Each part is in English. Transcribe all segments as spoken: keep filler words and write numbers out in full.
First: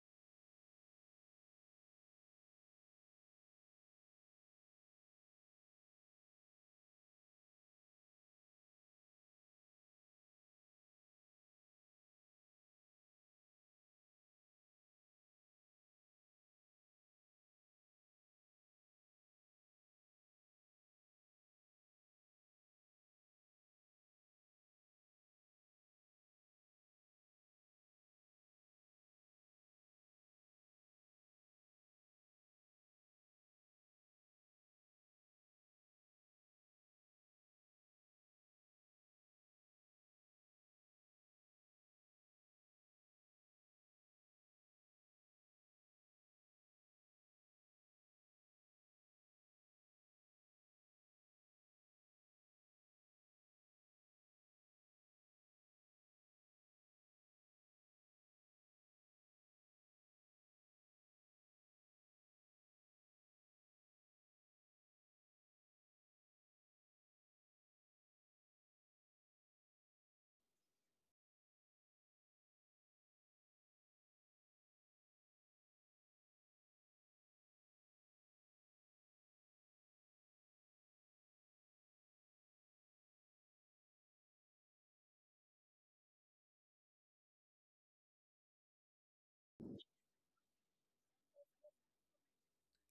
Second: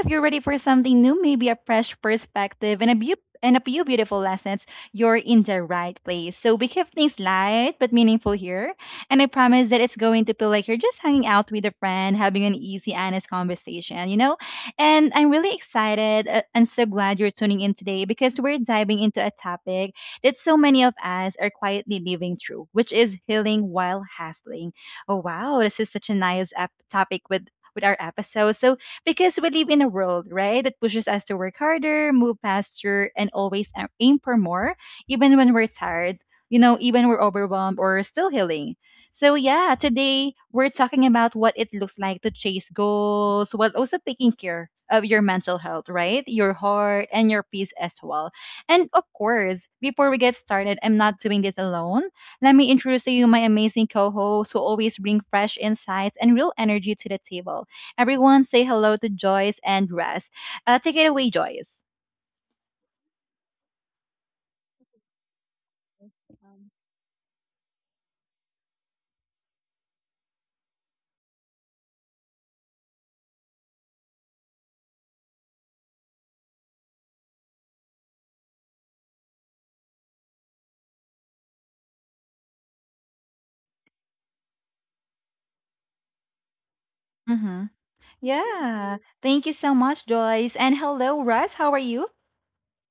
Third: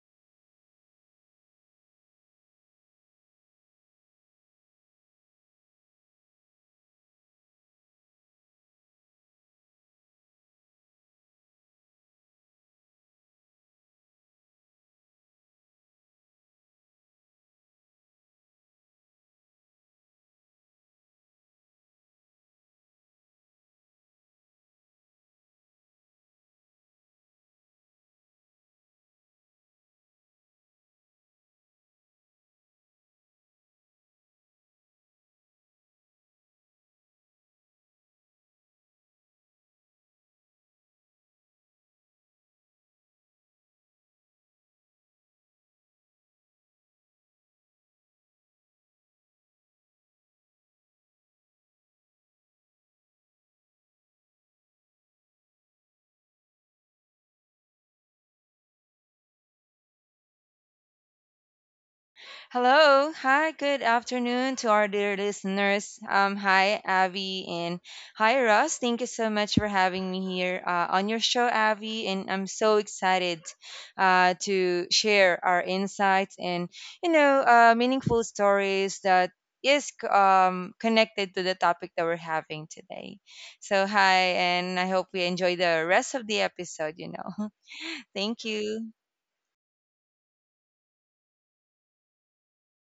if you're ready for something new, maybe a fresh perspective and a beau- and a few beautiful lessons, you're in the right place. So we keep things light but meaningful here, and I promise that it's going to feel like you're just hanging out with a friend, having an easy, honest conversation. You know, and I'm really excited uh, and so glad you're tuning in today because we're diving into a topic that so many of us are quietly living through, which is healing while hustling. Oh, wow, this is such a nice ep- topic with with our episode. So, because we live in a world, right, that pushes us to work harder, move faster, and always a- aim for more, even when we're tired, you know, even we're overwhelmed or still healing. So, yeah, today we're talking about what it looks like to chase goals while also taking care of your mental health, right? Your heart and your peace as well. And of course, before we get started, I'm not doing this alone. Let me introduce to you my amazing co hosts who always bring fresh insights and real energy to the table. Everyone say hello to Joyce and Russ. Uh, take it away, Joyce. Hello. Hi. Good afternoon to our dear listeners. Um, Um, hi, Abby, and hi, Ross. Thank you so much for having me here uh, on your show, Abby. And I'm so excited uh, to share our insights and, you know, uh, meaningful stories that is c- um, connected to the topic that we're having today. So, hi, and I hope we enjoy the rest of the episode, you know. Mm-hmm. Thank you. Yeah. okay. Thank you so much, Joyce. And hello, Russ. How are you?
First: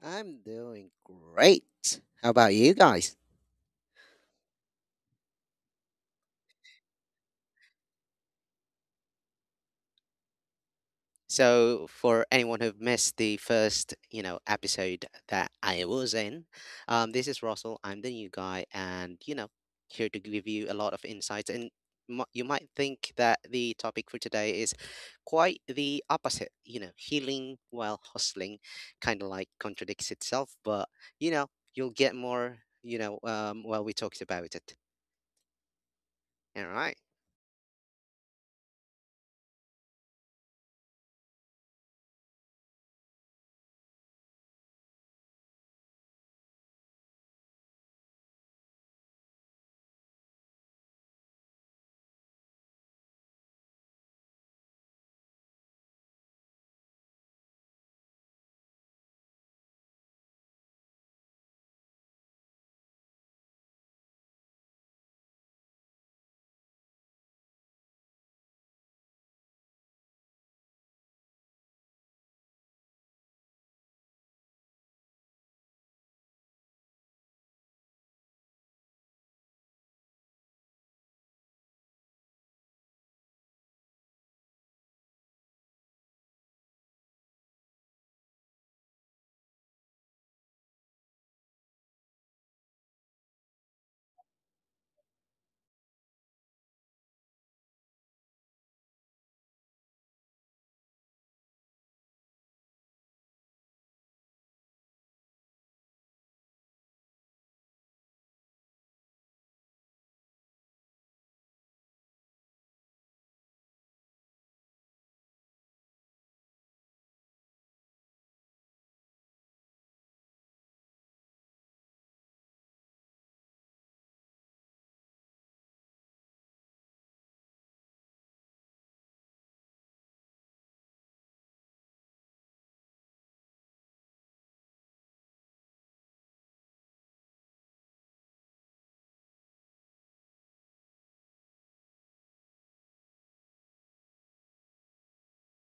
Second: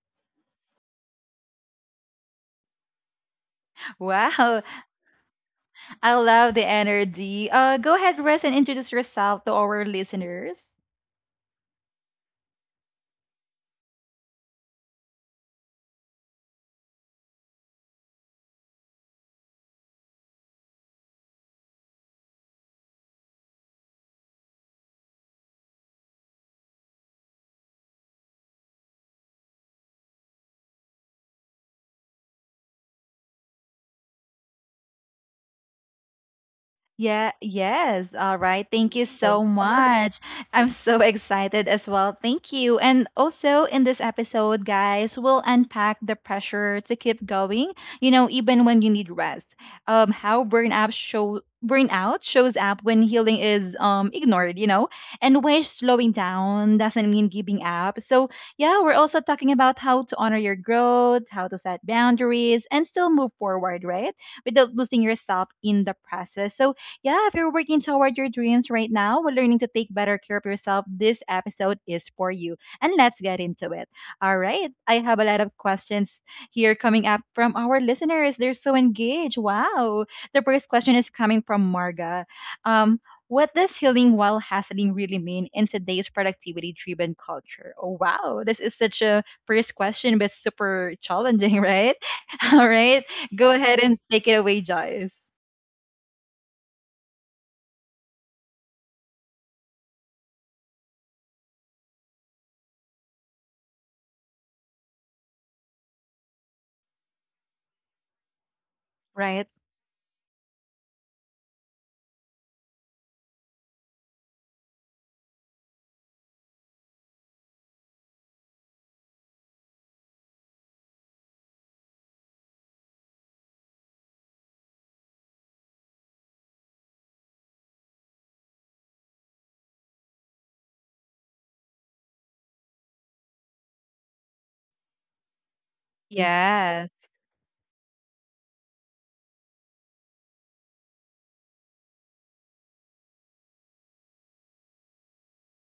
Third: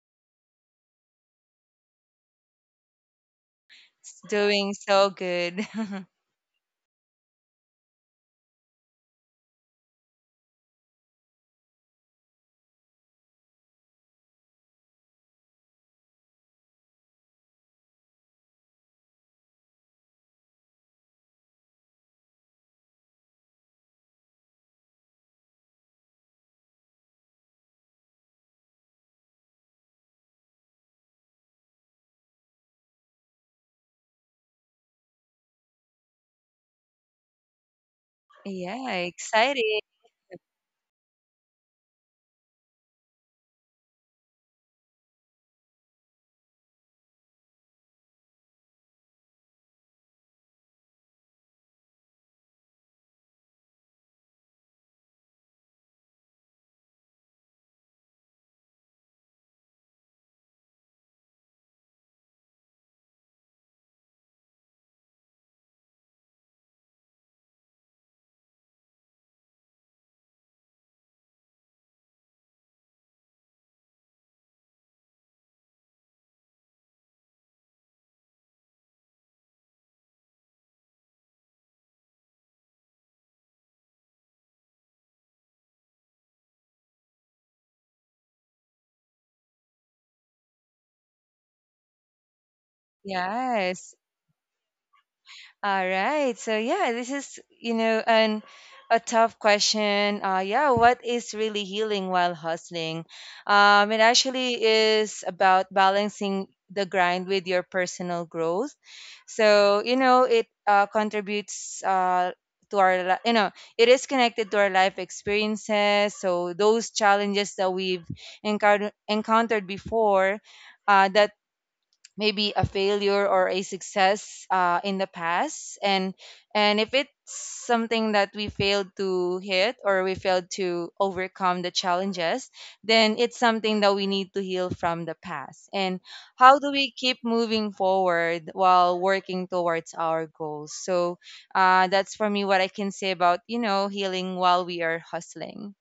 I'm doing great. How about you guys? It's Wow. doing so good. I love the energy. Uh, go ahead, Russ, and introduce yourself to our listeners. So, for anyone who've missed the first, you know, episode that I was in, um, this is Russell. I'm the new guy, and you know, here to give you a lot of insights. And m- you might think that the topic for today is quite the opposite. You know, healing while hustling, kind of like contradicts itself. But you know, you'll get more. You know, um, while we talked about it. All right. Yeah, yes. All right. Yeah, Thank you so exciting. much. I'm so excited as well. Thank you. And also in this episode, guys, we'll unpack the pressure to keep going, you know, even when you need rest. Um how burnout show burnout shows up when healing is um ignored, you know, and when slowing down doesn't mean giving up. So, yeah, we're also talking about how to honor your growth, how to set boundaries and still move forward, right, without losing yourself in the process. So yeah, if you're working toward your dreams right now while learning to take better care of yourself, this episode is for you. And let's get into it. All right. I have a lot of questions here coming up from our listeners. They're so engaged. Wow. The first question is coming from Marga. Um, what does healing while hustling really mean in today's productivity driven culture? Oh, wow. This is such a first question, but super challenging, right? All right. Go ahead Yes. and take it away, Joyce. All right. So yeah, this is, you know, an a tough question. Uh yeah, what is really healing while hustling? Um it actually is about balancing the grind with your personal growth. Right. So, you know, it uh, contributes uh to our li- you know, it is connected to our life experiences. So those challenges that we've encountered encountered before uh, that maybe a failure or a success uh, in the past and and if it's something that we failed to hit or we failed to overcome the challenges, then it's something that we need to heal from the past. And how do we Yes. keep moving forward while working towards our goals? So uh, that's for me what I can say about, you know healing while we are hustling.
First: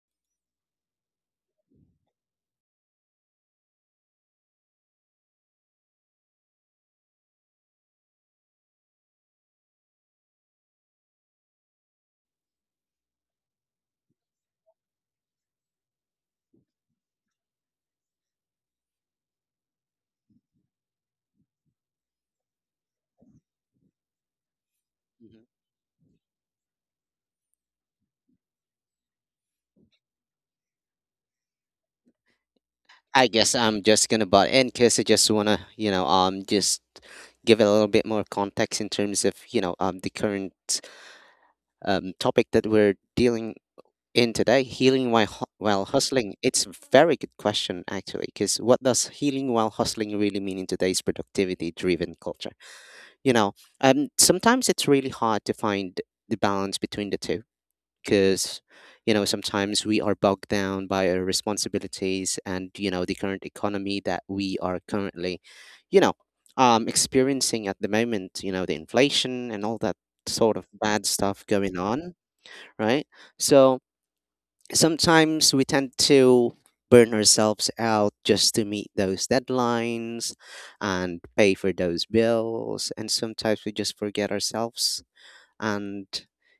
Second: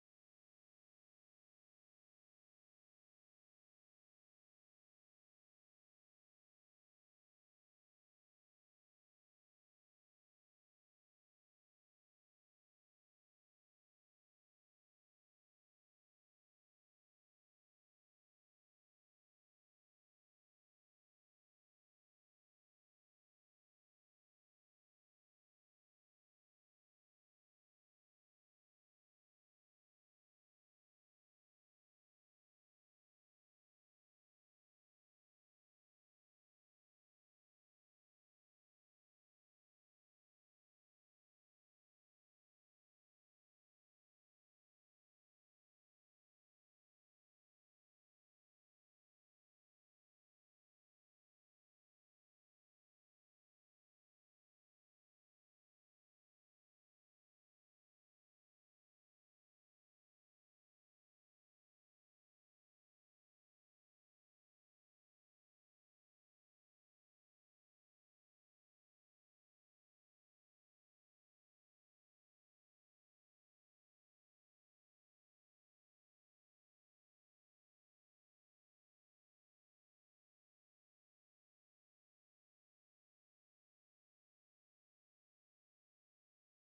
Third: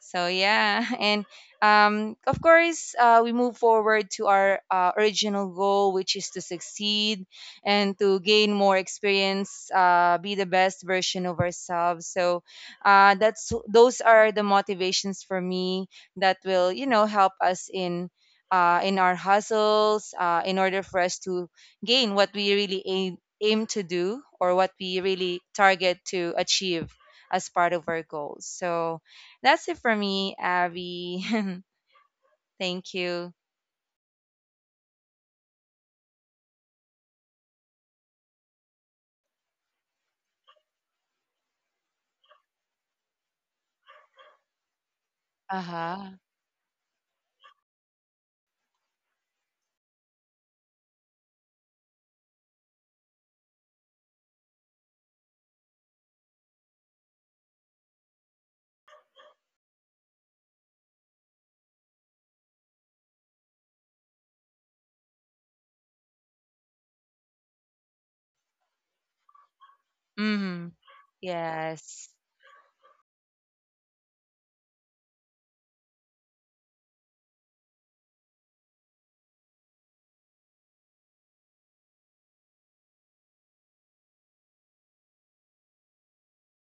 So yeah. And um, of course, uh, we move forward to our uh, original goal, which is to succeed and to gain more experience, uh, be the best version of ourselves. So, uh, that's those are the motivations for me that will, you know, help us in uh, in our hustles, uh, in order for us to gain what we really aim, aim to do, or what we really Mhm. target to achieve as part of our goals. So that's it for me, Abby. Thank I you. guess I'm just gonna butt in because I just wanna, you know, um, just give it a little bit more context in terms of, you know, um, the current um topic that we're dealing in today, healing while hu- while Uh-huh. hustling. It's a very good question actually, because what does healing while hustling really mean in today's productivity-driven culture? You know um sometimes it's really hard to find the balance between the two, because you know sometimes we are bogged down by our responsibilities, and you know the current economy that we are currently, you know um experiencing at the moment, you know the inflation and all that sort of Mm-hmm. bad stuff going Yes. on, right? So sometimes we tend to burn ourselves out just to meet those deadlines and pay for those bills, and sometimes we just forget ourselves, and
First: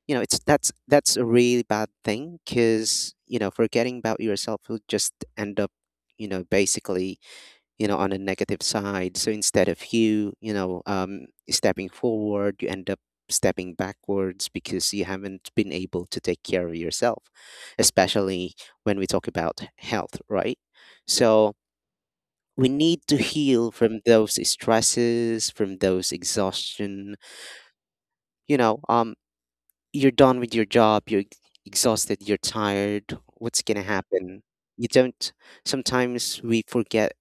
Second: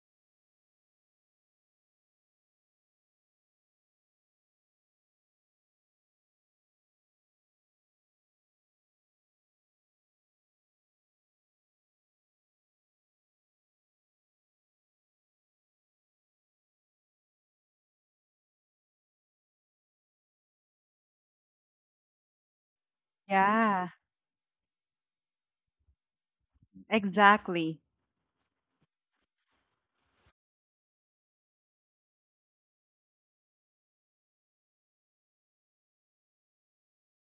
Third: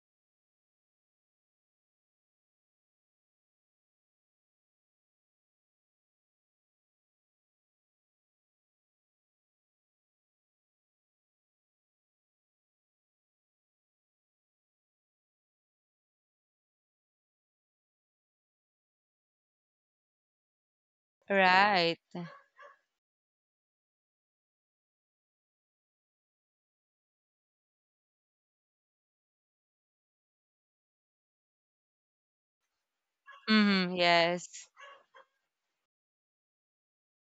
you know it's that's that's a really bad thing, because you know forgetting about yourself will just end up, you know basically, you know, on a negative side. So instead of you, you know, um, stepping forward, you end up stepping backwards because you haven't been able to take care of yourself, especially when we talk about health, right? So Right. we need to heal Yeah. from those stresses, from those exhaustion. Exactly. You know, um, you're done with your job, you're ex- exhausted, you're tired. What's gonna Mm-hmm. happen? Yes. You don't. Sometimes we forget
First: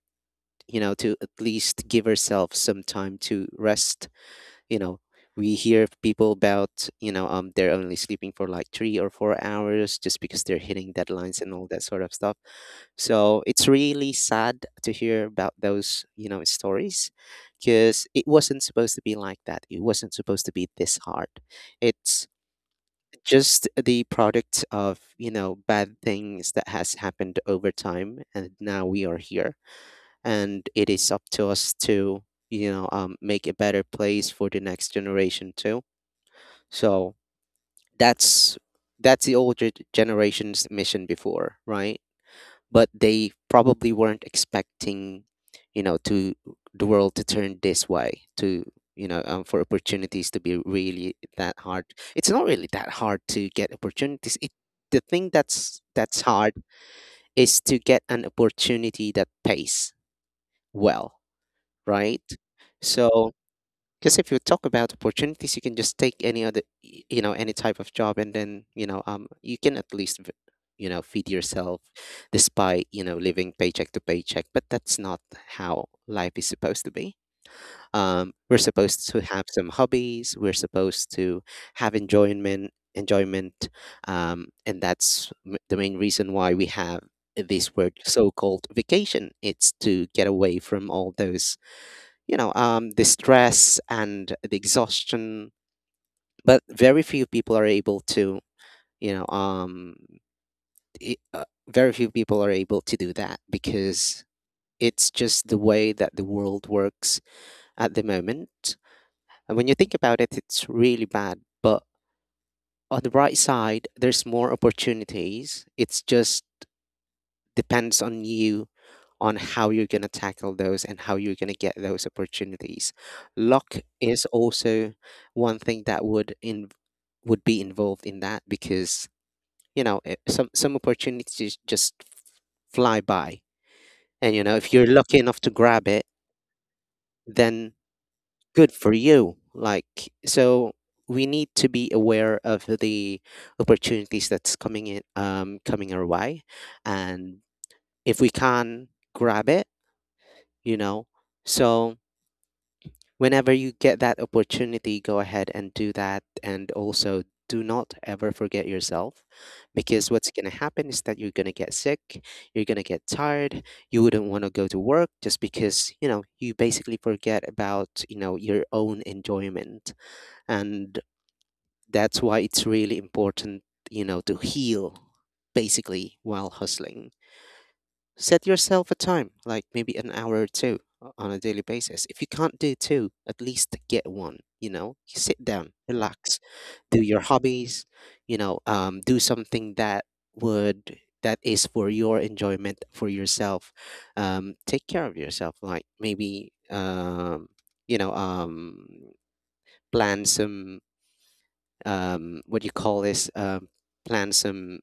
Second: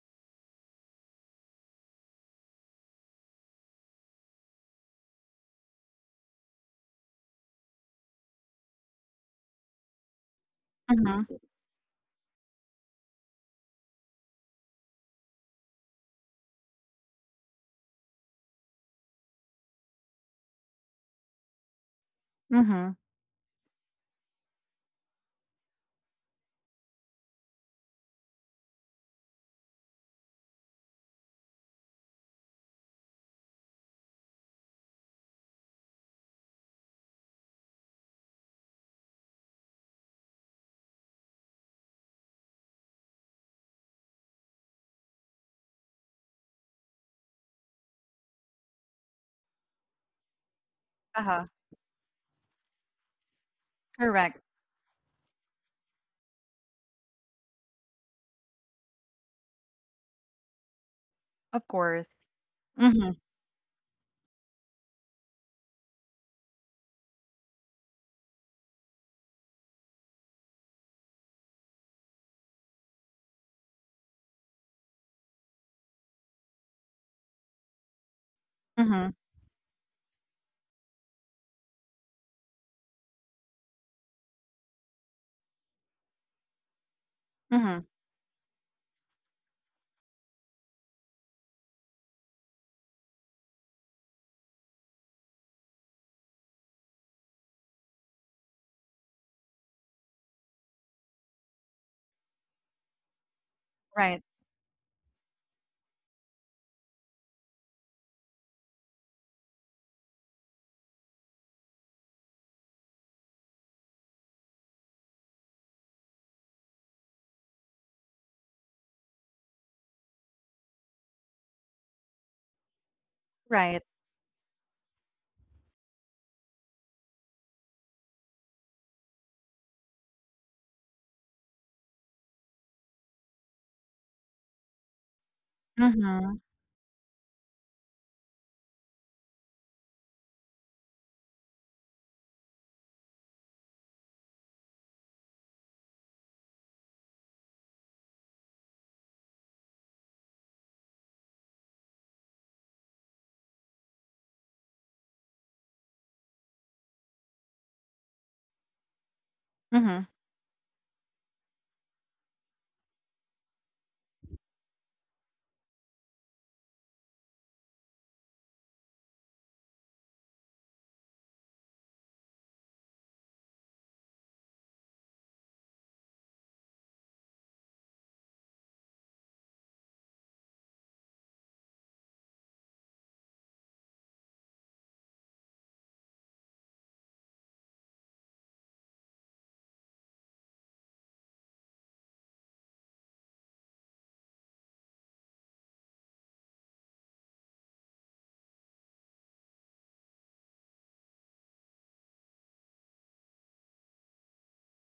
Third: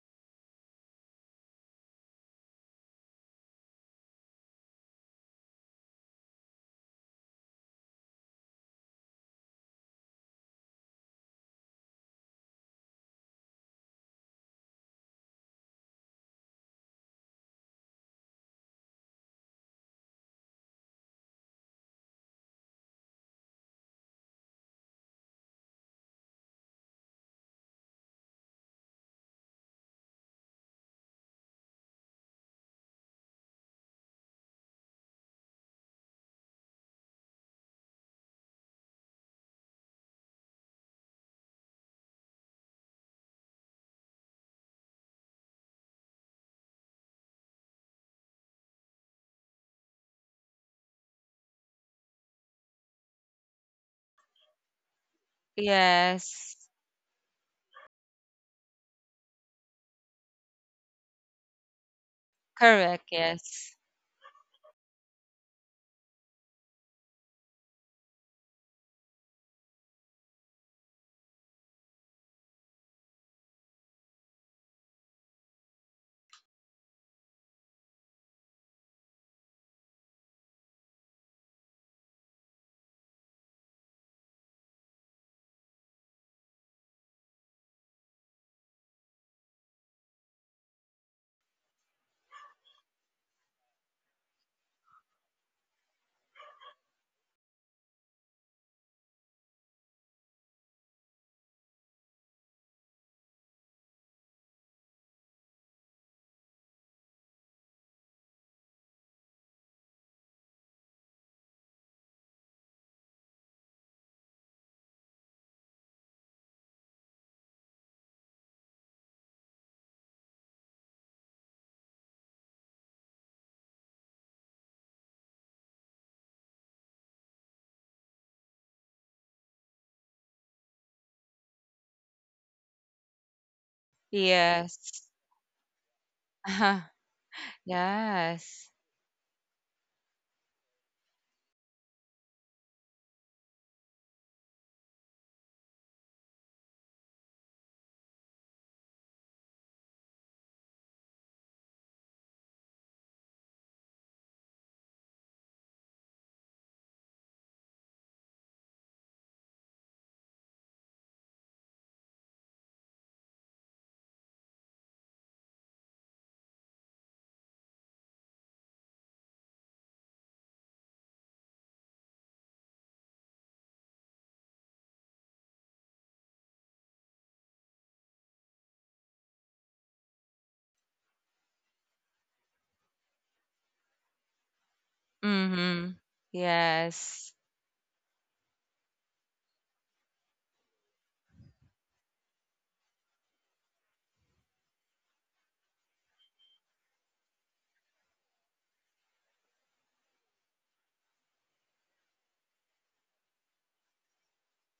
you know, to at least give herself some time to rest. You know, we hear of people about, you know, um, they're only sleeping for like three or four hours just because they're hitting Mhm. deadlines and all that sort of stuff. So it's really sad to hear about those, you know, stories, because it wasn't supposed to be like that. It wasn't supposed to be this hard. It's Mhm. just the product of, you know, bad things that has happened over time. And now we are here, and it is up to us to you know um, make a better place for the next generation too. So that's that's the older g- generation's mission before, right? But they probably weren't expecting, you know to the world to turn this way, to you know um, for opportunities to be really Uh-huh. that hard. It's not really that hard to get opportunities. Correct. It the thing that's that's hard Yes. is to get an opportunity that pays well, Of course. right? Correct. Mhm. So, Yes. because if you talk about opportunities, you can just take any other, y- you know, any type of job, and then you know, um, you can at least, v- you know, feed yourself, despite you know living paycheck to paycheck. But that's not how life is supposed to be. Um, we're supposed Mhm. to have some hobbies. We're supposed to have enjoyment, enjoyment, um, and that's m- the main reason why we have this Mhm. word so-called vacation. It's to get away from all those, you know, um, the stress and the exhaustion. But very few people are able to, you know, um, i- uh, very few people are able to do that, Right. because it's just the way that the world works at the moment. And when you think about it, it's really bad. But on the bright side, there's more opportunities. It's just depends on you, on how you're going to tackle those and how you're going to get those opportunities. Luck Right. is also one thing that would in would be involved in that, because you know eh, some some opportunities just fly by, and you know if you're Yes. lucky enough to grab it, Mhm. Uh-huh. then good Yes. for you like. So we need to be aware of the opportunities that's coming in um coming our way, and if we can grab it, you know so whenever you get that opportunity, go ahead and do that. And also, do not ever forget yourself, Mhm. because what's going to happen is that you're going to get sick, you're going to get tired, you wouldn't want to go to work just because, you know, you basically forget about, you know, your own enjoyment. And that's why it's really important, you know, to heal basically while hustling. Set yourself a time, like maybe an hour or two o- on a daily basis. If you can't do two, at least get one, you know? You Sit down, Mm-hmm. relax, do your Yes. hobbies, you know, um, do something that would that is for your enjoyment, for yourself. Um, take care of yourself, like maybe um, you know, um, plan some um, what do you call this? Um, plan some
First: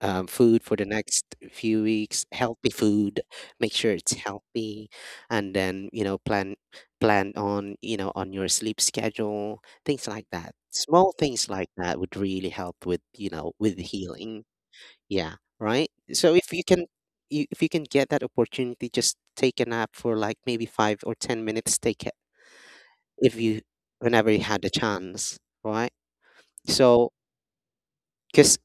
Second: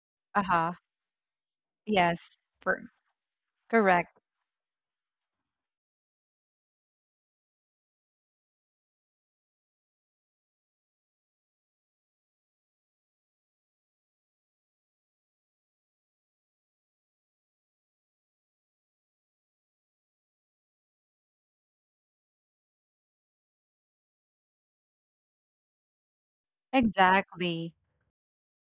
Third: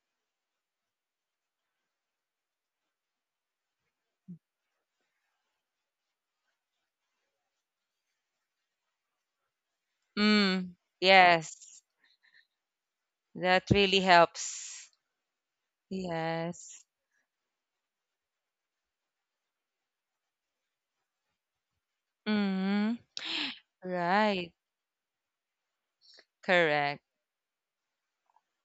um, food Uh-huh. for the next few weeks, Yes. healthy For food, make sure it's Correct. healthy, and then you know plan plan on you know on your sleep schedule, things like that. Mm. Small things like Yes. that would really help with you know That with really healing. helps. Yeah, right. So if you Yes. can you, if you can get that opportunity, just take a nap for like maybe five or ten minutes. Take it Mm-hmm. if you whenever you Right. had the chance, right? Correct. So Exactly. because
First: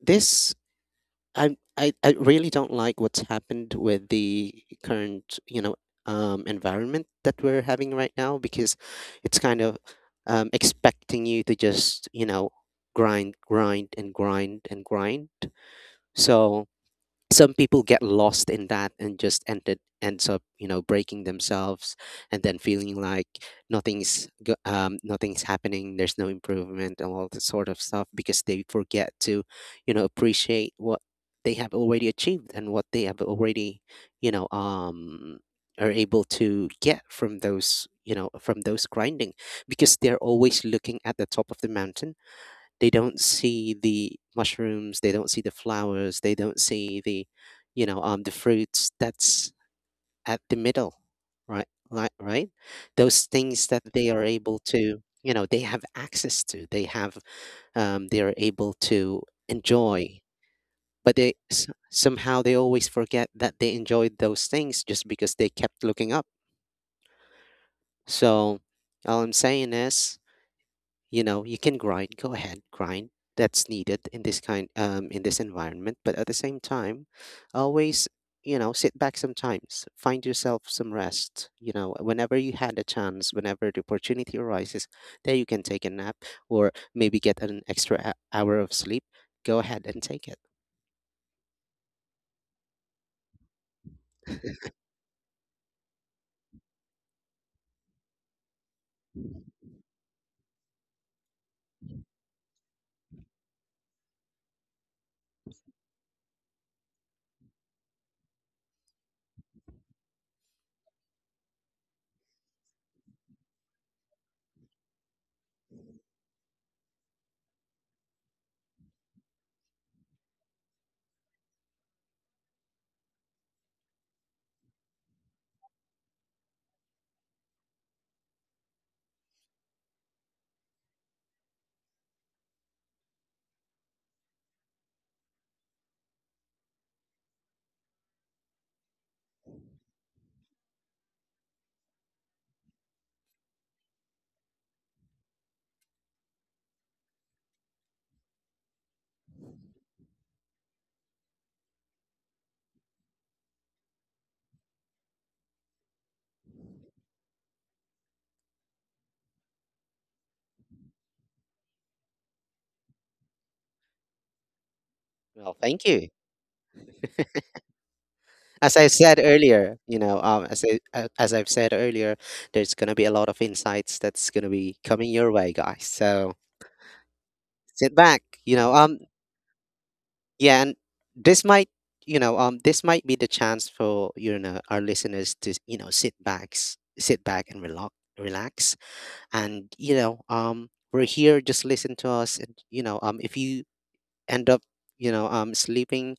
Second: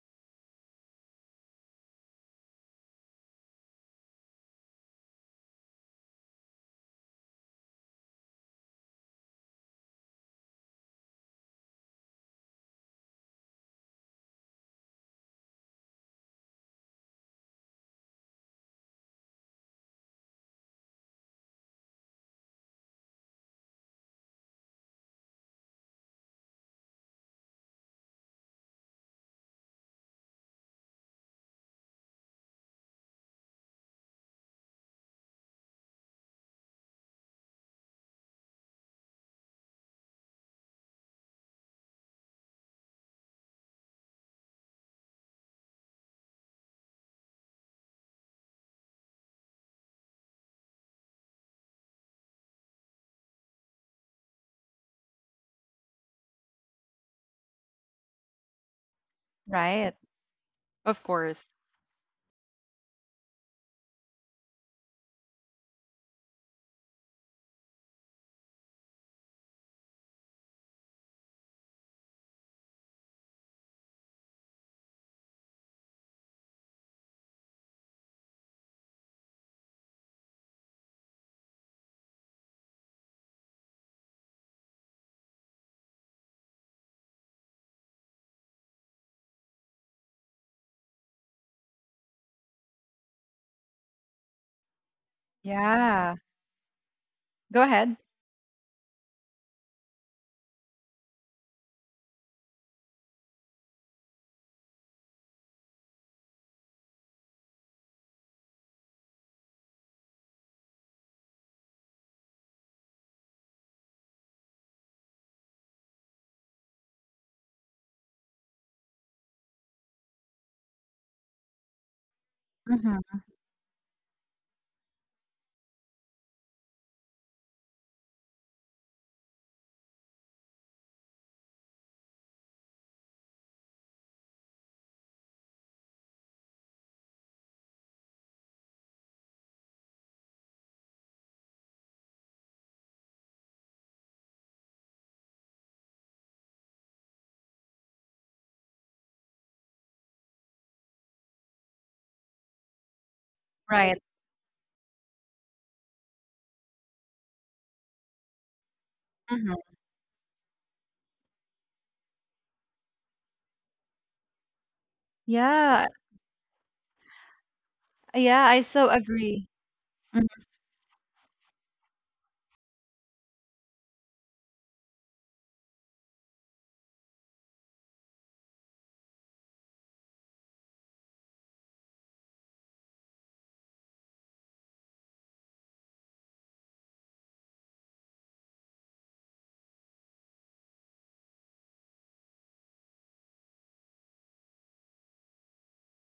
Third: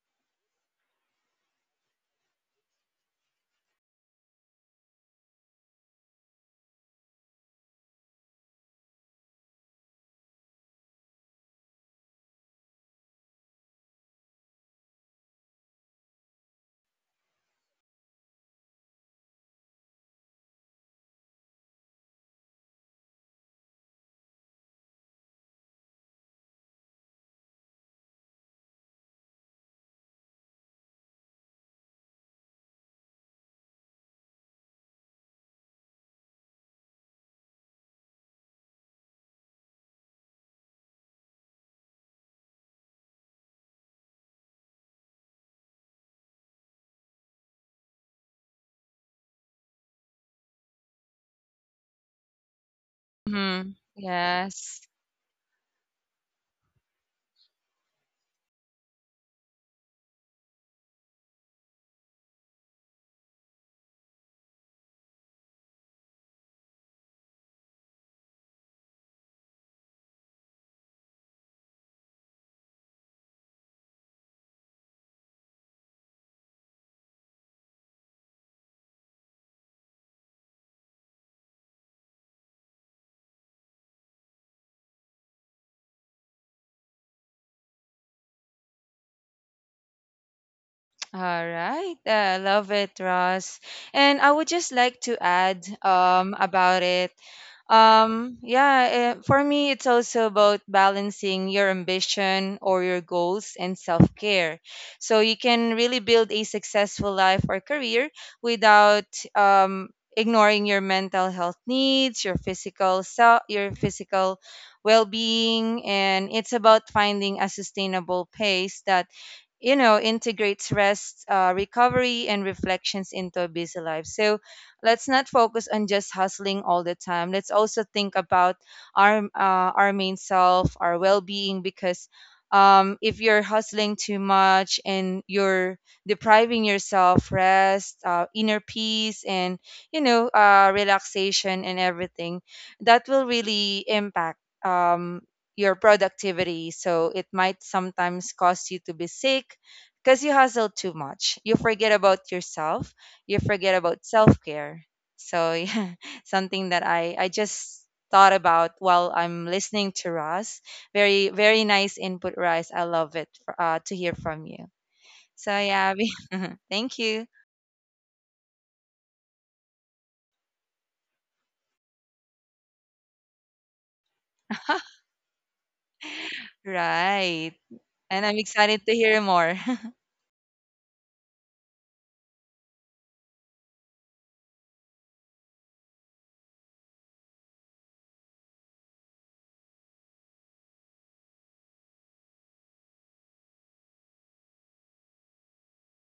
this I, I I really don't like what's happened with the current, you know, um, environment that we're having right now, because it's kind of um, expecting you to just, you know, grind, grind, and grind, and grind. So some people get lost in that and just ended ends up you know breaking themselves, and then feeling like nothing's go- um, nothing's happening, there's no improvement and all this sort of stuff, because they forget to you know appreciate what they have already achieved, and what they have already you know um are able to get from those you know from those grinding, because they're always looking at the top of the mountain. They don't see the mushrooms, they don't see the flowers, they don't see the, you know, um, the fruits that's at the middle, right? Right, right. Those things Mm-hmm. that they are able Yes. to, you know, they have access to. They have, um, they are able to Right. enjoy, Of but they s- somehow they always forget that they enjoyed those things just because they kept looking up. So all I'm saying is, you know you can grind, go ahead grind, that's needed in this kind um in this environment, but at the same time, always, you know sit back sometimes, find yourself some rest, you know whenever you had a chance, whenever the opportunity arises, there you can take a nap, or maybe get an extra h- hour of sleep. Go ahead and take it. All right, I love it, Ross. And I would just like to add Yeah. um, about it. Go ahead. Um, yeah, eh, for me, it's also about balancing your ambition or your goals and self care. So you can really build a successful life or career without um, ignoring your mental health needs, your physical self, your physical well being, and it's about finding a sustainable pace that you know integrates rest, uh, recovery, and reflections Mhm. into a busy life. So let's not focus on just hustling all the time. Let's also think about our uh, our main self, our well-being, because um, if you're hustling too much and you're depriving yourself rest, uh, inner peace, and you know uh, relaxation and everything, that will really impact um, your productivity. So it might sometimes cause you to be sick because you hustle too much. You forget about yourself. You forget Right. about self care. So yeah, something that I I just thought about while I'm Mhm. listening to Ross. Very very nice input, Ross. I love it uh, to hear from you. So Well, thank Yeah. yeah, you. we- thank you. Yeah, I As I so said agree. earlier, you know Mhm. um as i a- as I've said earlier, there's going to be a lot of insights that's going to be coming your way, guys. So Right, sit back. and I'm you know excited to um hear more. Yeah, and this might, you know, um, this might be the chance for you know our listeners to you know sit backs, sit back and relax, relax, and you know, um, we're here, just listen to us, and you know, um, if you end up, you know, um, sleeping,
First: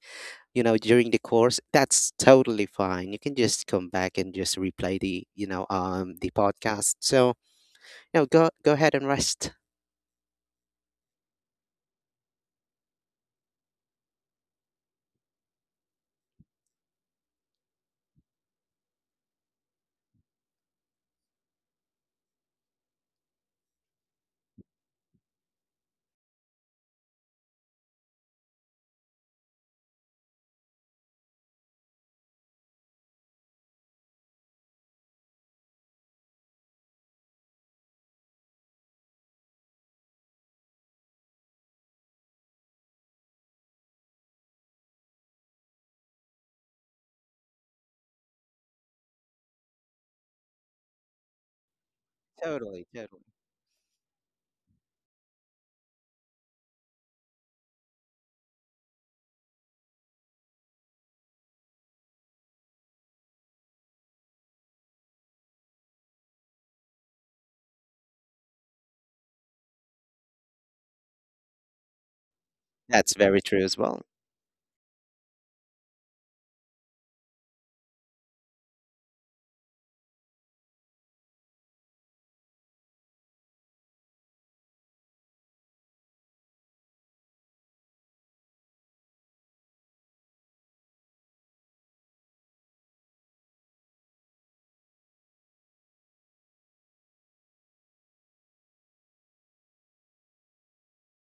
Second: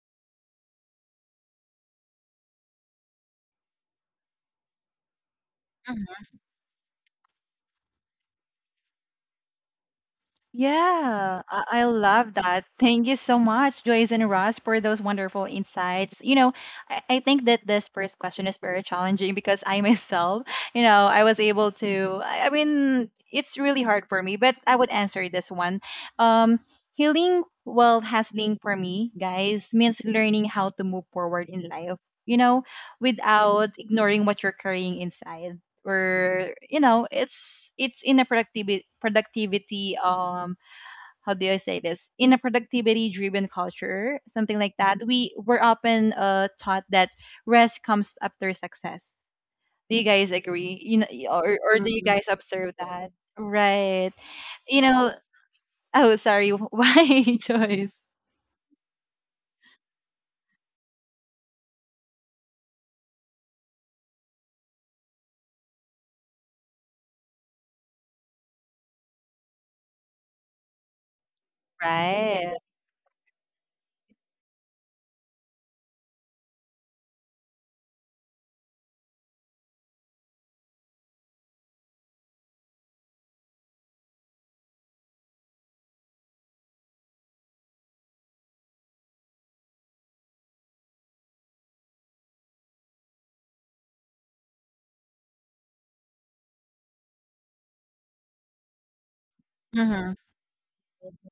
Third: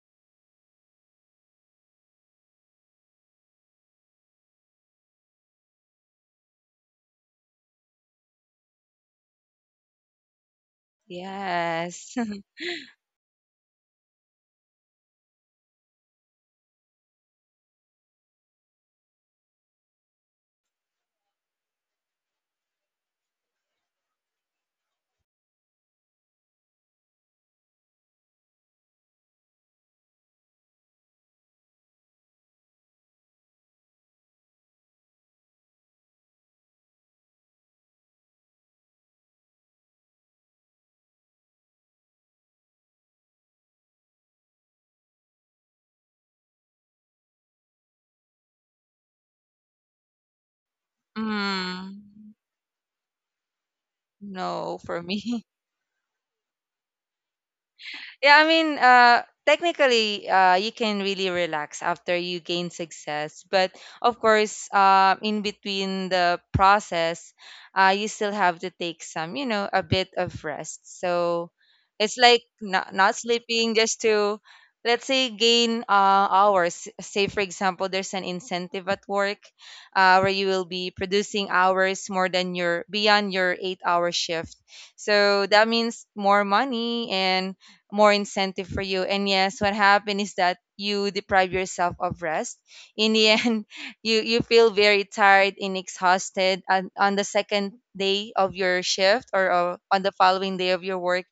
you know, during the course, that's totally fine. You can just come back and just replay the, you know, um, the podcast. So, you know, go go ahead and rest. Yeah, I, I Yes. love that. Thank you so much, Joyce and Ross, for those wonderful insights. You know, I, I think that this first question is very challenging because I myself, you know, I was able to, I, I mean, it's really hard for me, but I would answer this one. Um, healing while hustling for me, guys, means learning how to move forward in life, you know, without ignoring what you're carrying inside, or you know it's it's in a productivity productivity um how do I say this, in a productivity driven culture, something like that. We were often uh, taught that rest comes after success. Do you guys agree, you know or, or do you, Mm-hmm, guys Mm, observe Totally, that, totally. right? you no, for know me. oh, sorry. Why, choice? Yeah, I mean, uh, technically, uh, you can really relax after you gain success. But of course, uh, in between the process, uh, you still have to take some, you know, a bit of rest. So it's like Right. not, That's not very true sleeping as just well. to, let's say, gain uh, hours. Say, for example, there's an incentive at work uh, where you will be producing hours more than your, beyond your eight hour shift. So that means more money and more incentive for you. And yes, what happened is that you deprive yourself of rest. In the end, you you feel very tired and exhausted, and on the second day of your shift, or uh, on the Mm-hmm. following day of your work,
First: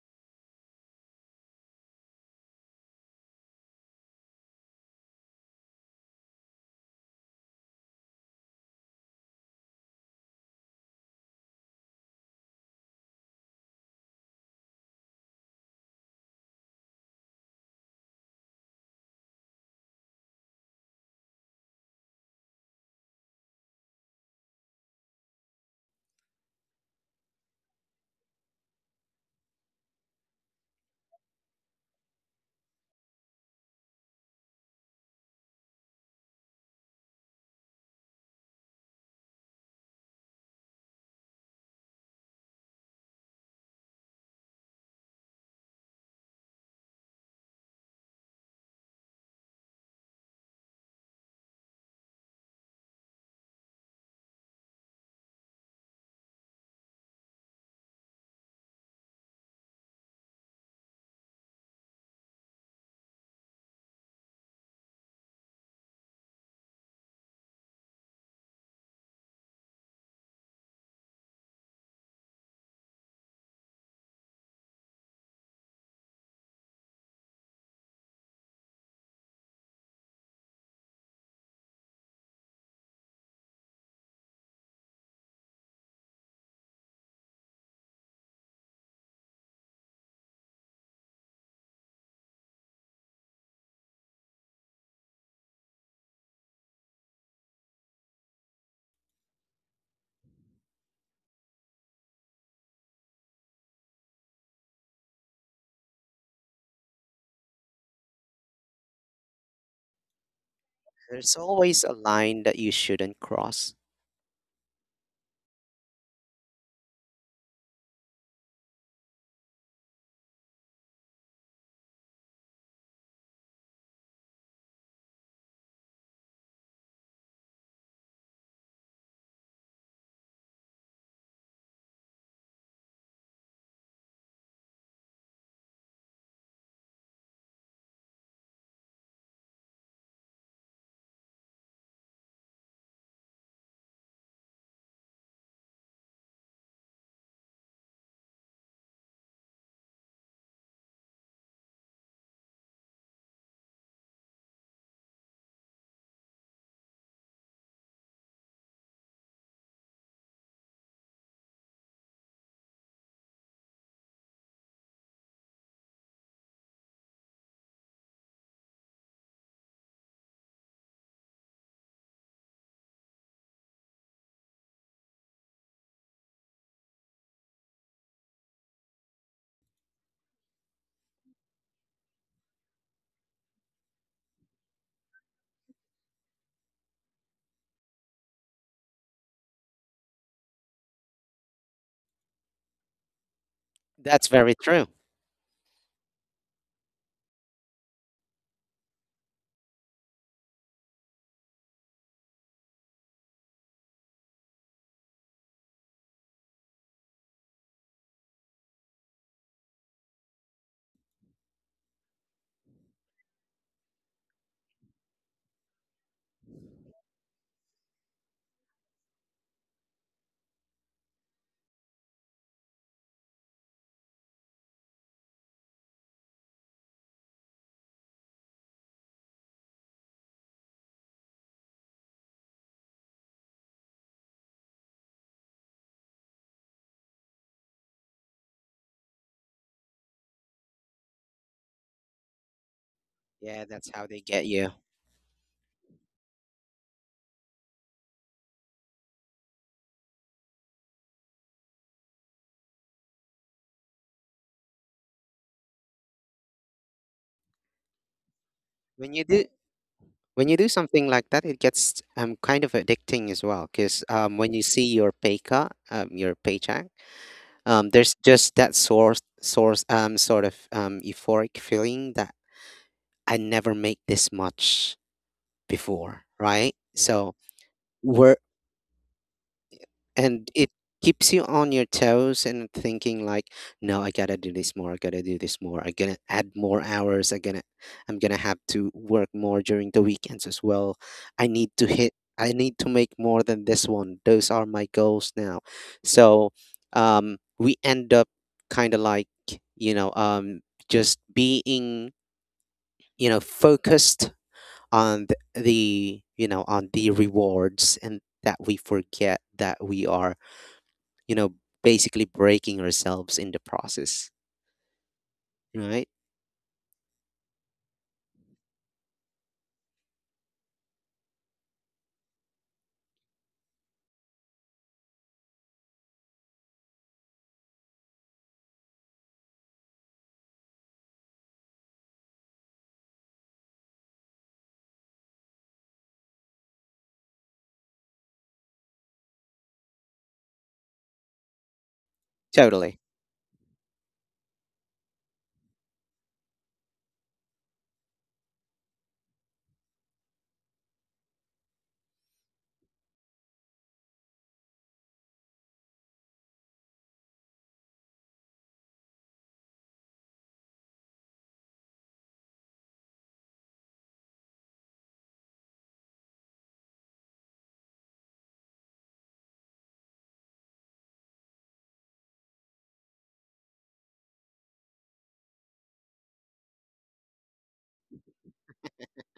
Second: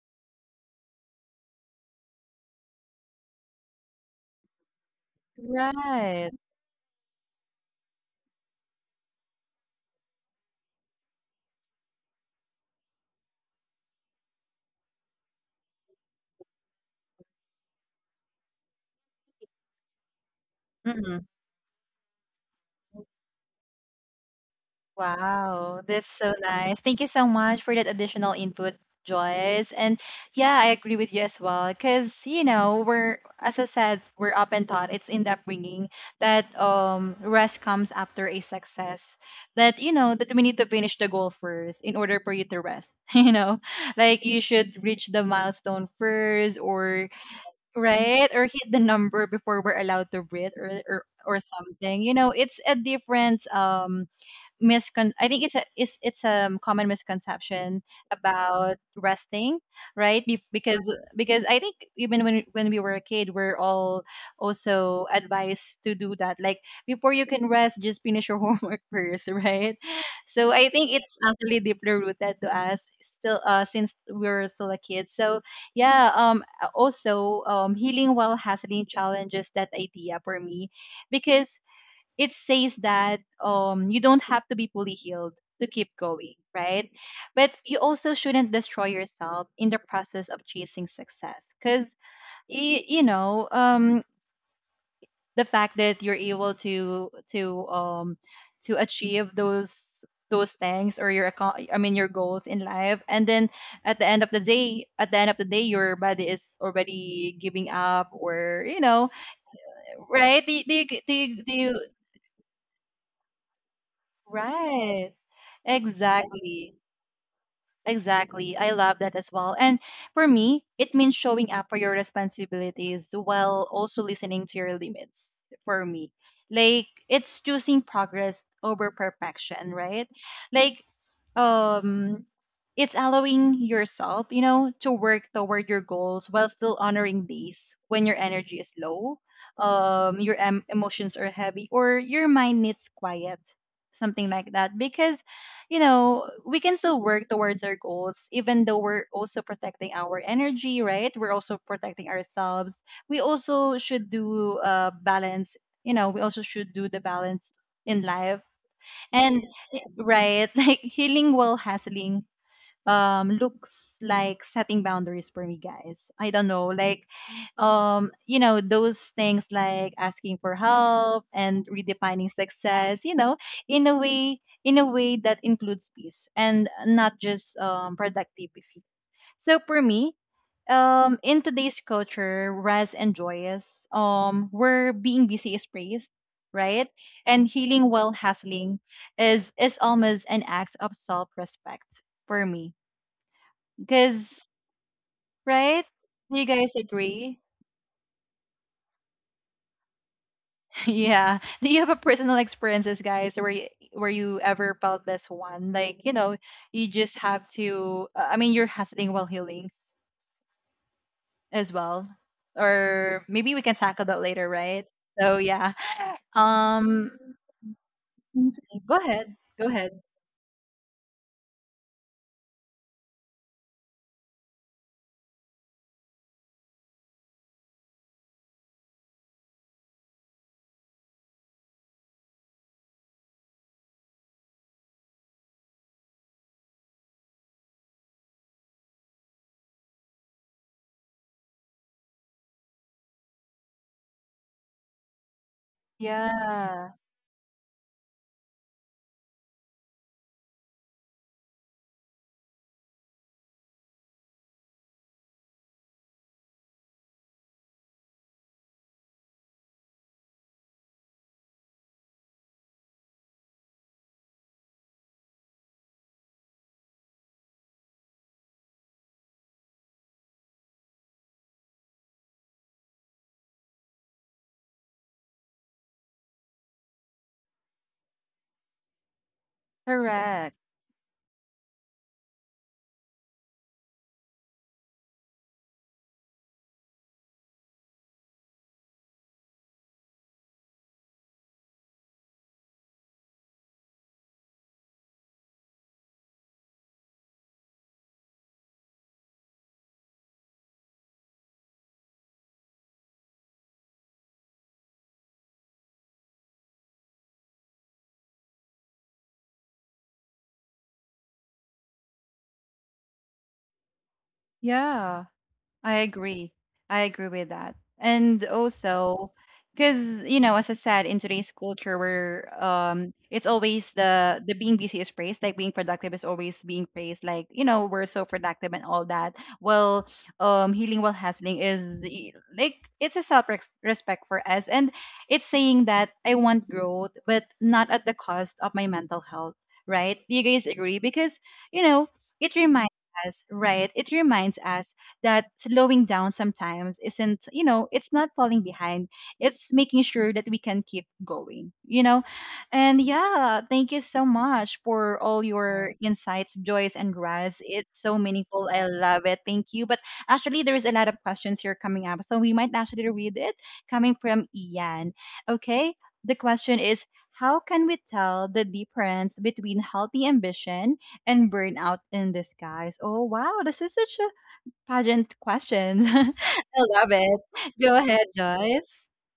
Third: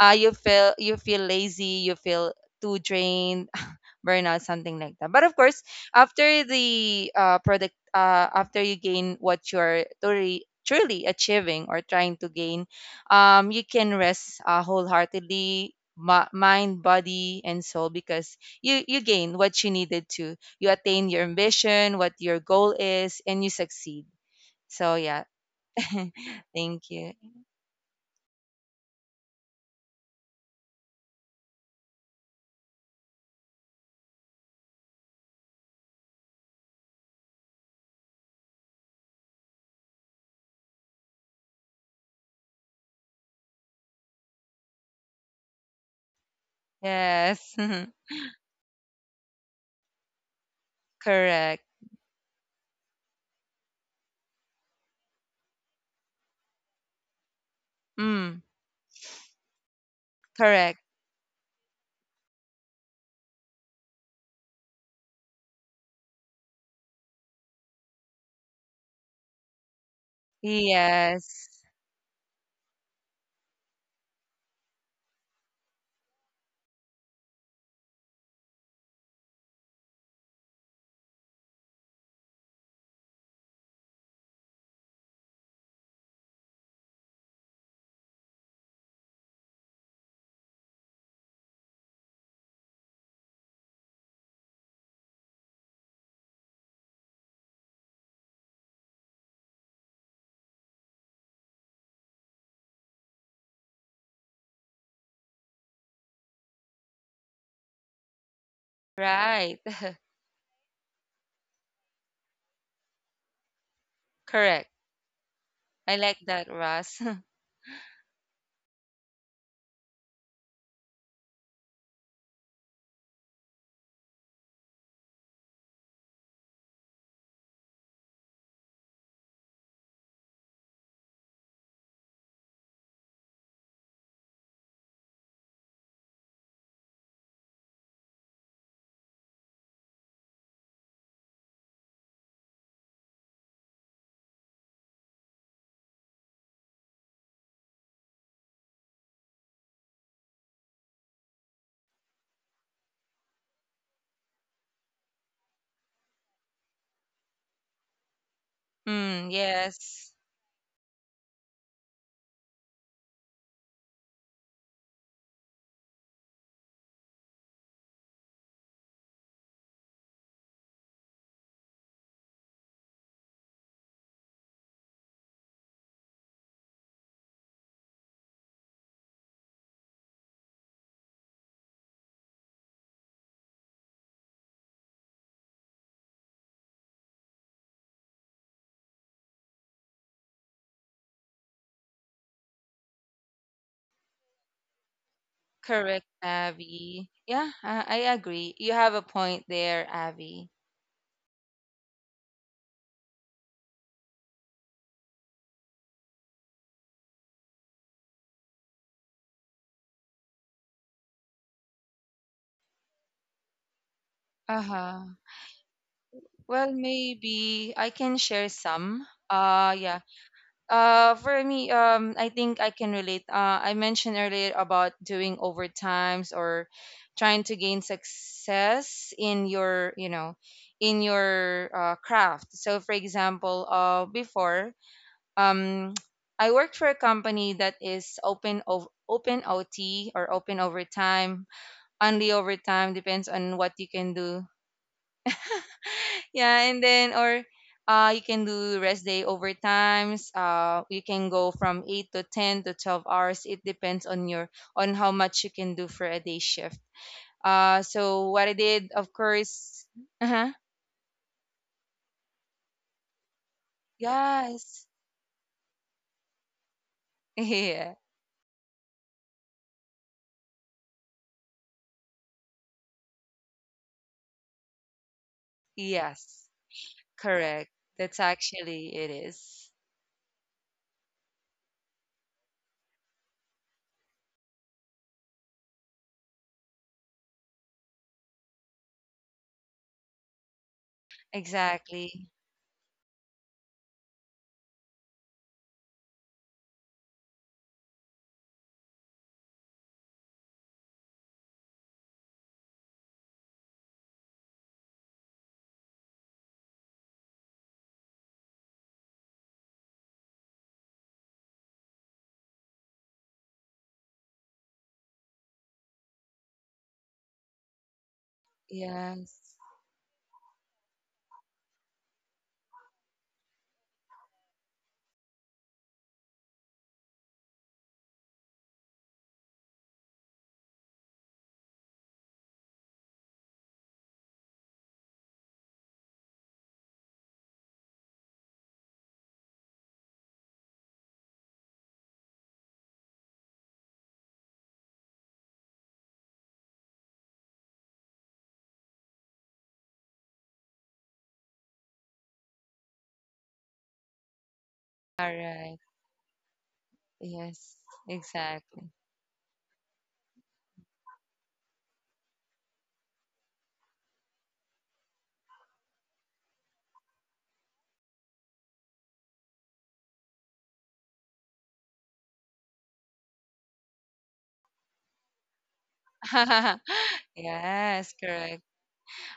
Uh, you feel, you feel lazy, you feel too drained, burnout, something like that. But of course, Right. after the uh, product, uh, after you gain what you're truly, truly achieving or trying to gain, um, you can rest uh, wholeheartedly. mi- Mind, body, and soul, because you you gain what you needed to. You attain your Mm-hmm. ambition, what your goal is, and you succeed. So yeah, Wow, that's so nice. thank Thank you you. so much for that additional input, Joyce. And yeah, I agree with you as well. Because, you know, we're, as I said, we're up and taught, it's in the upbringing that um, rest comes after a success. That, you know, that we need to finish the goal first in order for you to rest. You know, like you should reach the milestone first or, Yes, right, or hit the number before we're allowed to breathe, or, or, or correct. something. You know, it's a different, um, miscon I think it's a it's it's a um, common misconception Mm, about resting, right? Be- correct. Because because I think even when when we were a kid, we're all also advised to do that. Like before you can rest, just finish your homework first, right? So I think it's Yes, actually deeply rooted to us still uh since we were still a kid. So yeah, um also, um healing while hustling challenges that idea for me, because it says that um you don't have to be fully healed to keep going, right? But you also shouldn't destroy yourself in the process of chasing success, cuz you know, um the fact that you're able to to um to achieve those those things, or your account I mean, your goals in life, and then at the end of the day at the end of the day your body is already giving up, or you know right. right, do, you- do you do There's you, do you always a line that you shouldn't cross. Correct. Right. I like that, Exactly. Russ. Exactly. I love that as well. And for me, it means showing up for your responsibilities while also listening to your limits for me. Like, it's choosing progress over perfection, right? Like, um it's allowing yourself, you know, to work toward your goals while still honoring these when your energy is low, um your em- emotions are heavy, or your mind needs quiet, something like that, because you know, we can still work towards our goals, even though we're also protecting our energy, right? We're also protecting ourselves. We also should do uh, balance, you know, we also should do the balance in life. Mm, And, eh, yes, right, like healing while hustling, um, looks like setting boundaries for me, guys. I don't know, like um you know those things, like asking for help and redefining success, you know in a way in a way that includes peace and not just um productivity. So for me, um in today's culture, rest and joyous, um where being busy is praised, right, and healing while hustling is is almost an act of self-respect for me, That's because, very true. right, correct, do you guys Abby. agree? Yeah, I, I agree. You have a point there, Abby. Yeah. Do you have a personal experiences, guys, where you, where you ever felt this one? Like, you know, you just have to. Uh, I mean, you're hustling while healing as well, or maybe we can tackle that later, right? Uh-huh. So yeah. Well, Um, maybe I can share go some. ahead. Go Uh, ahead. Yeah. Uh, for me, um, I think I can relate. Uh, I mentioned earlier about doing overtimes or trying to gain success in your, you know, in your uh, craft. So, for example, uh, before, um, I worked for a company that is open ov- open O T, or open overtime, only overtime depends on Yeah, what you that's how can they get do. you. Yeah, and Yeah. then or uh, you can do rest day overtimes. Uh, you can go from eight to ten to twelve hours. It depends on your on how much you can do for a day shift. Uh, so what I did, of When you do course, when uh-huh, you do something like that, it gets um kind of addicting as well. Because um when you see yes, your pay cut, um your paycheck, um yeah, there's just that source source um sort of um euphoric feeling that I never make this much before, yes, right? So correct. That's we're actually it is. and Correct. it keeps you on your toes and thinking like, no, I gotta do this more, I gotta do this more, I gotta add more hours, I gonna I'm gonna have to work more during the weekends as well. I need to hit Exactly. I need to make more than this one. Those are my goals now. So um we end up kind of like, you know, um just being, you know, focused on th- the you know on the rewards, and that we forget that we are, you know basically, breaking ourselves in the process, Yeah. I right? agree. I agree with that. And also, Yes. because you know, as I said, in today's culture, where um, it's always the the being busy is praised, like being productive is always being praised, like you know, we're so productive and all that. Well, um, healing while hustling is y- like it's a self respect for us, and it's saying that I want growth, but not at the cost of my mental health, right? You guys agree? Because you know, it reminds Totally. us, right? It reminds us that slowing down sometimes isn't, you know, it's not falling behind. It's making sure that we can keep going, you know? And yeah, thank you so much for All all right. your insights, Joyce and Raz. Yes. It's so meaningful. I Exactly. love it. Thank you. But actually, there's a lot of questions here coming up. So we might actually read it coming from Ian. Okay. The question is, how can we tell the difference between healthy ambition and burnout in disguise? Oh, wow. This is such a Pageant questions. I love it. Go Yes, ahead, correct. Joyce.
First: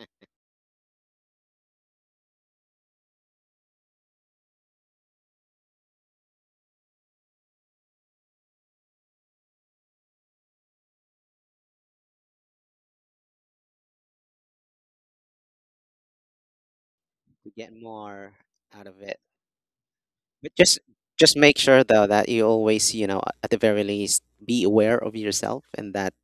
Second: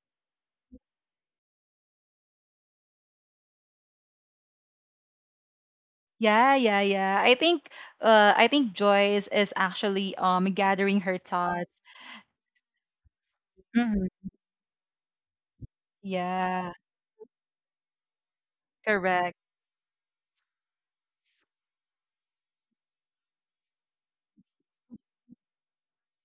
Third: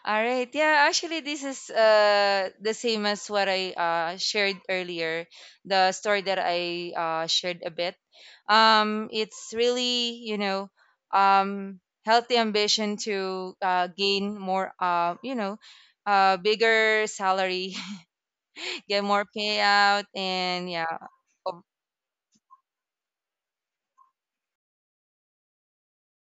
All right. Yeah, actually this is uh the same as what I uh shared earlier, the story that Yeah, yeah, I yeah. uh I shared think a bit. uh I think Um Joyce It's is actually really, you um know, gathering her thoughts. um healthy ambition to uh Hmm. gain more, uh you know, uh Yeah, bigger We get salary, more out of get it, more correct. payout, but and just yeah. just make Oh, sure though that you always, you know at the very least, be aware of yourself, and that,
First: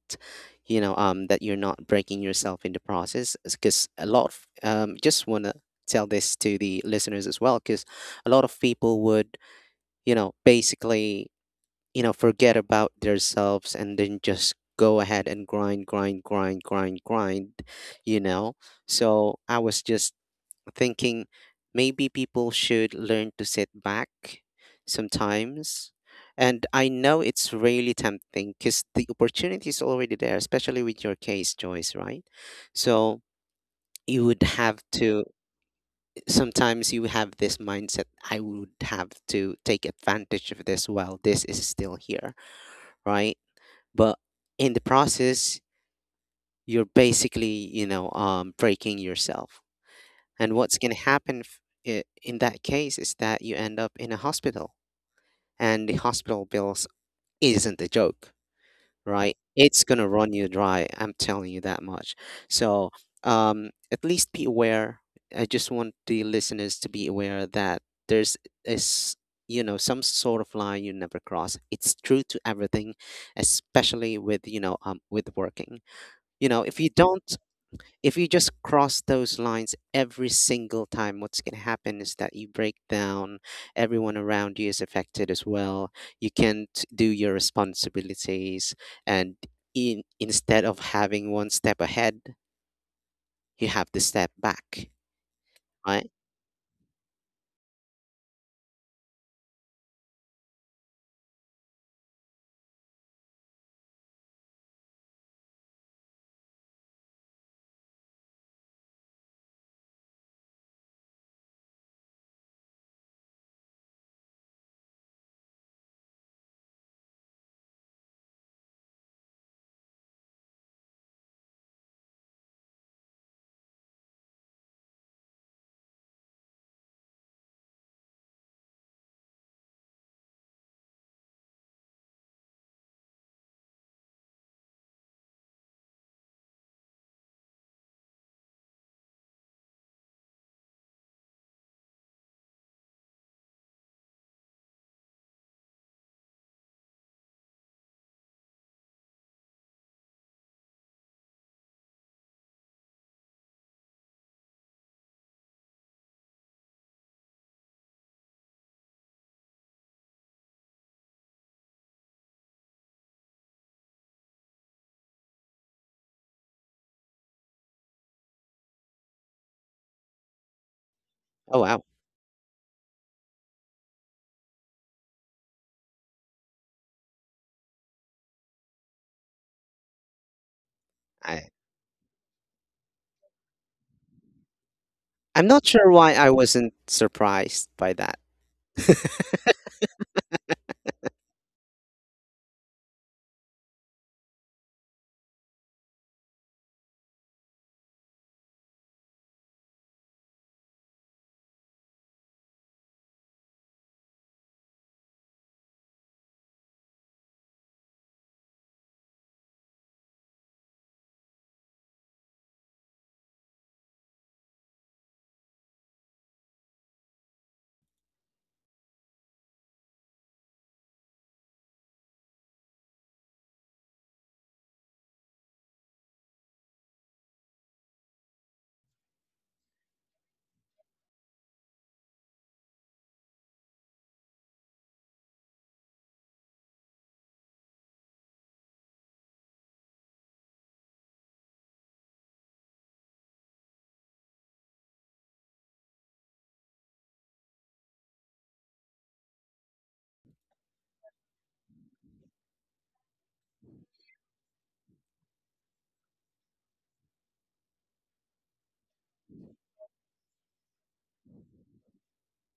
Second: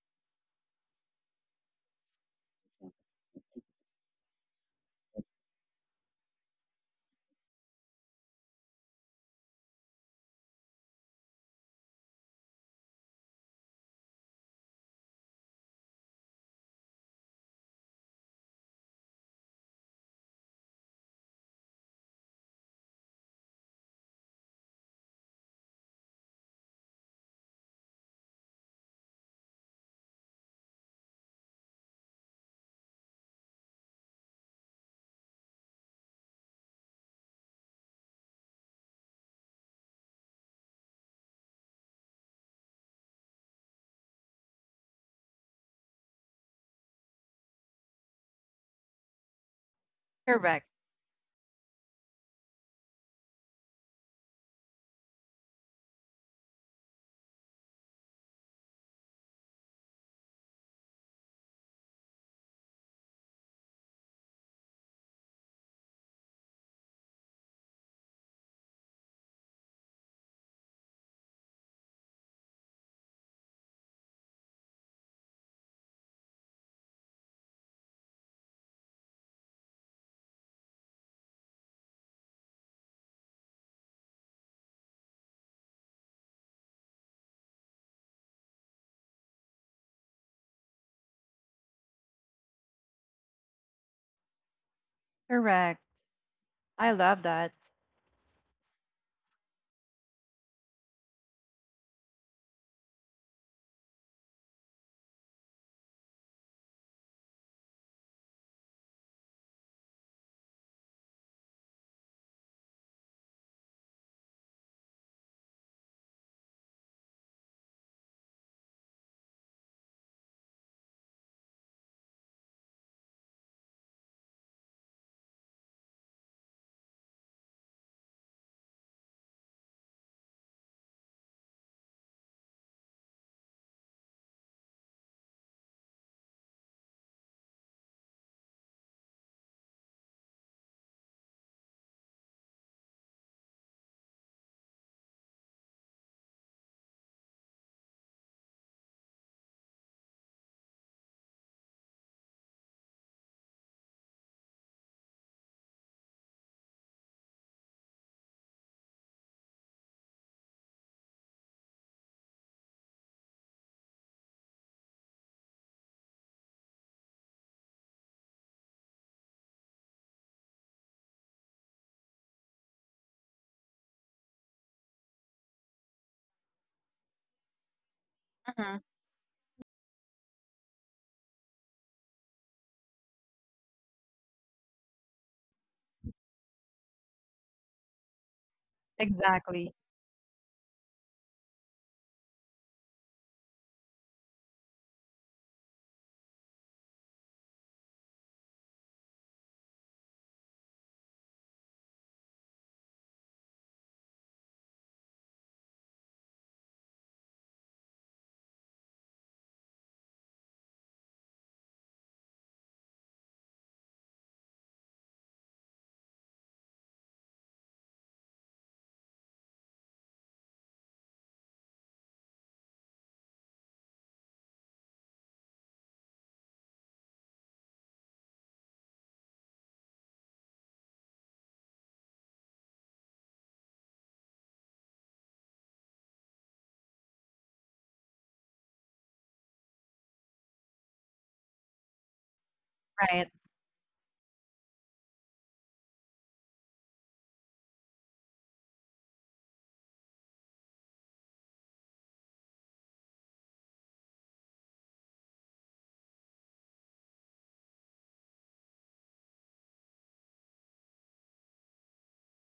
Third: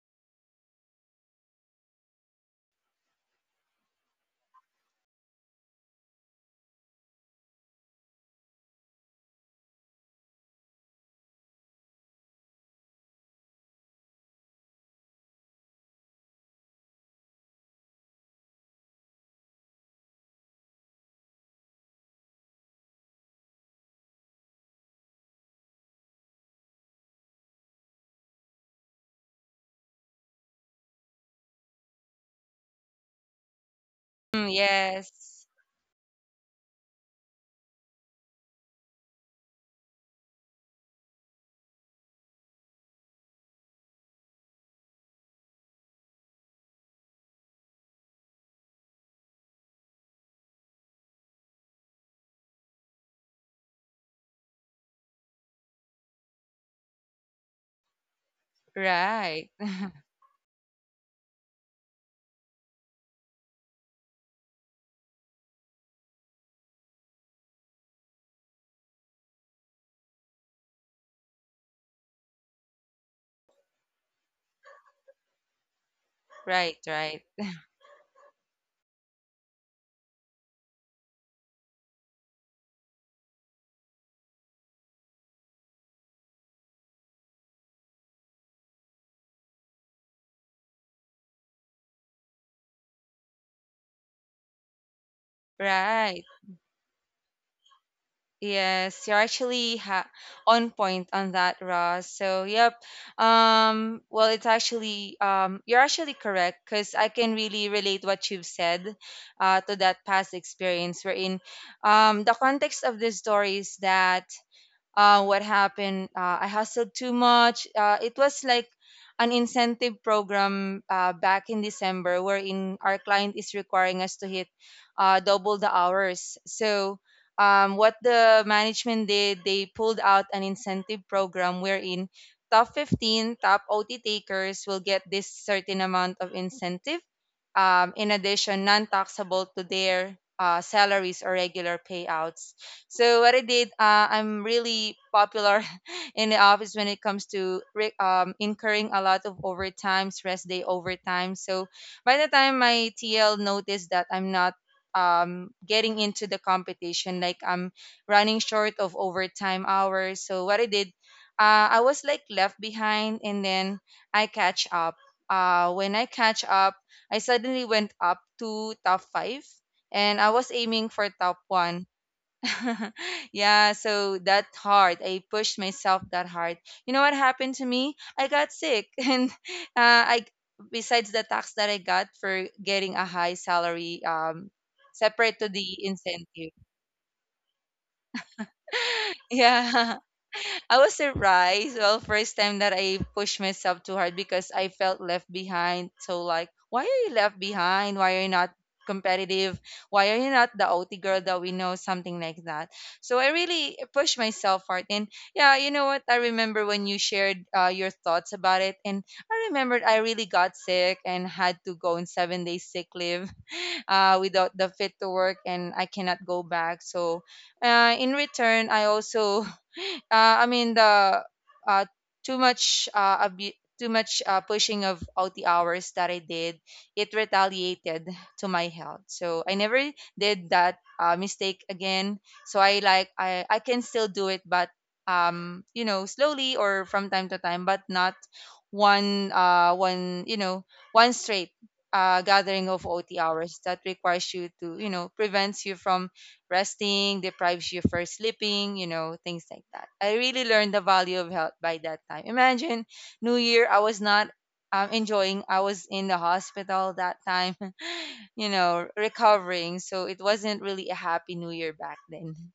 you know um that you're not breaking yourself in the process. Because a lot of, um just want to tell this to the listeners as well, because a lot of people would, you know basically, you know, forget about themselves and then just go ahead and grind, grind, grind, grind, grind, you know? So I was just thinking, maybe people should learn to sit back sometimes. And I know it's really tempting because the opportunity is already there, especially with your case, Joyce, right? So you would mm, have to, yes. sometimes you have this mindset, I would have to take advantage of this while this is still here, right? But in the process you're basically, you know um, breaking yourself. And Correct. what's going to happen f- i- in that case is that you end up in a hospital, and the hospital bills isn't a joke, right? Right, It's going to run you dry, I'm telling you that much. So, um, at least be aware. I just want the listeners to be aware that there's is you know some sort of line you never cross. It's true to everything, especially with you know um, with working. You know, right, if you right, don't, if you just cross those lines every single time, what's going to happen is that you break down. Everyone around you is affected as well. You can't do your responsibilities. And, in, instead of having one step ahead, you have to step back, Correct. right? right. I love that. Yes, you're actually ha on point on that, Ross. So, yep. Um, well, it's actually um, you're actually correct because I can really relate what you've said uh, to that past experience. Wherein, um, the context of this story is that uh, what happened, uh, I hustled too much. Uh, it was like an incentive program uh, back in December, wherein our client is requiring us to hit uh, double the hours. So um, what the management did, they pulled out an incentive program wherein top fifteen top O T takers will get this certain amount of incentive, um, in addition non-taxable to their uh, salaries or regular payouts. So what I did, uh, I'm really popular in the office when it comes to re- um, incurring a lot of overtimes, rest day overtime. So by the time my T L noticed that I'm not um, getting into the competition, like I'm running short of overtime hours. So what I did, uh, I was like left behind, and then I catch up. Uh, when I catch up, I suddenly went up to top five, and I was aiming for top Oh, wow. one. Yeah, so that hard. I pushed myself that hard. You know what happened to me? I got Hmm. sick and uh, I besides the I, tax that I got for getting a high salary, um separate I'm to not the sure why I incentive. wasn't surprised by that. Exactly. Yeah. I was surprised. Well, first time that I pushed myself too hard because I felt left behind. So like, why are you left behind? Why are you not competitive? Why are you not the O T girl that we know? Something like that. So I really pushed myself hard. And yeah, you know what? I remember when you shared uh, your thoughts about it, and I remembered I really got sick and had to go on seven days sick leave uh, without the fit to work, and I cannot go back. So uh, in return, I also, uh, I mean the uh, too much uh, abu- too much uh, pushing of O T hours that I did, it retaliated to my health. So I never did that uh, mistake again. So I like I I can still do it, but um you know, slowly or from time to time, but not one uh one you know one straight uh gathering of O T Right. hours that requires you to, you know prevents you from resting, deprives you for sleeping, you know, things like that. I really learned the value of health by that time. Imagine New Year, I was not um, enjoying, I was in the hospital that time, you know, recovering. So it wasn't really a happy New Year back then.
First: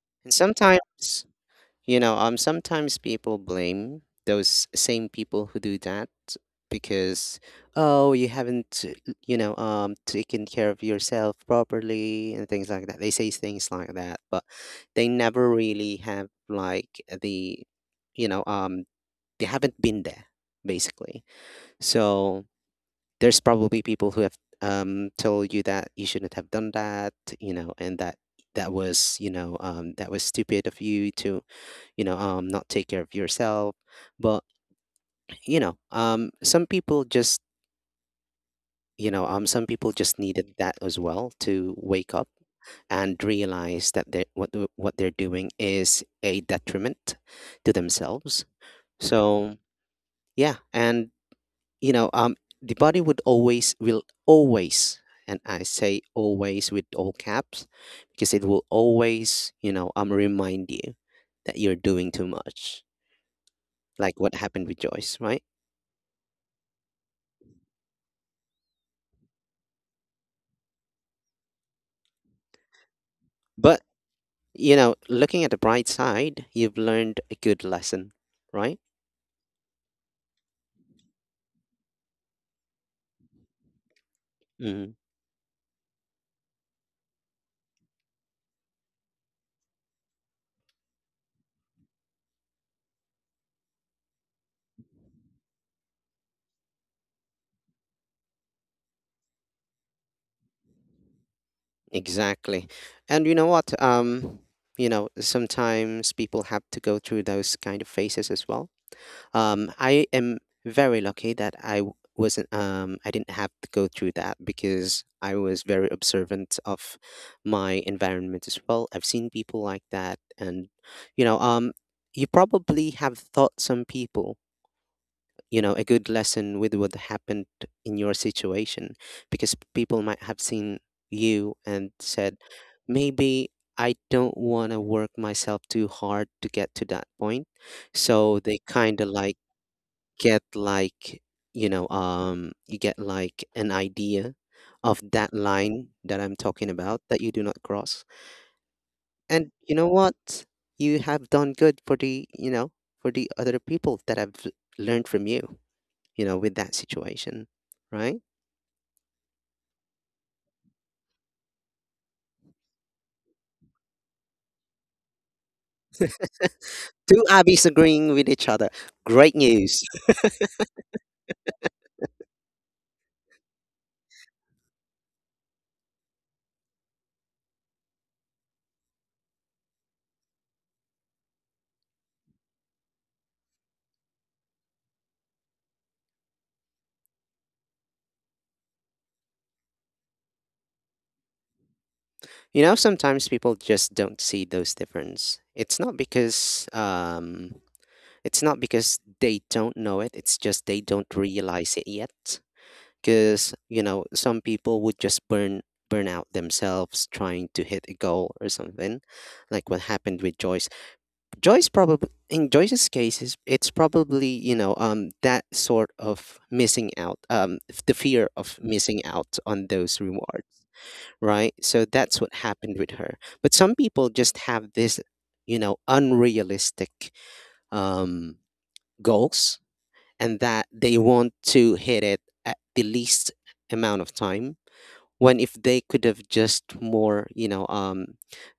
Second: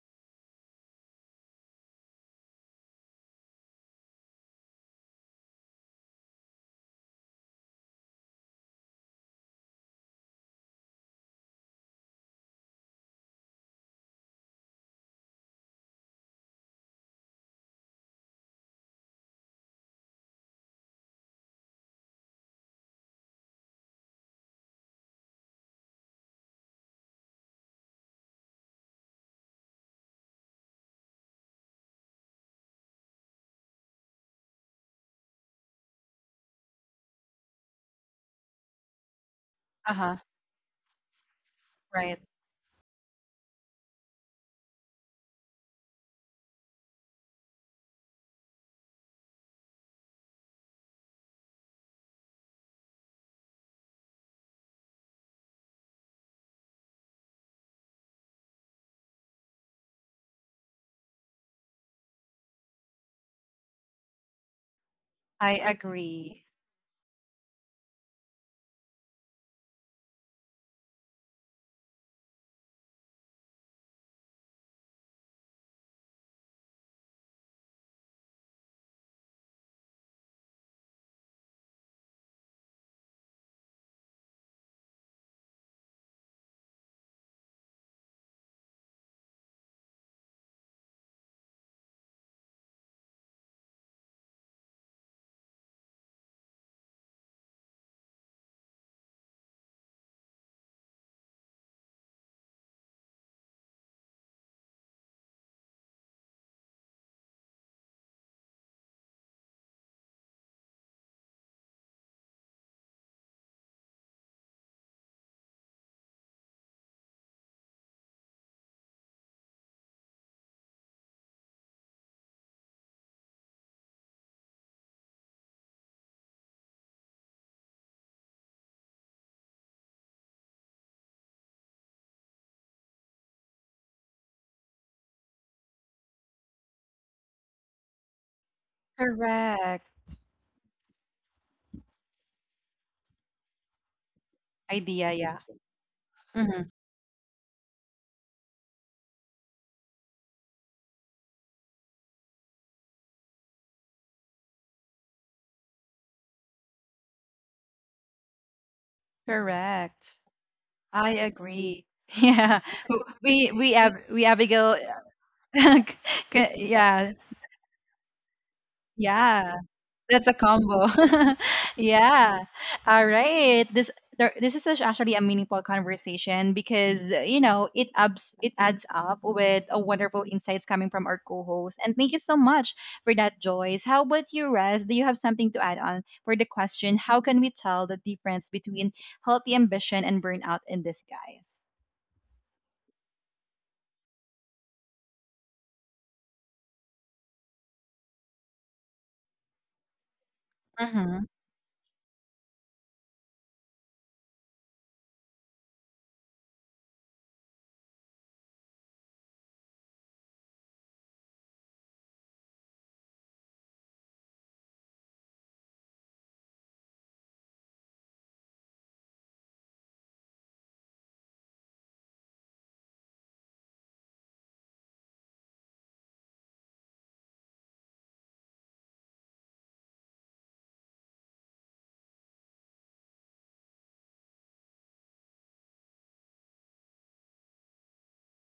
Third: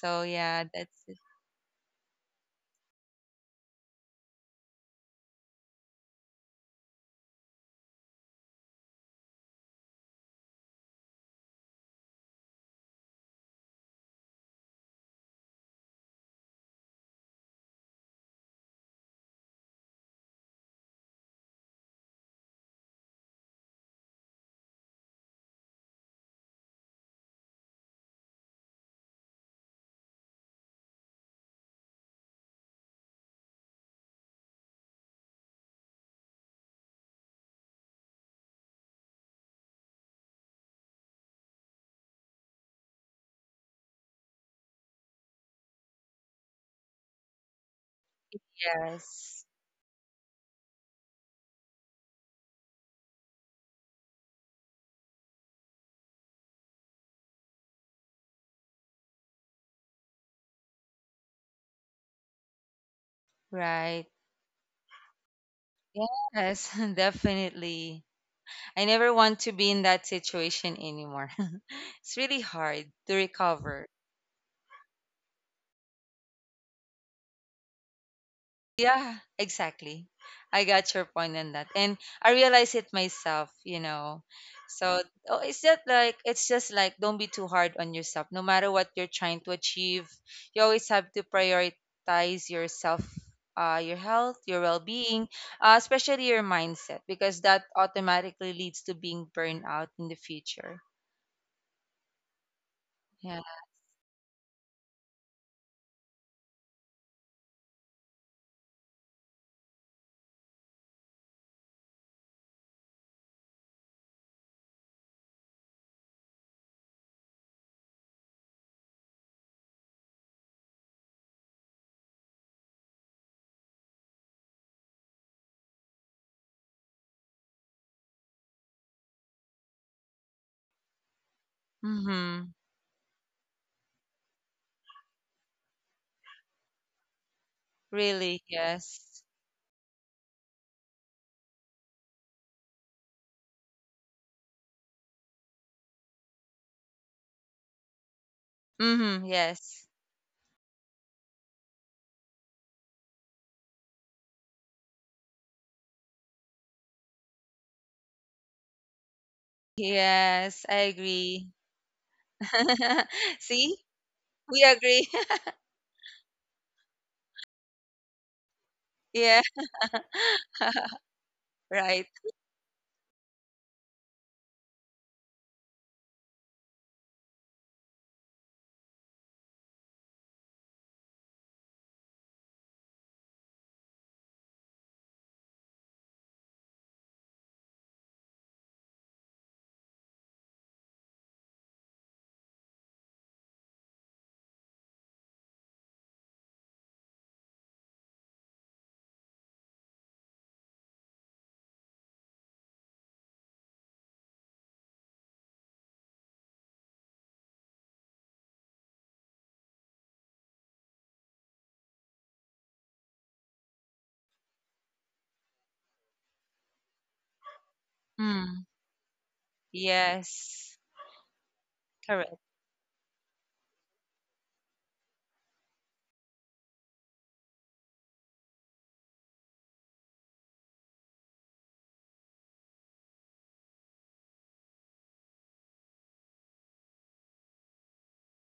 So And yeah, that's it. sometimes, you know, um, sometimes people blame those same people who do that because, oh, you haven't, uh, you know, um, taken care of yourself properly and things like that. They say things like that, but they never really have, like, the, you know, um, they haven't been there basically. So there's probably people who have, um told you that you shouldn't have done that, you know, and that, that was, you know um, that was stupid of you to, you know um not take care of yourself. But, you know um some people just, you know um some people Uh-huh. just needed that as well to wake Right. up and realize that they what the- what they're doing is a detriment to themselves. Yes, So yeah, and, you know um the body would always, will always and I say always with all caps, because it will always, you know um remind you that you're doing too much, right. like what happened with Joyce, right? I agree. Yes, definitely. I never want to be in that situation anymore. It's really hard to But, recover. you know, looking at the bright side, you've learned a good lesson, right? Yeah, exactly. I got your point on that. And I realize it myself, you know. Hmm. So oh, it's just like, it's just like don't be too hard on yourself. No matter what you're trying to achieve, you always have to prioritize yourself, uh, your health, your well-being, uh, especially your mindset, because that automatically leads to being burned out in the future. Exactly. And you Yeah. know what? Um, you know, sometimes people have to go through those kind of phases as well. Um, I am very lucky that I w- wasn't, um, I didn't have to go through that, because I was very observant of my environment as well. I've seen people like that, and, you know, um, you probably have thought some people, you know a good lesson with what happened in your situation, because people might have seen you and said, Mm-hmm. maybe I don't want to work myself too hard to get to that point. So Really, they kind of yes. like, Correct. get like you know um you get like an idea of Idea, that yeah. line that I'm talking Mhm. about, that you do not cross. Mm-hmm. And you know Yes. what? You have done good for the, you know for the other people that have learned from you, you know, with that situation, right? Correct. Yes, I I agree. agree. Yeah. W- We we See? Ab we We Abigail. agree. C- yeah, Two Abbies agreeing with each other. Great Yeah. yeah, news. that's a combo. Right. Yeah. All right. This there, this is such- actually a meaningful conversation, because uh, you know it ups it adds up with a wonderful insights coming from our co-host. And thank you so much for that, Joyce. How about you, Res? Do you have something to add on for the question? How can we tell the difference between healthy ambition and burnout in disguise, You know, sometimes people just don't see those difference. It's not because um, it's not because they don't know it. It's just they guys? don't Mm-hmm. realize it yet. Because, you know some people would just burn burn out themselves trying to hit a goal or something, like what happened with Joyce. Joyce, probably in Joyce's case, is it's probably, you know um that sort of missing out, um f- the fear of Mm. missing out on those rewards, Yes. right? So that's what Correct. happened with her. But some people just have this, you know unrealistic, um goals, and that they want to hit it at the least amount of time, when if they could have just more, you know um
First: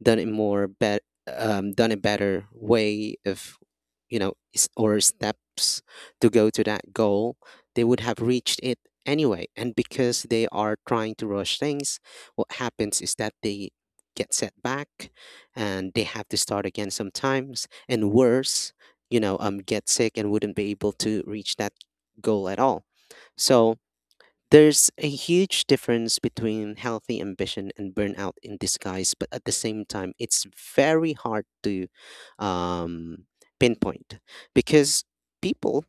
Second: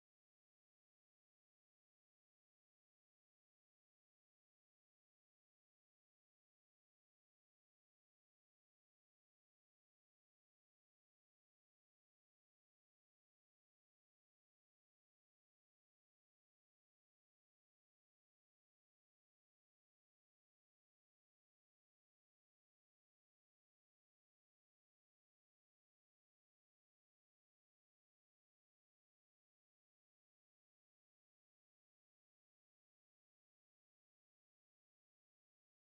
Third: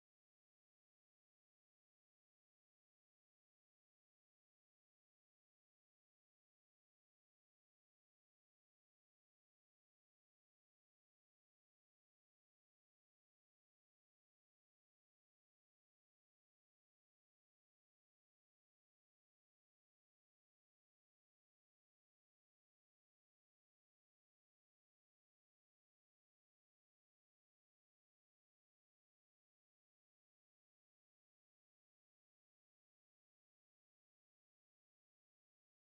done it more bet um done a better way of, you know s- or steps to go to that goal, they would have reached it anyway. And because they are trying to rush things, what happens is that they get set back, and they have to start again sometimes, and worse, you know um get sick and wouldn't be able to reach that goal at all. So there's a huge difference between healthy ambition and burnout in disguise, but at the same time, it's very hard to, um, pinpoint, because people,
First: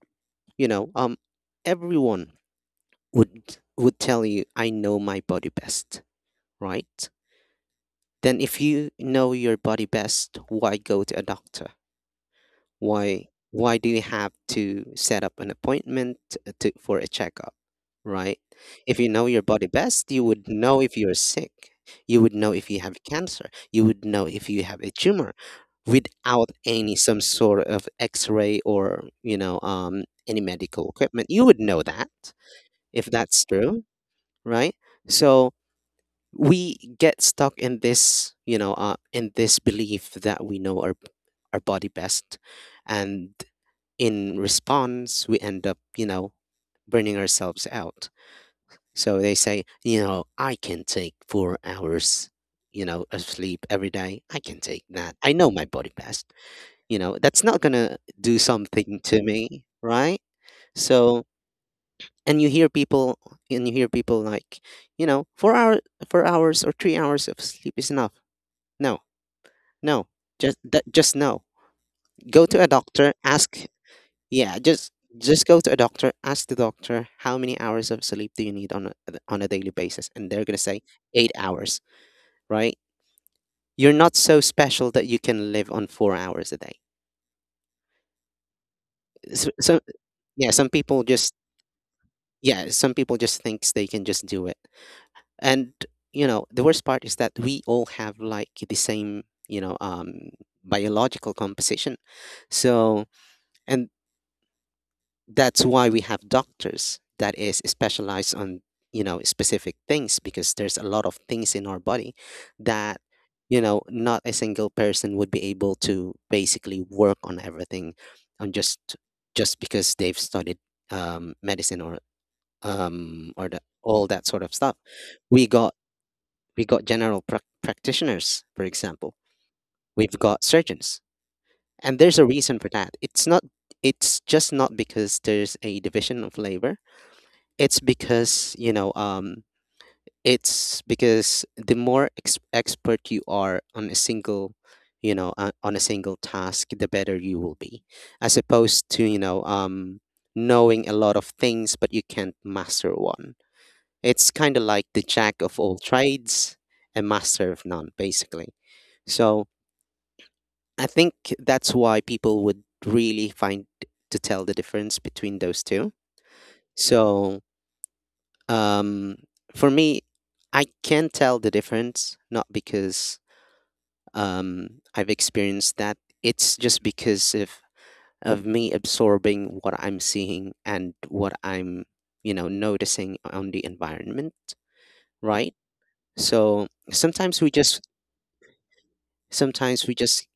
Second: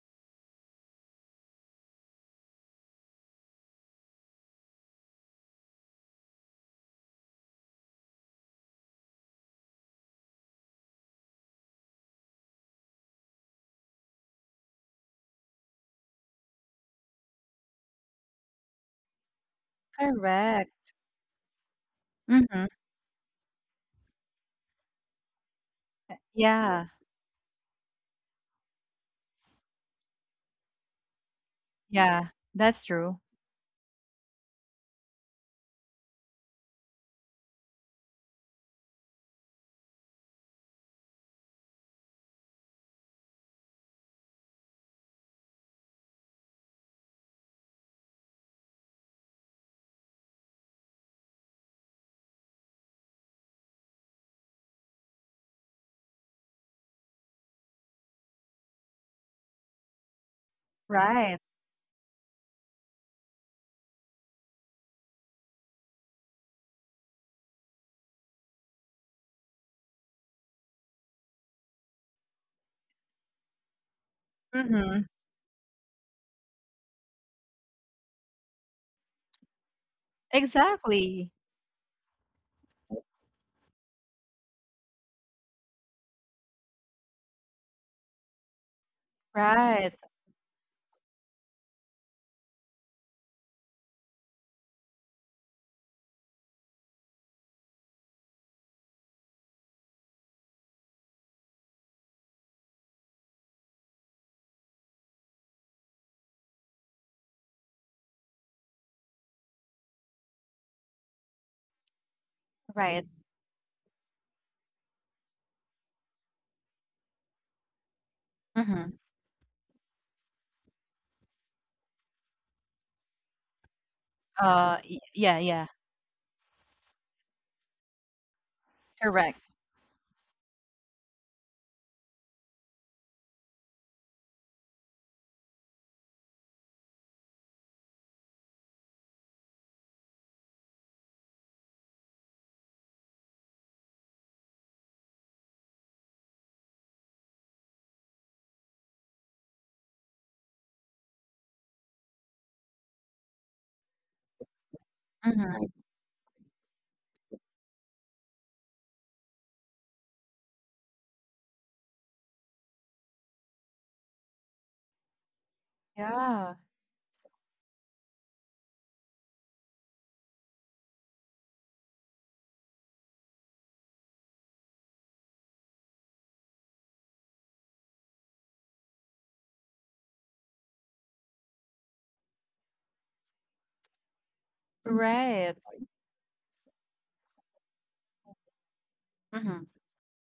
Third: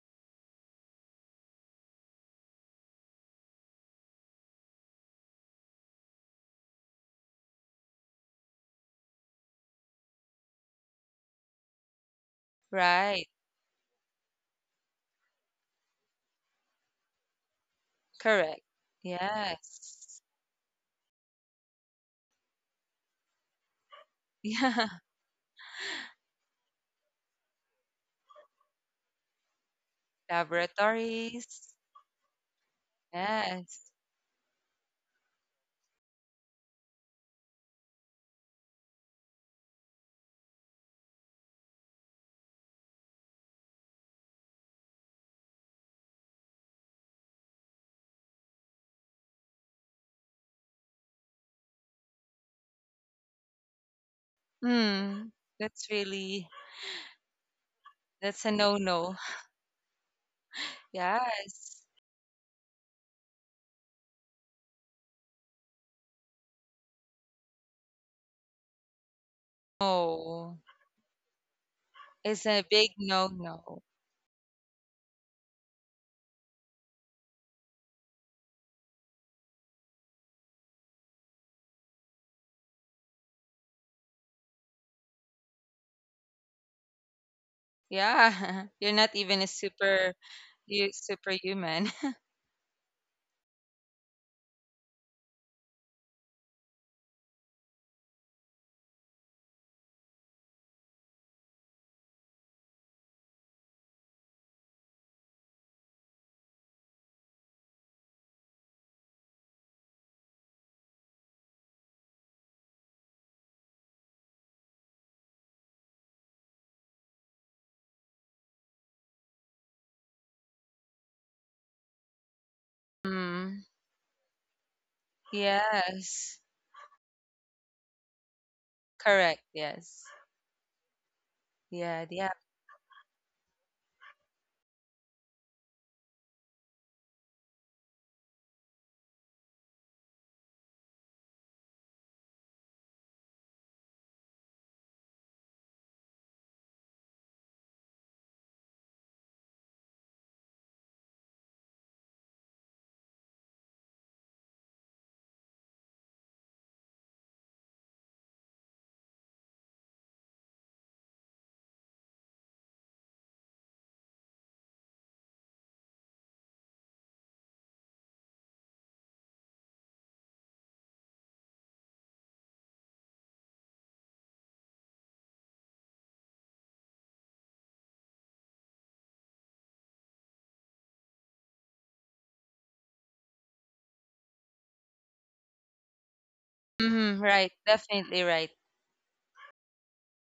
you know, um, everyone would would tell you, "I know my body best," right? Then, if you know your body best, why go to a doctor? Why Right. why do you have to set up an appointment, uh, to, for a checkup, right? Correct. If you know your body best, Yes. you would Correct. know if you're sick. You would know Mm-hmm. if you have cancer. You would know if you have Yeah. a tumor without Yeah. any some sort of x-ray, or, you know, um, any medical equipment. You Laboratories. would know that, Yeah. That's if true. that's true, Yes. right? So we get stuck in this, you know, uh, in this belief that we know our our body best, and in response, we end up, you know, burning ourselves out. So they say, you know, I can take four hours, you know, of sleep every day. I can take that. Mm. I know my That's body best. really, You know, that's not going to do that's a something no-no. to me, right? So, Right. Yes. and you hear people, and you hear people like, you know, four hours, four hours or three hours of sleep is enough. No, no, just, No. that, just no. It's Go to a a big doctor, ask— no-no. Yeah, just, Mm-hmm. just go to a doctor, ask the doctor how many hours of sleep do you need on a, on a daily basis, and they're gonna say Exactly. eight hours, right? You're not so special that you can live on four hours a day. Yeah. You're not even a So, so Right, super, yeah, some you people just— superhuman. Yeah, some people just thinks they can just do it. And, you know the worst part is that we all have, like, the same, you know um biological composition. So, and that's why we have doctors that is specialized on, you know specific things, because there's a lot of things in our body that, right. you know not a single person would be able to basically work on everything, on just Mhm. just because they've studied, um, medicine, or, um, or the, Mm. all that sort of stuff. Uh, y yeah, we yeah. got Yes. we got general prac practitioners for example. Correct. Correct. Yes. We've got surgeons. And Yeah. there's a The reason for that. It's not it's just not because there's a division of labor. It's because, you know um it's because the more ex- expert you are on a single you know uh, on a single task, the better you will be, as opposed to, you know um knowing a lot of things but you can't master one. It's kind of like the jack of Mhm. all trades and master of none, basically. So I think that's why people would really find to tell the difference between those two. Yeah. So, Um, for me, I can tell the difference, not because, um, I've experienced that. It's just because of of me absorbing what I'm seeing, and what I'm, you know, noticing on the environment, right? Right. So Mhm, sometimes we right, just definitely right. Mhm. sometimes we just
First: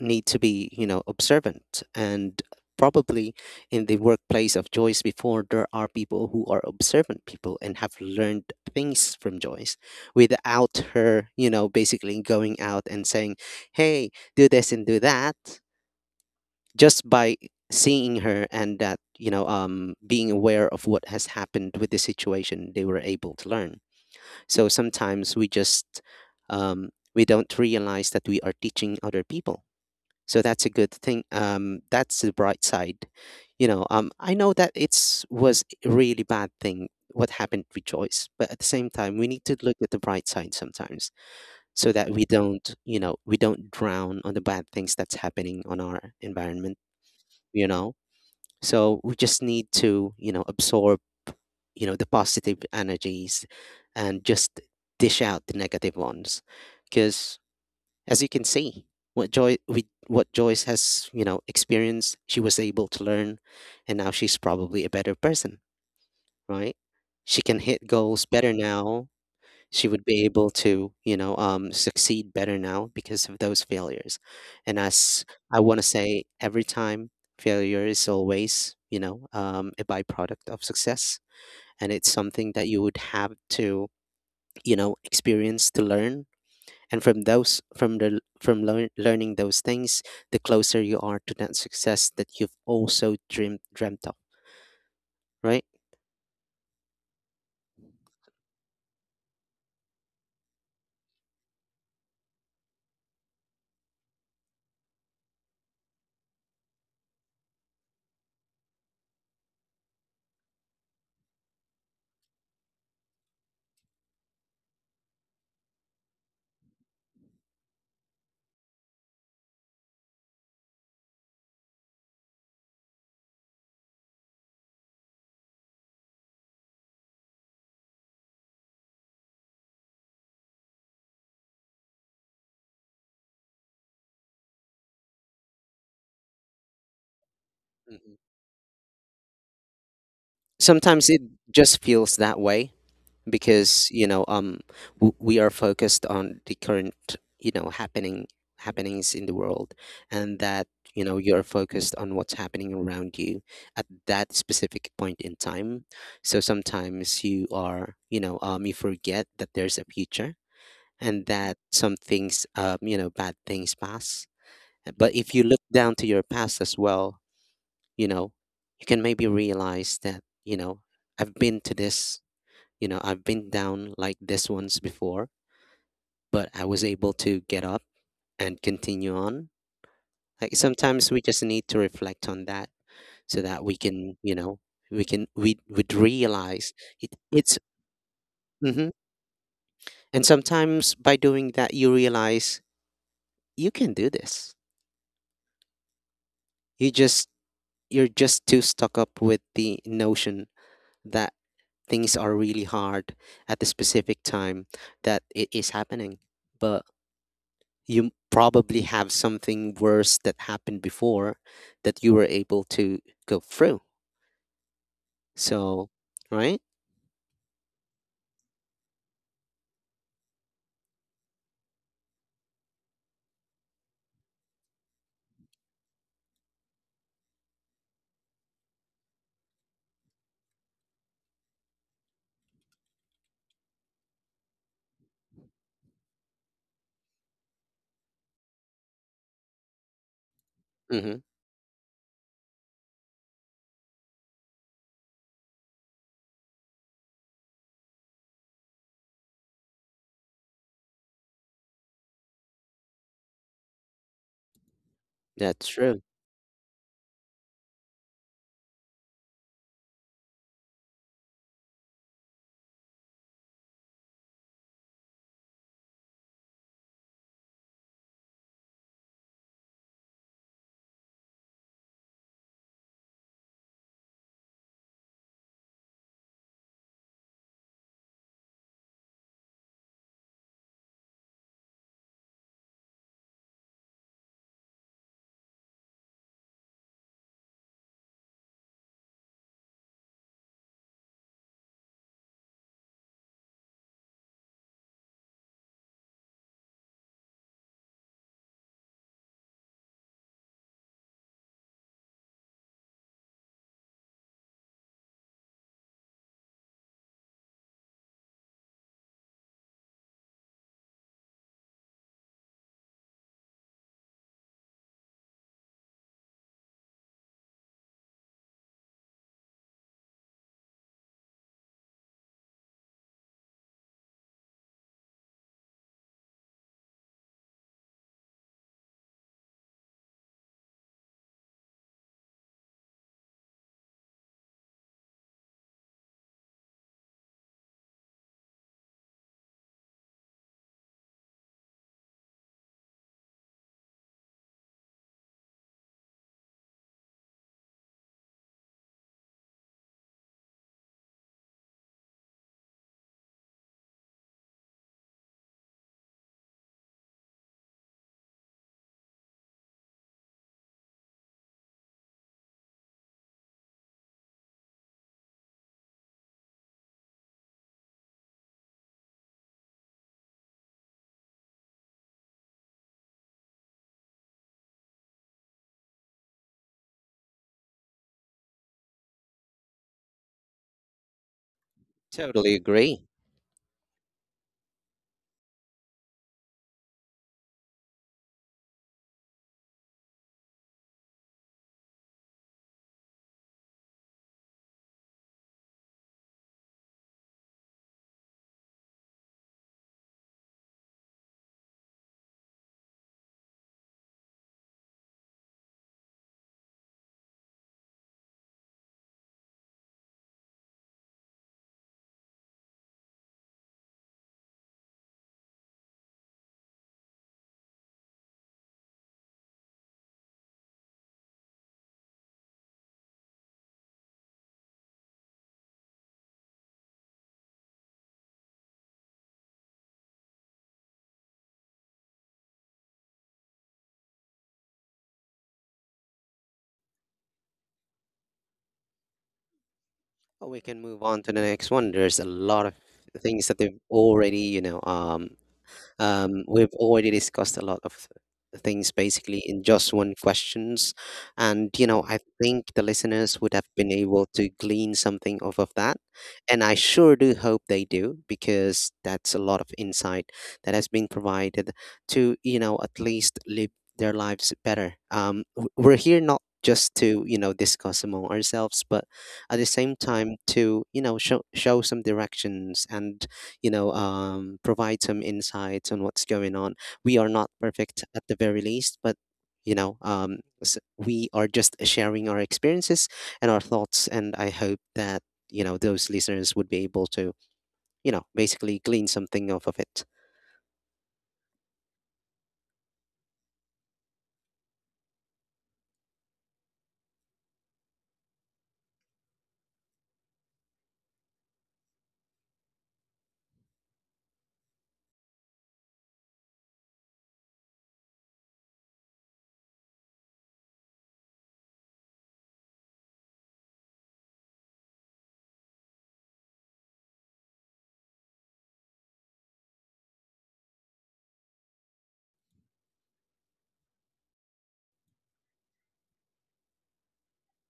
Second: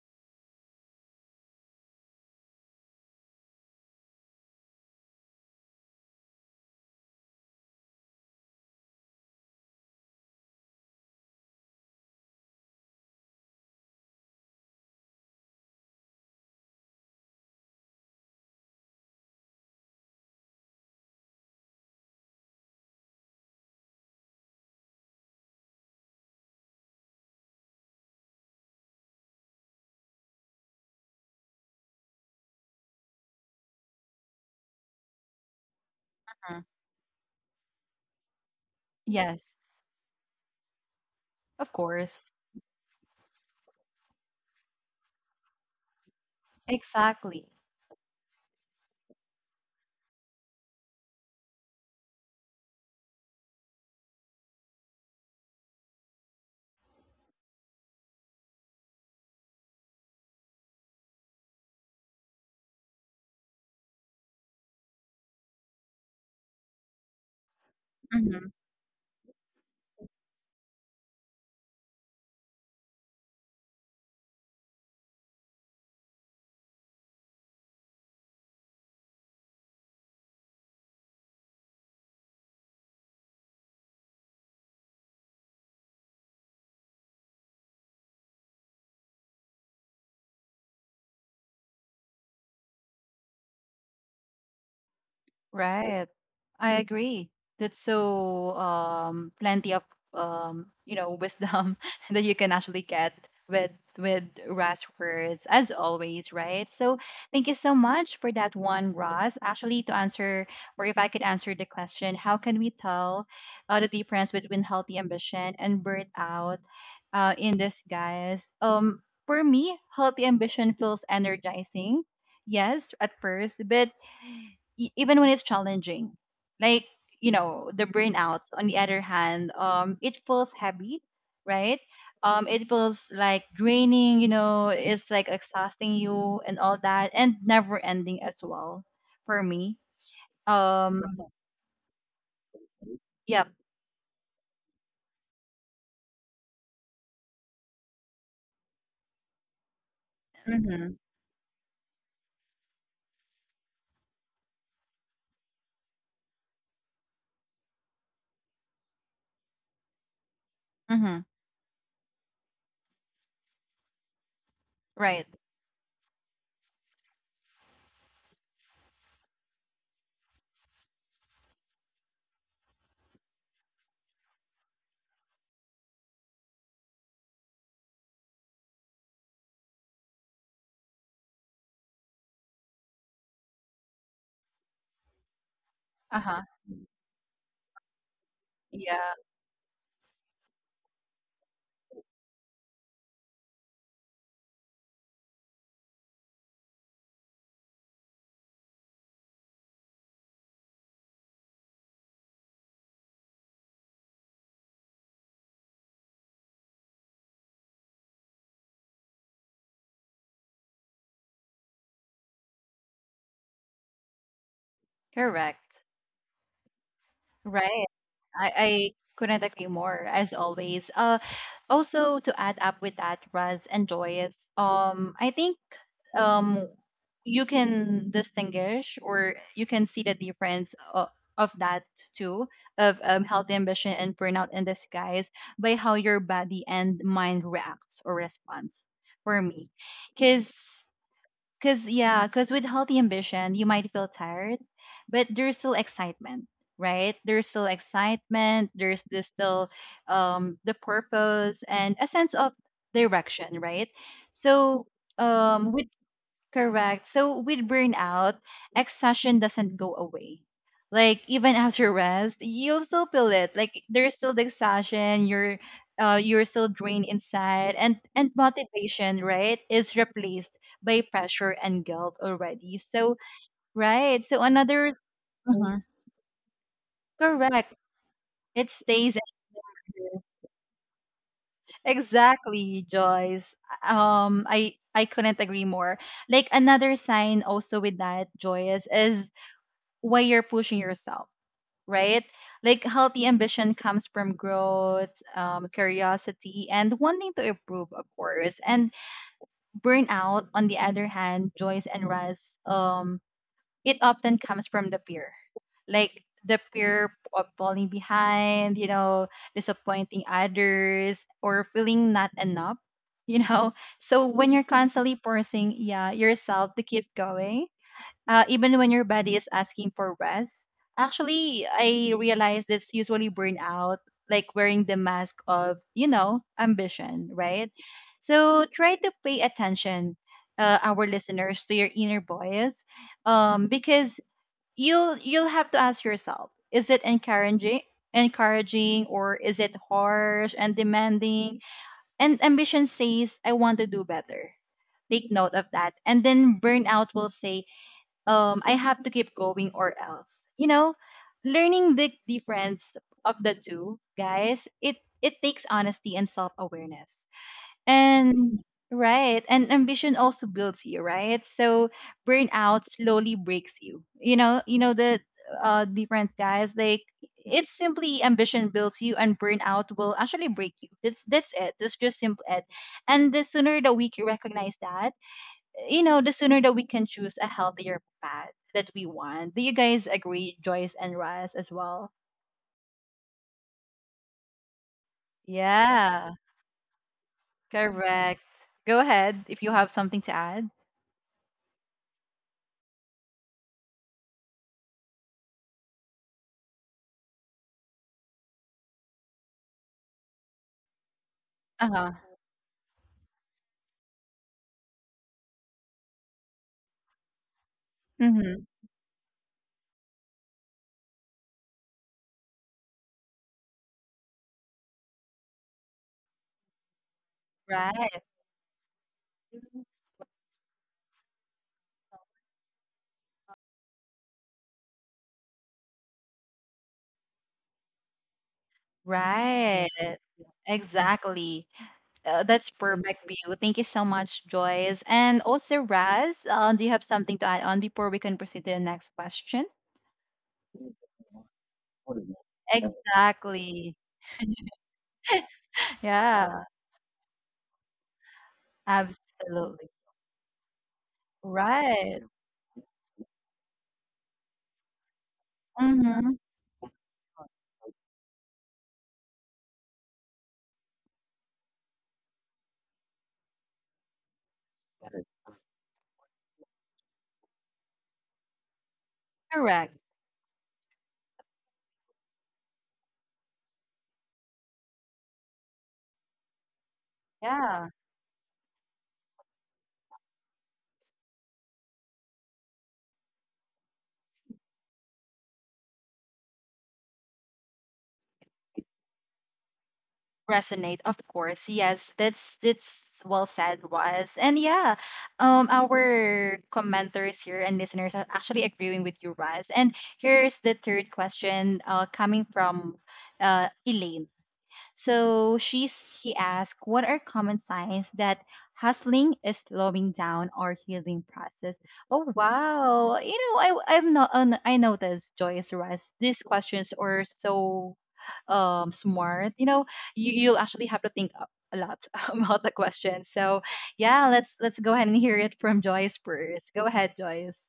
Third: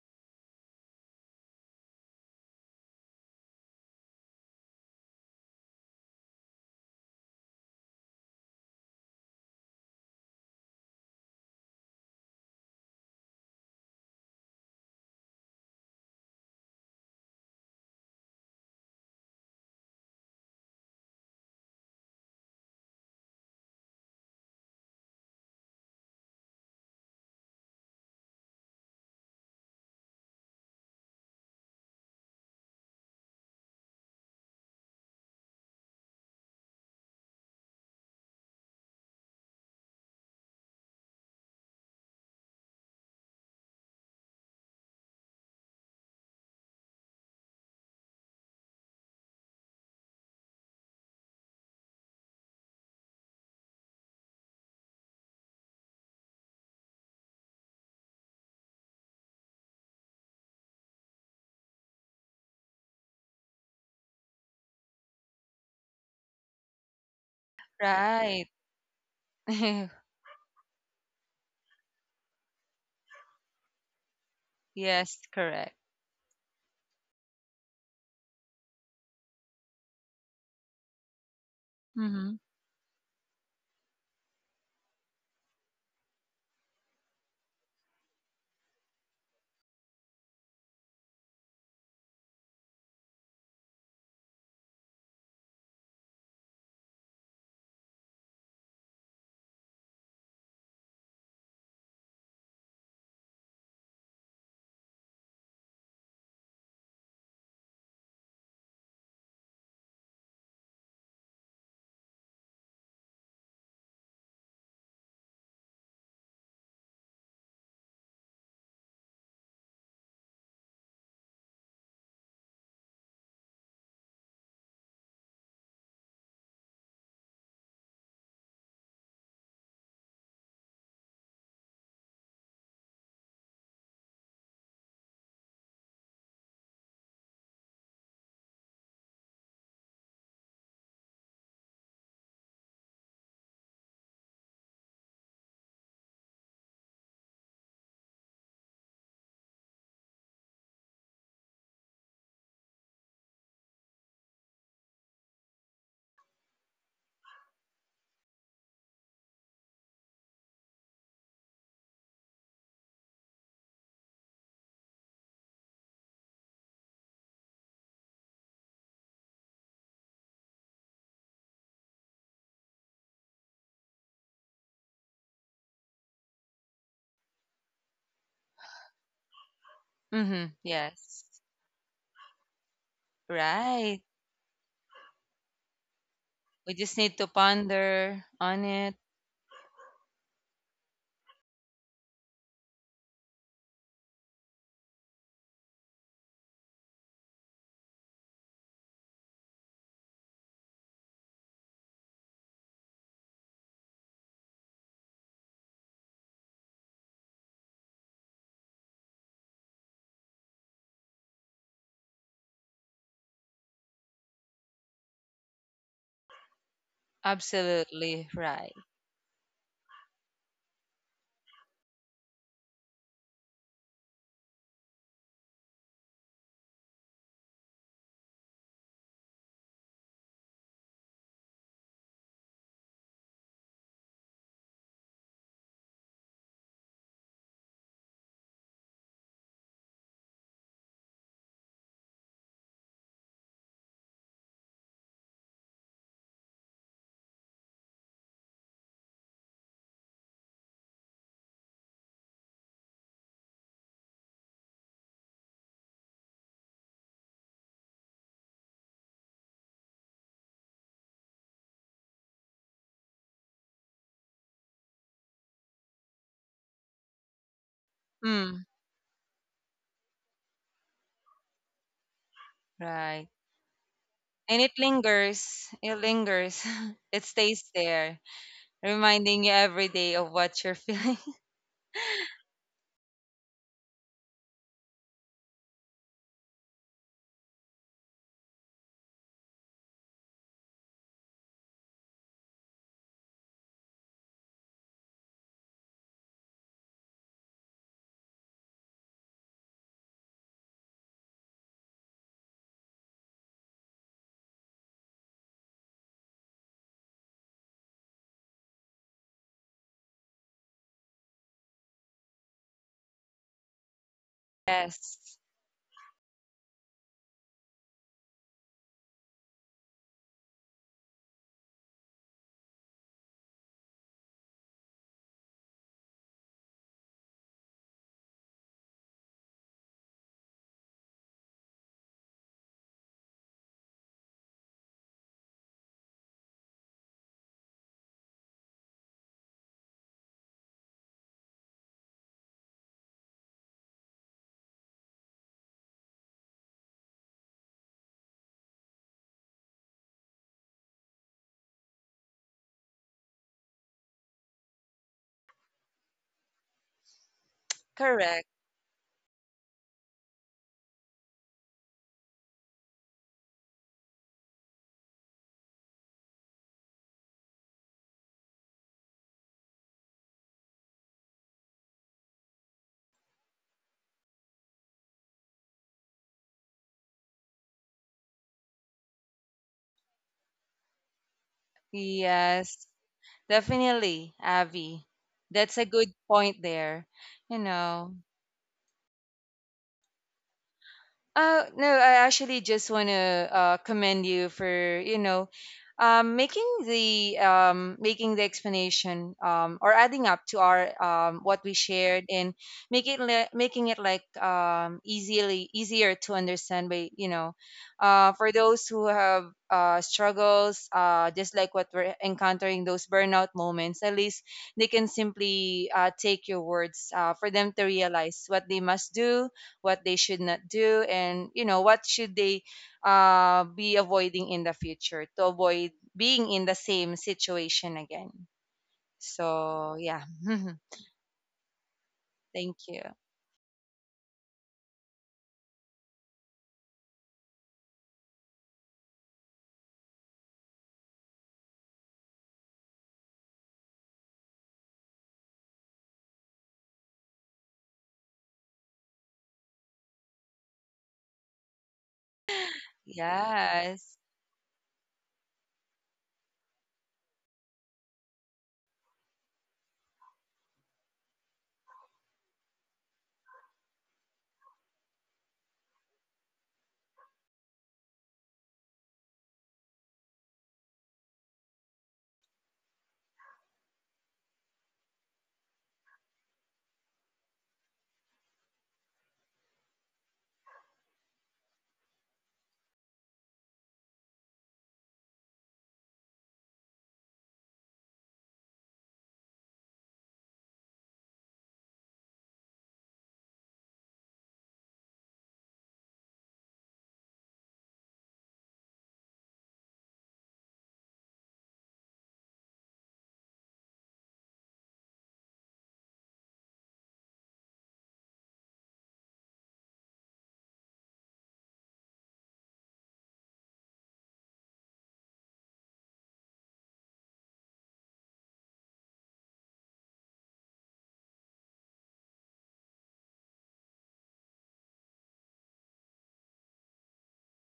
need to be, you know, observant. And probably in the workplace of Joyce before, there are people who are observant people and have learned things from Joyce without her, you know, basically going out and saying, hey, do this and do that, just by seeing her, and that, you know um being aware of what has happened with the situation, they were able to learn. So sometimes we just, um we don't realize that we are teaching other people, so that's a good thing. Um, that's the bright side. You know, um, I know that it's was a really bad thing what happened with Joyce, but at the same time, we need Yes. to look at the bright side sometimes, Of so that we course. don't, you know, we don't drown on the bad things that's happening on our environment. Exactly. You know, so we just need to, you know, absorb, you know, the positive energies, and just dish out the negative ones. Because, as you can see, what Joy with what Joyce has, you know, experienced, she was able to learn, and now she's probably a better person, right? She can hit goals Right. Mhm. better now. She would be able to, you know, um, succeed better now, because of those failures. And Yes, as I correct. want to say, every time failure is always, you know, um, a byproduct of success, and it's Mm-hmm. something that you would have to, you know, experience to learn and from those from the from learn, learning those things, the closer you are to that success that you've also dreamed dreamt of, right? Right. I agree. That's so um, plenty of um, you know wisdom that you can actually get with with Ross words as always, right? So thank you so much for that one, Ross. Actually, to answer or if I could answer the question, how can we tell uh, the difference between healthy ambition and burnout, uh, in this, guys? Um, for me, healthy ambition feels energizing, yes, at first, but e- even when it's challenging like you know the burnouts on the other hand um it feels heavy, right. Um it feels like draining, you know, it's like exhausting you and all that and never Mhm. ending as well for me. um Sometimes it just feels that way yep. because you know um w- we are focused on the current, you know happening happenings in the world, and that, Mm-hmm, you know you're focused on what's happening around you at that specific point in time. So sometimes you are you know um you forget that there's a future, mm-hmm. and that some things, um, you know, bad things pass. But Right. if you look down to your past as well, you know, you can maybe realize that, you know, I've been to this, you know, I've been down like this once before, but I was able to get up and continue on. Mhm, Like sometimes yes. we just need to reflect on that so that we Right. can, you know, we can we would Uh-huh. We realize just need it. to it's ponder on hmm it. Yeah. and sometimes by doing that, you realize you can do this. You just you're just too stuck up with the notion that things are really hard at the specific time that it is happening. But you probably have something worse that happened before that you were able to go through. Correct. So, right? Right. Absolutely I, right. I couldn't agree more, as always. Uh, also to add up with that, Raz and Joyce, um, I think um, you can distinguish or you can see the difference of, of that too, of um, healthy ambition and burnout in disguise by how your body and mind reacts or responds for me. Because Mm-hmm. Cause yeah, cause with healthy ambition, you might feel tired, but there's still excitement, right? There's still excitement. There's this still um the purpose and a sense of direction, right? So That's um with true. Correct. So with burnout, exhaustion doesn't go away. Like even after rest, you'll still feel it. Like there's still the exhaustion. You're, uh, you're still drained inside, and and Mm. motivation, right, is replaced by pressure and guilt already. So Right. right. So And it another lingers. hmm It lingers. It stays correct. there, It stays. reminding you every day Yes. of what you're feeling. Exactly, Joyce. Um, I I couldn't agree more. Like another sign also with that, Joyce, is why you're pushing yourself, right? Like healthy ambition comes from growth, um, curiosity, and wanting to improve, of course. And burnout, on the other hand, joys and rest, um, it often comes from the fear, like the fear of falling behind, you know, disappointing others, or feeling not enough, you know. So when you're Yes. constantly forcing, yeah, yourself to keep going, uh, even when your body is asking for rest. Actually, I realized it's usually burnout, like wearing the mask of, you know, ambition, right? So try to pay attention, uh, our listeners, to your inner voice, um, because you'll you'll have to ask yourself: Is it encouraging, encouraging, or is it harsh and demanding? And ambition says, "I want to do better." Take note of that, and then burnout will say, um, I have to keep going or else. You know, learning the difference of the two, guys, it it takes honesty and self awareness. Correct. And right, and ambition also builds you, right? So burnout slowly breaks you. You know, you know the uh difference, guys. Like it's simply ambition builds you and burnout will actually break you. That's that's it. That's just simple it. And the sooner that we can recognize that, you know, the sooner that we can choose a healthier path that we want. Do you guys agree, Joyce and Russ, as well? Totally Yes. agree. Definitely, Avi. That's a good Yeah, point there. You know, correct. Go ahead if you have something to add. Uh, no, I actually just want to uh, commend you for, you know, um, making the um, making the explanation, um, or adding up to our, um, what we Uh huh. shared, and making le- making it like, um, easily easier to understand by, you know, uh, for Mm-hmm. those who have uh, struggles, uh, just like what we're encountering, those burnout moments, at least they can simply uh, take your words uh, for them to Right, realize what they must do, what they should not do, and you know what should they uh, be avoiding in the future to avoid being in the same situation again. right. So yeah. Exactly. Uh, that's Thank you. perfect view. Thank you so much, Joyce. And also, Raz, uh, do you have something to add on before we can proceed to the next question? Well, we can move on to the next one. There's a lot of things that they've Exactly. already, you know, um, Um, Yeah, we've already discussed a lot of things basically in absolutely. just one questions, and you know I Right. think the listeners would have been Yes. able to glean something off of that, Mm-hmm. and I sure do hope they do because that's a lot of insight that has been provided to, you know at least live their lives better. Um, w- we're here not just to, you know discuss among ourselves, but at the same Correct. time to, you know show show some directions and, you know, um, provide some insights on what's going on. We are not Yeah, perfect at the very least, but, you know, um, s we are just sharing our experiences and our thoughts. And I hope that, you know those listeners would be able to, you know, basically glean something off of it. resonate, of course. Yes, that's that's well said, was. And yeah, um, our commenters here and listeners are actually agreeing with you, Raz. And here's the third question, uh, coming from uh Elaine. So she she asked, "What are common signs that hustling is slowing down our healing process?" Oh wow! You know, I i have not uh, I noticed Joyce Russ. These questions are so um smart. You know, you you'll actually have to think a a lot about the question. So yeah, let's let's go ahead and hear it from Joyce first. Go ahead, Joyce.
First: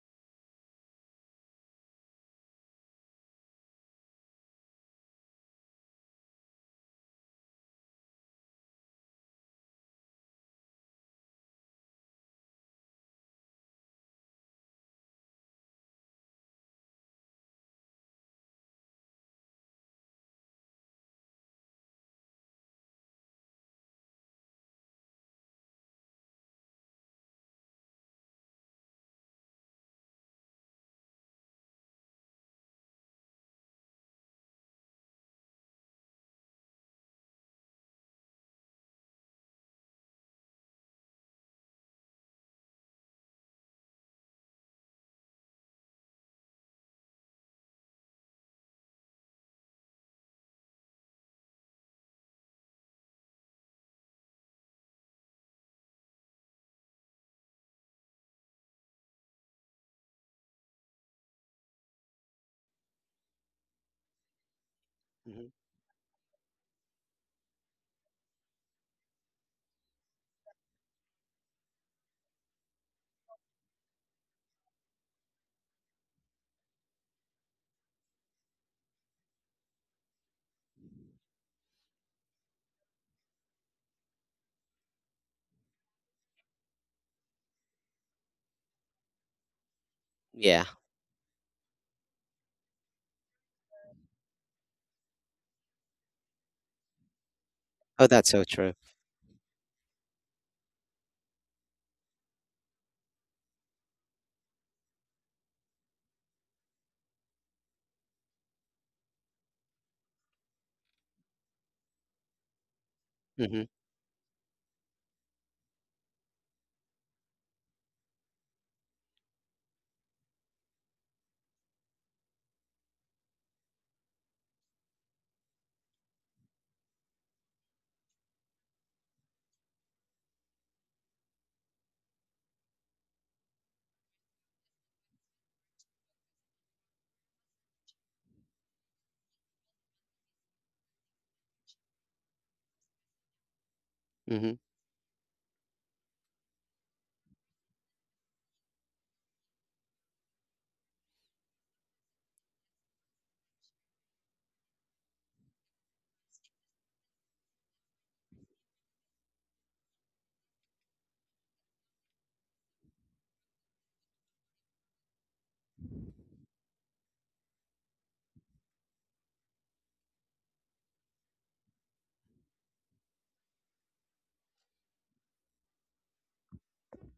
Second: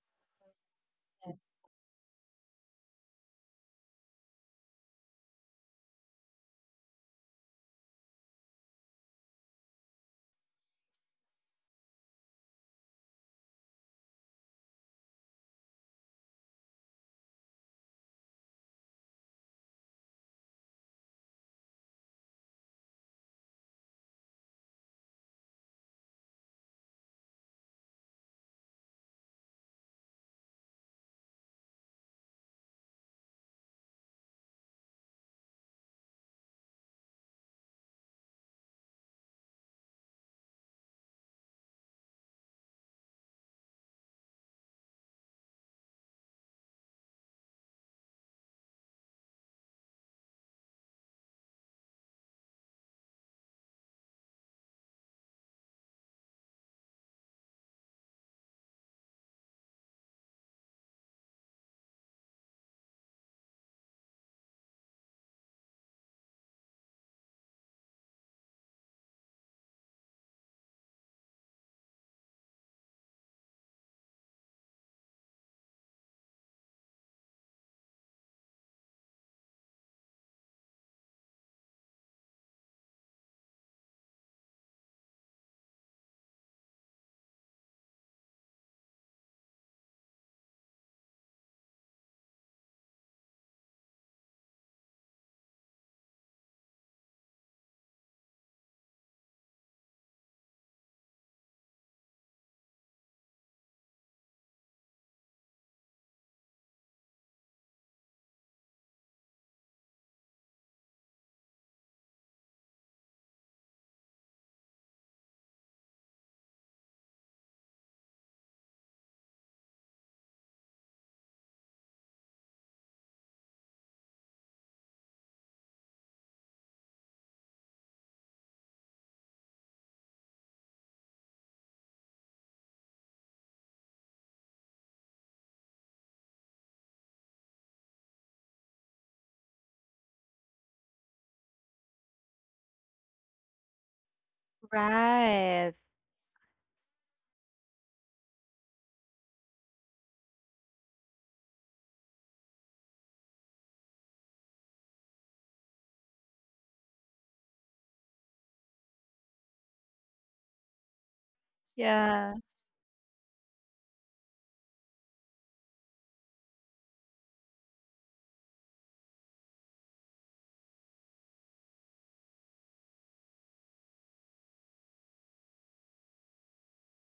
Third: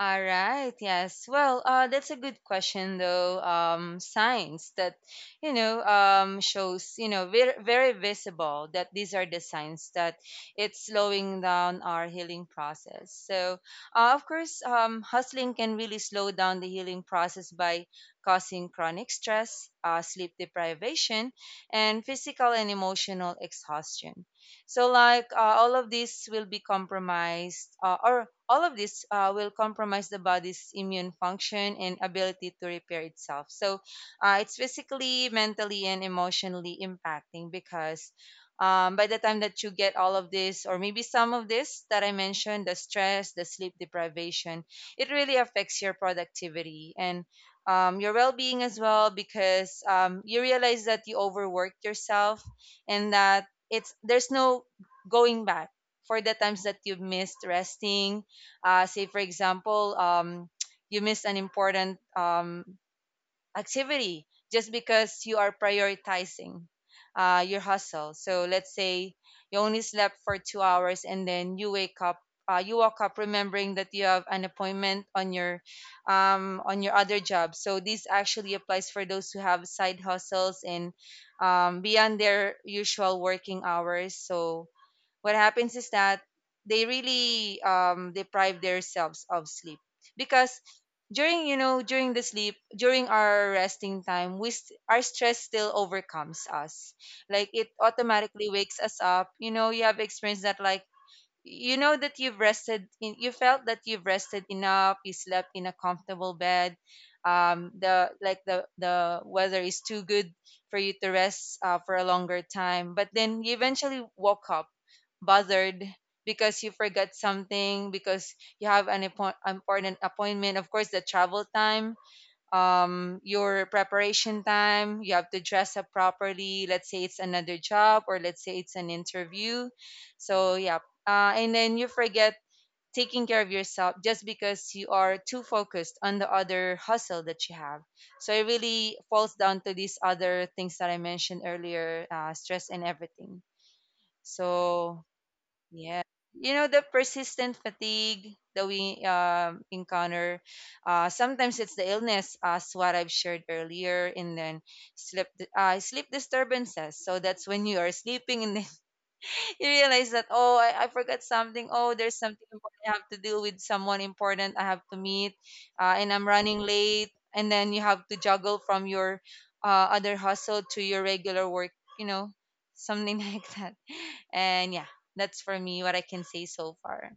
All right. Yes. Well, uh, that's a good question, though. Um, signs that, you know, um, shows, you know, very, very visible that these are the signs that it's slowing down our healing process. So, uh, of course, um, hustling can really slow down the healing process by causing chronic stress, uh, sleep deprivation, and physical and emotional exhaustion. So, like, uh, all of these will be compromised, uh, or all of this uh, will compromise the body's immune function and ability to repair itself. So uh, it's physically, mentally, and emotionally impacting because um, by the time that you get all of this, or maybe some of this that I mentioned, the stress, the sleep deprivation, it really affects your productivity and, um, your well being as well, because um, you realize that you overworked yourself, and that it's there's no going back for the times that you've missed resting. Uh, say, for example, um, you missed an important um, activity just because you Hmm. are prioritizing uh, your hustle. So let's say you only slept for two hours and then you wake up. Uh, you woke up remembering that you have an appointment on your, um, on your other job. So this actually applies for those who have side hustles and um, beyond their usual working hours. So what happens is that they really um, deprive themselves of sleep, because Yeah. during, you know, during the sleep, during our resting time, we st- our stress still overcomes us, like it Oh, that's so automatically true. wakes us up. You know, you have experienced that. Like, you know that you've rested in, you felt that you've rested enough, you slept in a comfortable bed, um the like the the weather is too good for you to rest uh, for a longer time, but then you Mm-hmm. eventually woke up bothered because you forgot something, because you have an appoint- important appointment. Of course, the travel time, um your preparation time, you have to dress up properly, let's say it's another job, or let's say it's an interview. So yeah, uh, and then you forget taking care of yourself just because you are too focused on the other hustle that you have. So it really falls down to these other things that I mentioned earlier, uh, stress and everything. Mm-hmm. So Right. yeah. You know, the persistent fatigue that we um, encounter, uh, sometimes it's the illness, as what I've shared earlier, and then sleep, uh, sleep disturbances. So that's when you are sleeping and then you realize that, oh, I, I forgot something, oh, there's Yeah. something important I have to deal with, someone important I have to meet, uh, and I'm running late, and then you have to juggle from your, uh, other hustle to your regular work. You know, something like that. And yeah, that's for me what I can say so far.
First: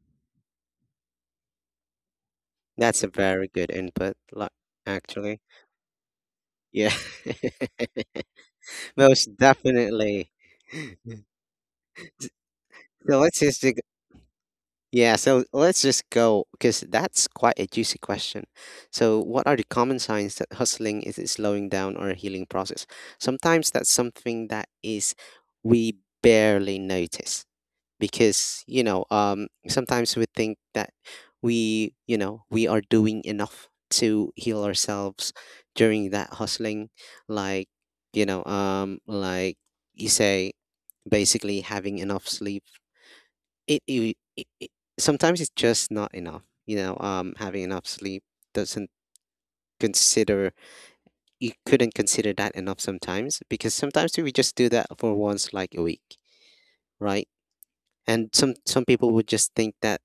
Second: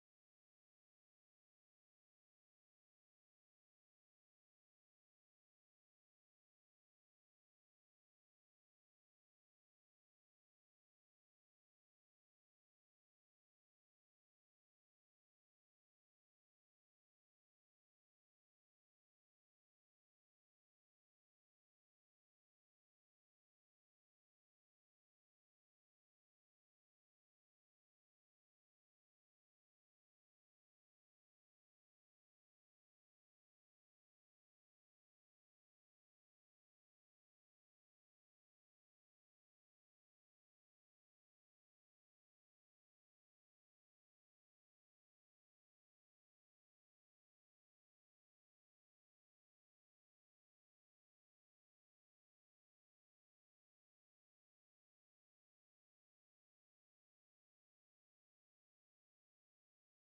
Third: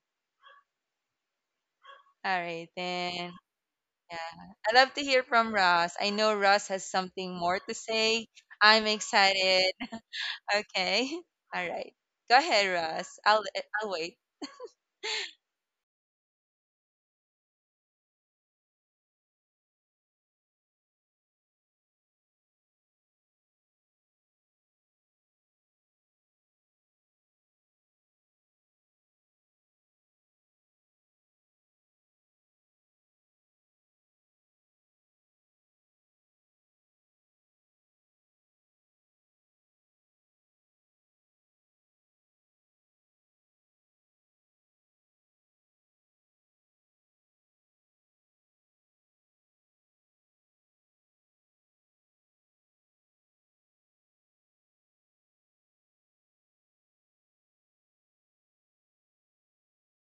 All right, That's a then. very Yeah, good input, like, I love to hear actually. from Ross. I know Ross has Yeah, something more to say. I'm most excited. definitely. Okay. All right. Go ahead, Ross. So let's i'll just dig- I'll wait. yeah. So let's just go because that's quite a juicy question. So what are the common signs that hustling is a slowing down or a healing process? Sometimes that's something that is we barely notice, because, you know um sometimes we think that we you know we are doing enough to heal ourselves during that hustling. Like, you know um like you say, basically having enough sleep, it, it, it, it sometimes it's just not enough. You know um having enough sleep doesn't consider— you couldn't consider that enough sometimes, because sometimes we just do that for once like a week, right? And some some people would just think that,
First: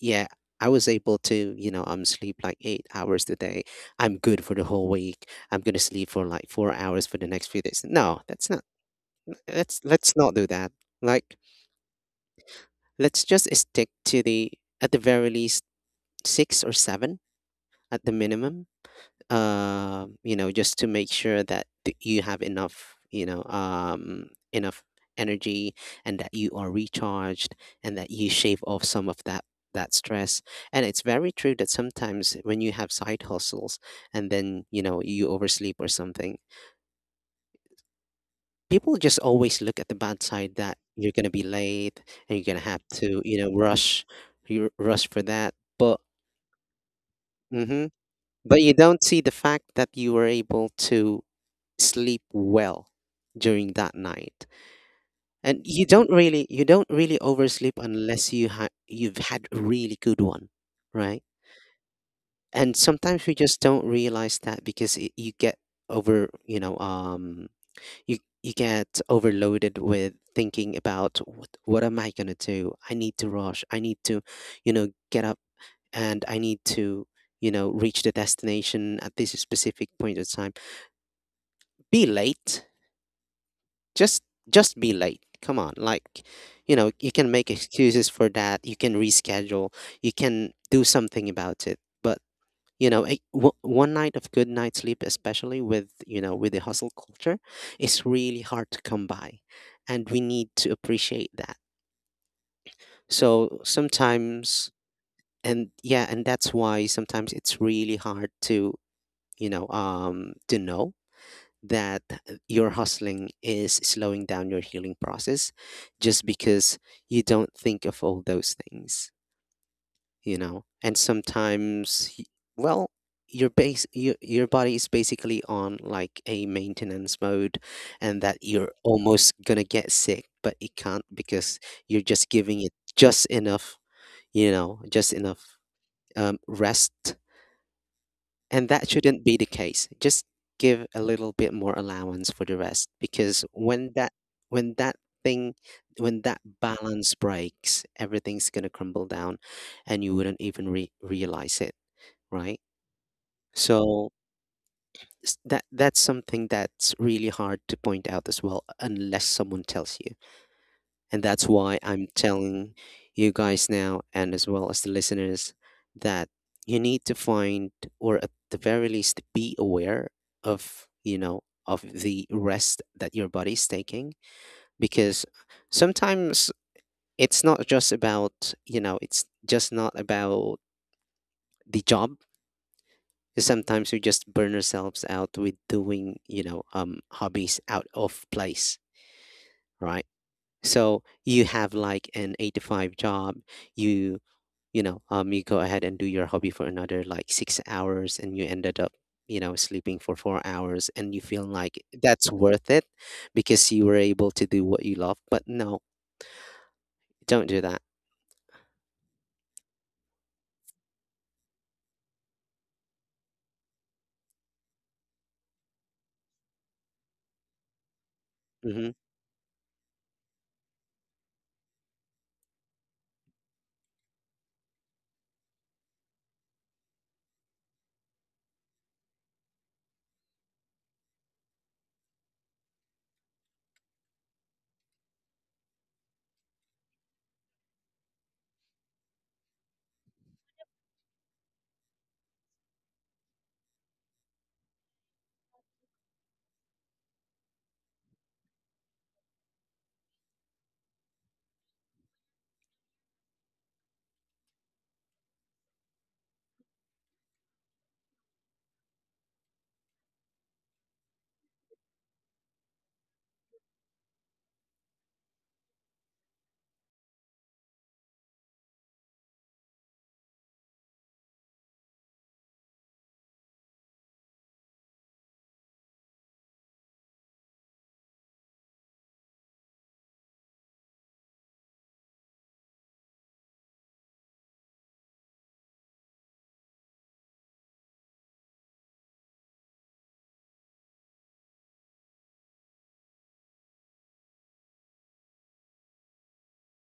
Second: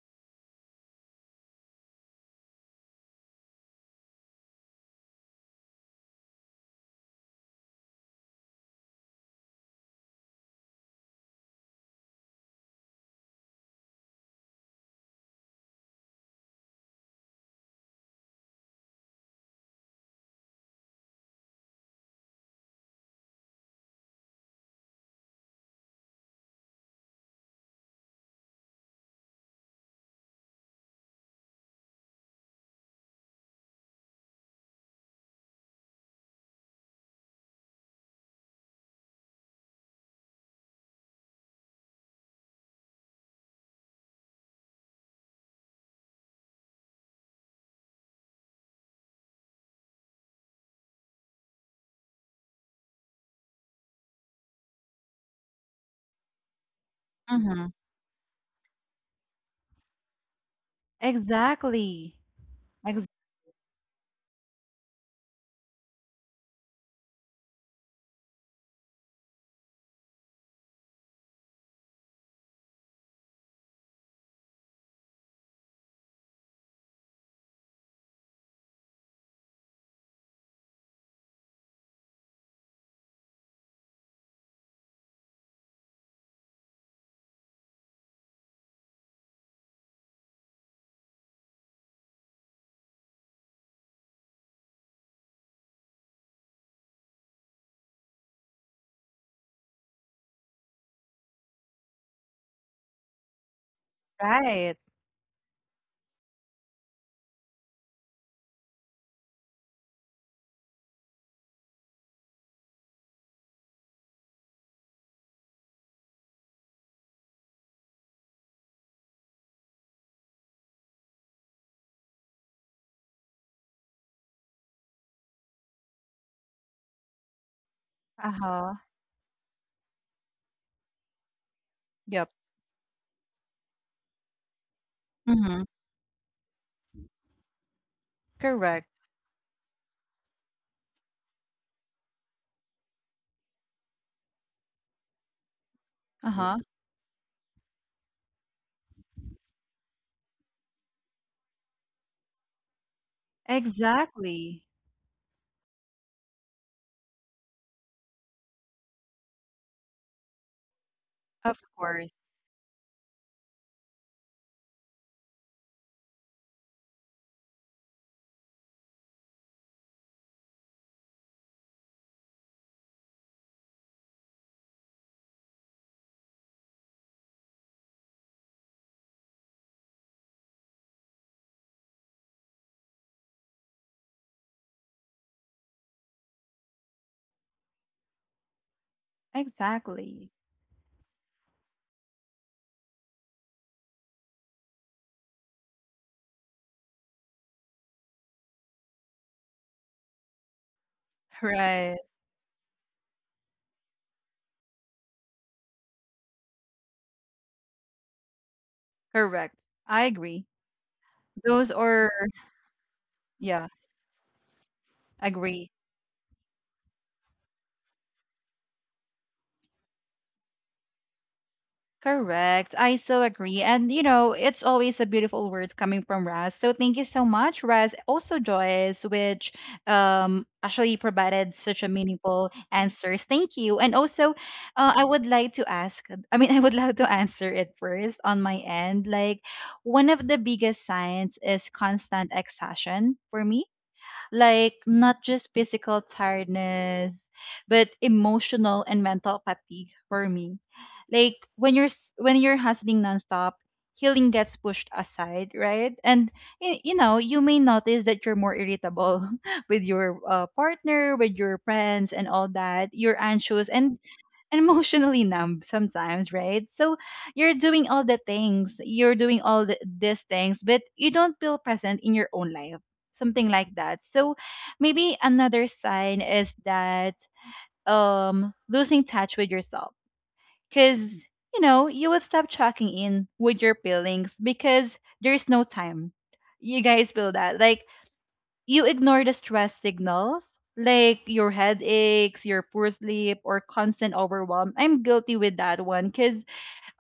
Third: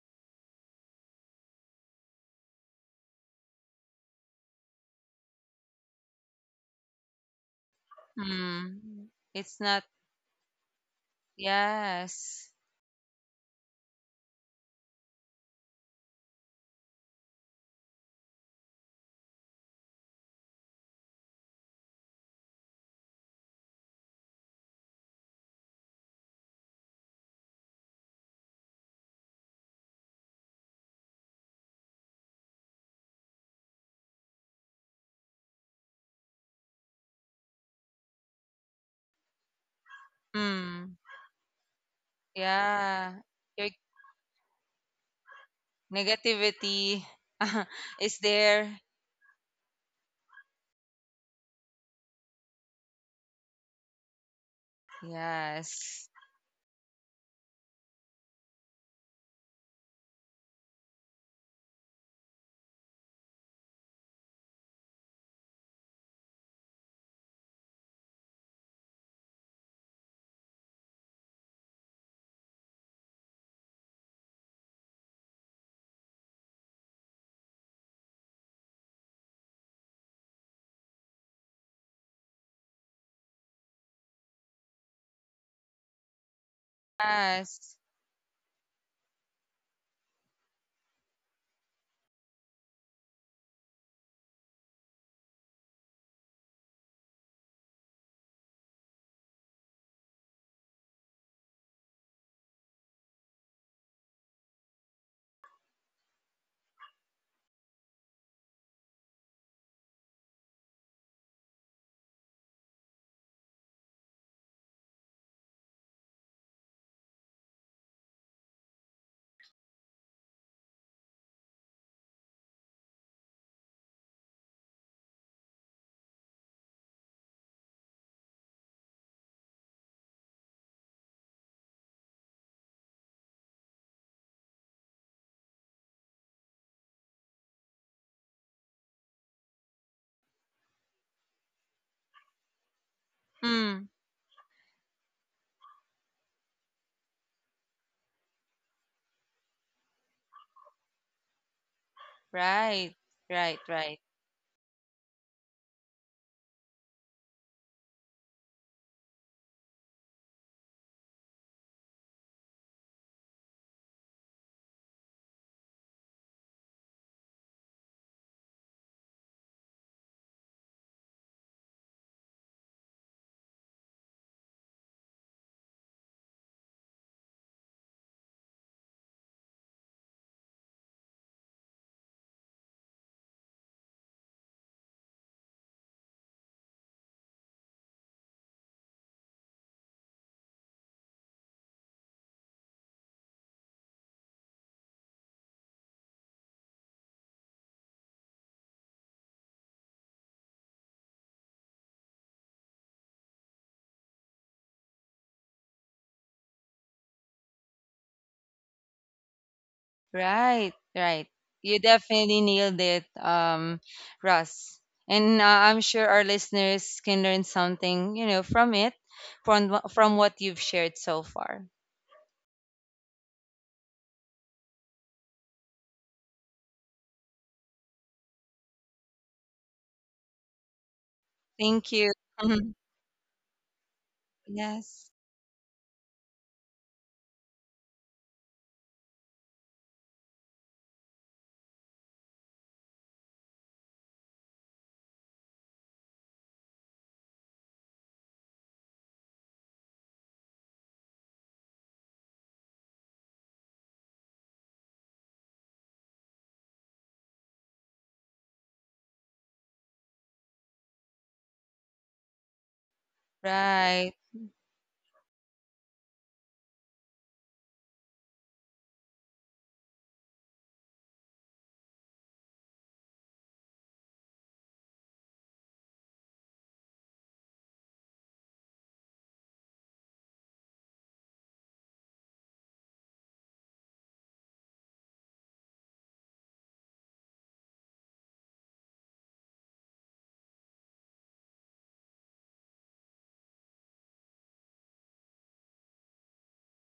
yeah, I was able to, you know I'm sleep like eight hours a day, I'm good for the whole week, I'm gonna sleep for like four hours for the next few days. No, that's not— Mm. It's let's not. let's not do that. Like, Yes. let's just stick to the— at the very least, six or seven at the minimum, um, you know, just to make sure that th- you have enough, you know, um, enough energy, and that you are recharged, and that you shave off some of that that stress. And it's very true that sometimes when you have side hustles and then, you know, you oversleep or something, people just always look at the bad side that Mm. you're going to be late, and you're going to have Yeah. to, you know, Your rush you rush for that. But negativity mhm, is but you there. don't see the fact that you were able to sleep well during that night, and you Yes. don't really you don't really Mm-hmm. oversleep unless you ha- you've had a really good one, right? Exactly. And Ex- sometimes we just don't realize that because it, you get over you know um you you get overloaded with thinking about what, what am I going to do. I need to rush, I need to, you know get up, and I need to, you know reach the destination at this specific point of time. Be late, just just be late, come on. Like, you know you can make Yes. excuses for that, you can reschedule, you can do something about it. But, you know a, w- one night of good night sleep, especially with you know with the hustle culture, is really hard to come by, and we need to appreciate that. so sometimes right. and yeah and that's why sometimes it's really hard to, you know um to know that your hustling is slowing down your healing process, just because you don't think of all those things. You know and sometimes y- well, your base your, your body is basically on like a maintenance mode, and Uh that you're huh. almost gonna get sick but it can't, because you're just Yep. giving it just enough, you know just enough, Mhm. um, rest. And that Correct. shouldn't be the case. Just give a little bit more allowance for the rest, because Mm. when that when that thing when that Uh-huh. balance breaks, everything's going to crumble down, and you wouldn't even re- realize it, right? Right. Right, right. So Exactly. s- that that's something that's really hard to point out as well, unless someone tells you. And that's Of why I'm course. telling you guys now, and as well as the listeners, that you need to find— or at the very least, be aware of, you know, of the rest that your body's taking. Because sometimes it's not just about, you know, it's just not about the job. Sometimes we just burn ourselves out with doing, you know, um, hobbies out of place, right? Exactly. So you have like an eight to five job, you you know, um, you go ahead and do your hobby for another like six hours, and you ended up, you know, sleeping for four hours, and you feel like Right. that's worth it because you were able to do what you love. But no, don't do that. Correct. I agree. Right, right. Those You are, definitely nailed it, yeah, um, Russ. And uh, agree. I'm sure our listeners can learn something, you know, from hmm it, from wh- from what you've shared so far. Correct. I so agree. And you know, it's always a beautiful words coming from Raz. So thank you so much, Raz. Also Joyce, which um actually provided such a Thank you. meaningful answers. Thank you. And also uh, I Yes. would like to ask I mean I would like to answer it first on my end. Like one of the biggest signs is constant exhaustion for me, like not just physical tiredness, but emotional and mental fatigue for me. Like when you're s- when you're hustling nonstop, healing gets pushed aside, right? And y- you know, you may notice that you're more irritable with your uh, partner, with your friends, and all that. You're anxious, and Right. and emotionally numb sometimes, right? So you're doing all the things, you're doing all the, these things, but you don't feel present in your own life, something like that. So maybe another sign is that um losing touch with yourself, because you know you will stop checking in with your feelings because there's no time. You guys feel that, like you ignore the stress signals like your headaches, your poor sleep, or constant overwhelm. I'm guilty with that one because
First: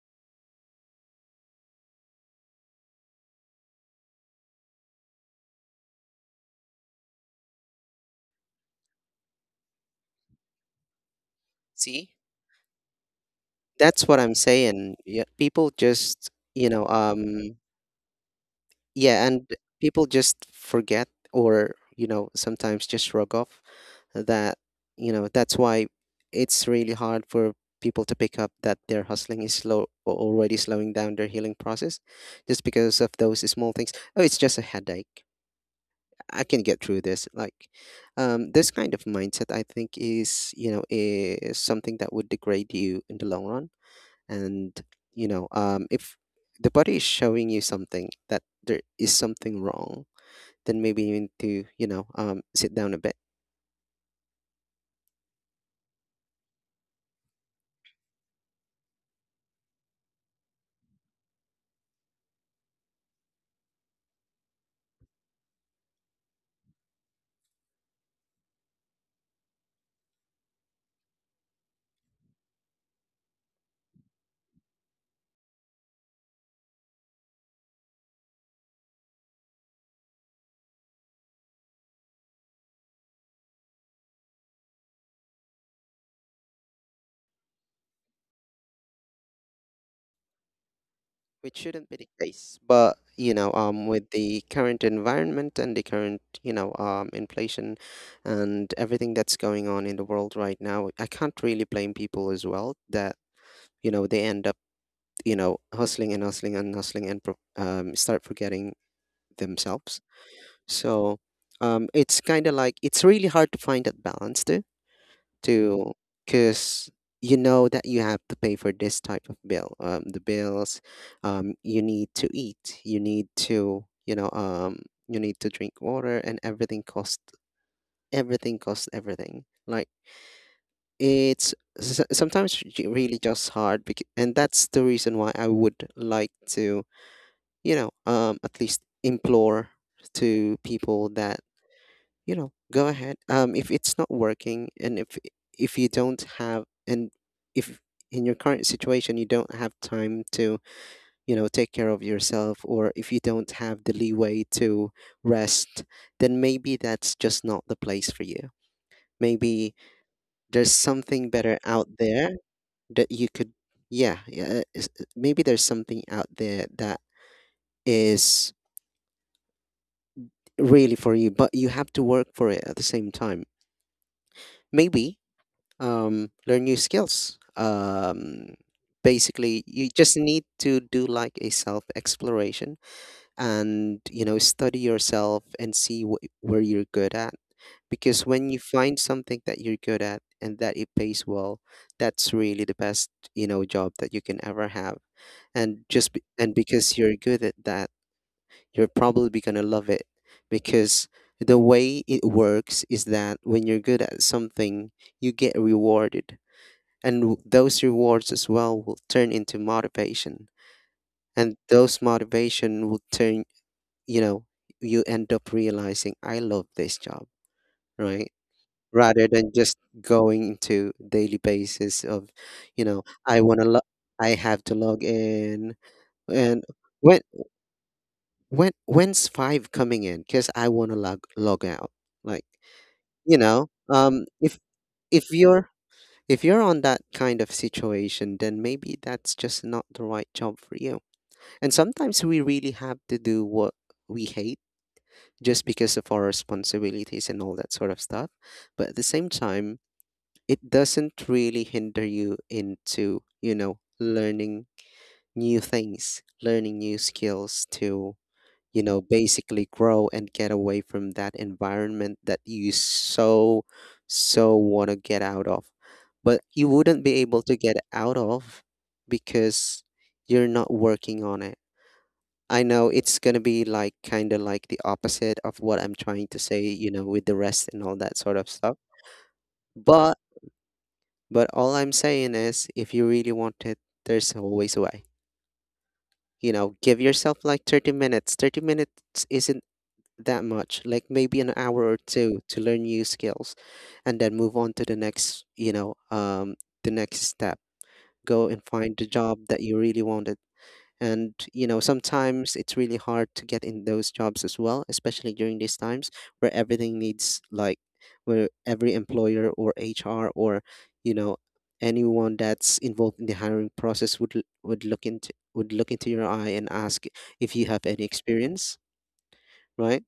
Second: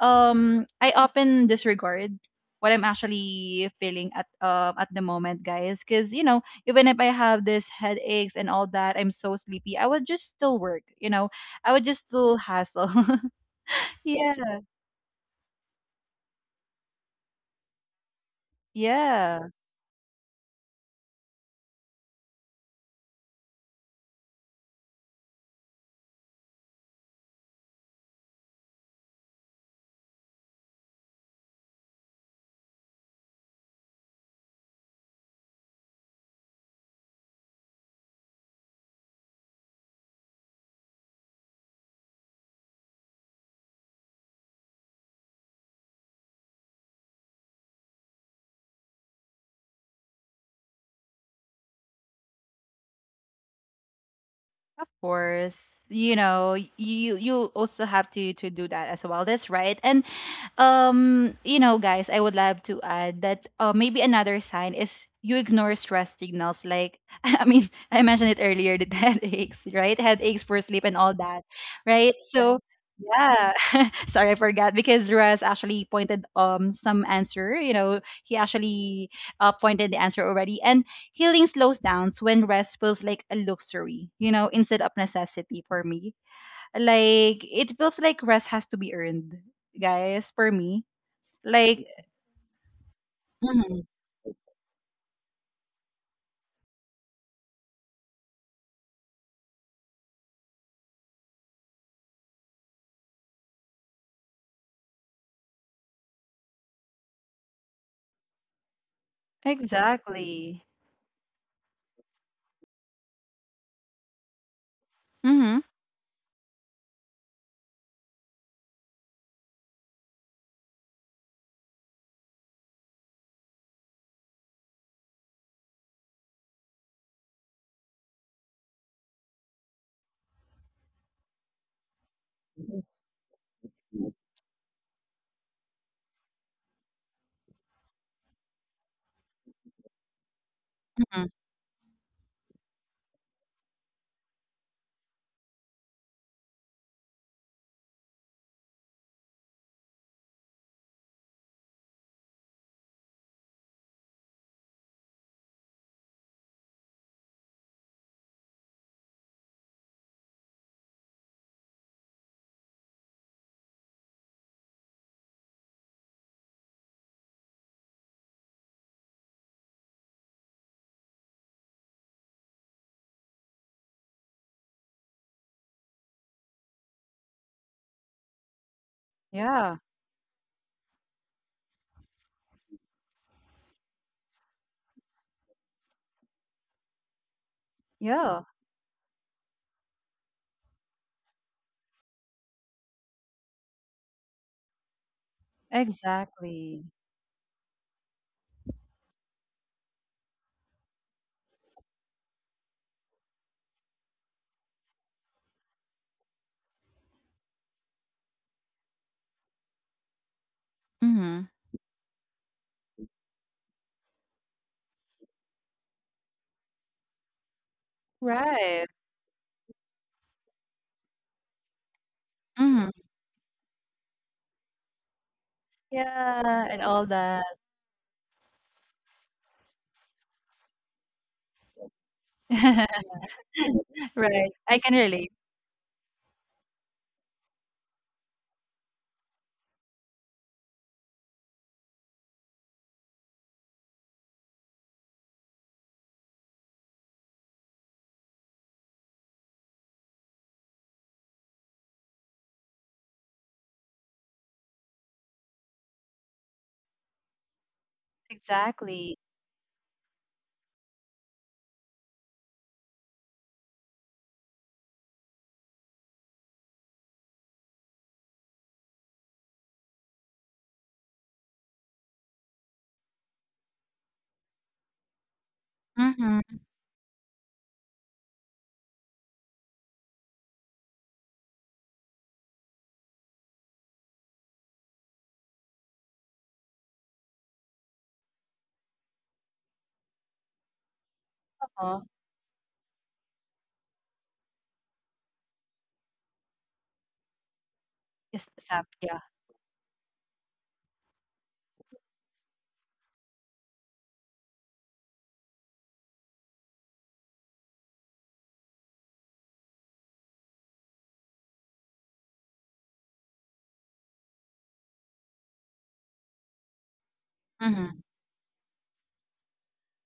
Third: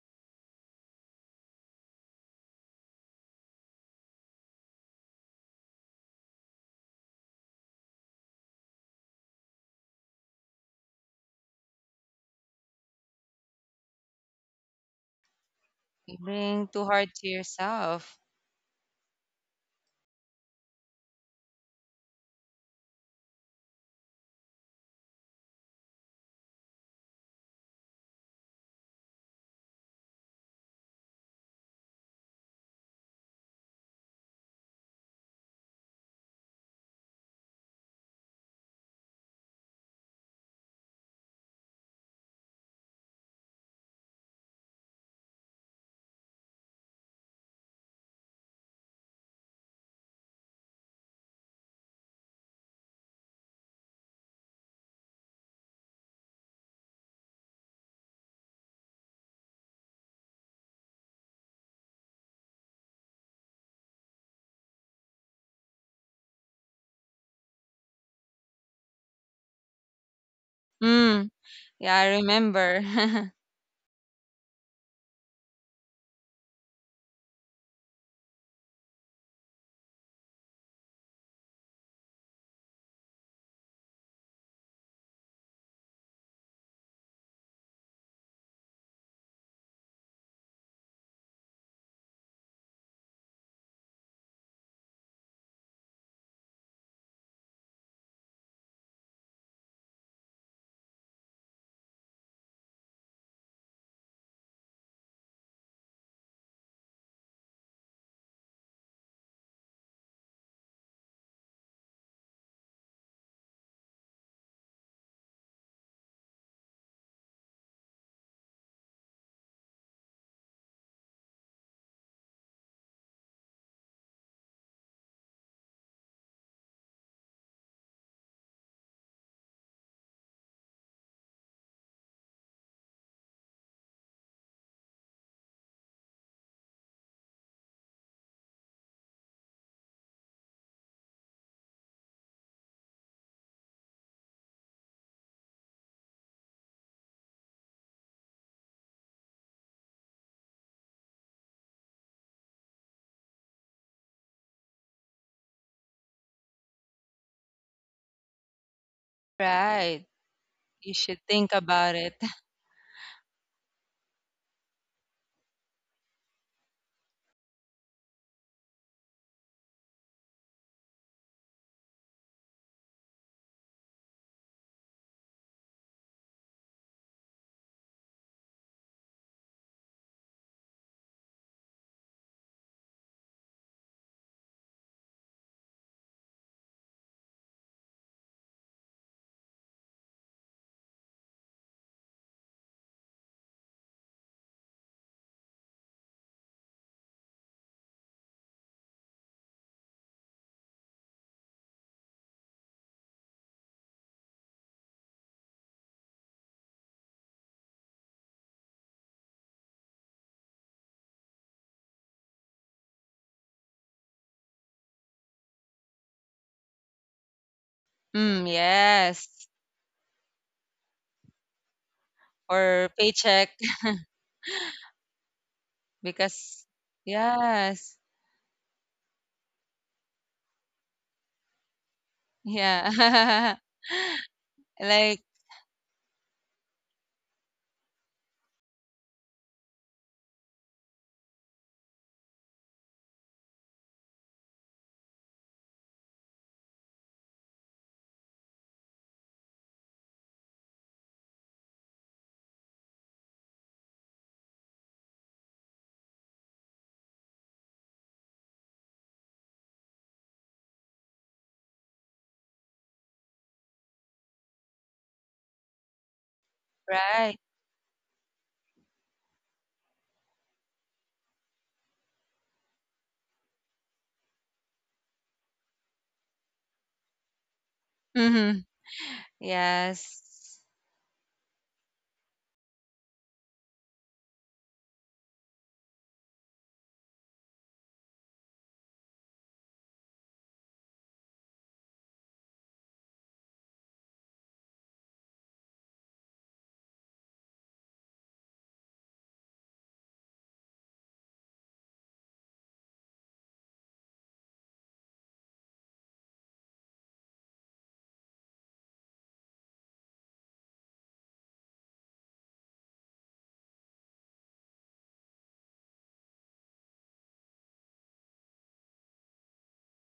um I often disregard what I'm actually feeling at um at the moment, guys. Because you know even if I have this headaches and all that, I'm so sleepy. I would just still work. You know, I would just See, still hustle. that's what I'm Yeah. saying. Yeah, people just, Bring you too know, hard to um, yourself. yeah, and Yeah, people just forget or, you know, sometimes just shrug off that, you know, that's why it's really hard for people to pick up that their hustling is slow or already slowing down their healing process, just because of those small things. Oh, it's just a headache, I can get through this. Like, um, this kind of mindset, I think, is, you know, is something that would degrade you in the long run. And, you know um if the body is showing you something that there is something wrong, then maybe you need to, you know um sit down a bit. of course. You know, you you also have to to do that as well. That's right. And um you know guys I would love to add that, uh, maybe another sign is you ignore stress signals like I mean I mentioned it earlier the headaches, right? Headaches for sleep and all Mm. that, Yeah, I right? So remember. yeah, sorry I forgot because Russ actually pointed um some answer. You know, he actually uh, pointed the answer already. And healing slows down when rest feels like a luxury, you know, instead of necessity for me. Like it feels like rest has to be earned, guys, for me. Which Like shouldn't be the case, but, you know Mhm. um with the current environment and the current, you know um inflation and everything that's going on in the world right now, I can't really blame people as well, that, you know they end up, you know hustling and hustling and hustling, and pro- um, start forgetting themselves. Exactly. So, um, it's kind of like it's really hard to find that balance too, Mm-hmm. to because, you know that you have to pay for this type of bill, um, the bills, um, you need to eat, you need to, you know, um, you need to drink water, and everything costs, everything costs everything. Like, it's s- sometimes j- really just hard, because— and that's the reason why I would like to, you know, um, at least implore to people Hmm. that, you know go ahead. Um if it's not working, and if if you don't have, and if in your current situation you don't have time to, you know take care of yourself, or if you don't have the leeway to rest, then maybe that's just not the place for you. Maybe Right. there's You should something think better about out it. there that you could yeah, yeah is- maybe there's something out there that is really for you, but you have to work for it at the same time. Maybe, um, learn new skills. Um, basically, Yeah. you just need to do like a self exploration, and, you know study yourself and see wh- where you're good at. Because Yeah. when you find something that you're good at and that it pays well, that's really the best, you know job that you can ever have. And just— be- and Exactly. because you're good at that, you're probably gonna love it, because the way it works is that when you're good at something, you get rewarded, and w- those rewards as well will turn into motivation, Mm-hmm. and those motivation will turn you know you end up realizing, I love this job, right? Mm, Right. Rather yes. than just going into daily basis of, you Or Mm-hmm. know i paycheck want to lo- i have to log in, and because Yeah, and all when that. yes. when when's five coming in because I want to log log out. Like, you Yeah. know um Right. if I can Like if relate. you're If you're on that kind of situation, then maybe that's just not the right job for you. And sometimes we really have to do what we hate just because of our responsibilities and all that sort of stuff. But at the same time, it doesn't really hinder you into, you know, learning new things, learning new skills to, you know, Exactly. basically grow and get away from that environment that you so, so want to get out of. But you wouldn't be right. able to get out of because you're not working on it. I know it's going to be like kind of like the opposite of what I'm trying to Mm-hmm. say, you know, with the rest and all that sort of Mm-hmm. stuff. But, Yes. but all I'm saying is if you really want it, there's always a way. You know, give yourself like thirty minutes. thirty minutes isn't that much, like maybe an hour or Oh, two to learn new skills, and then move on to the next, you know, um, the next step. it's Go and sap. find the Yeah. job that you really wanted. And, you know, sometimes it's really hard to get in those jobs as well, especially during these times where everything needs, like, where every employer or H R or, you know, anyone that's involved in the hiring process, would l- would look into would look into your eye and ask if you have Mm-hmm. any experience, right?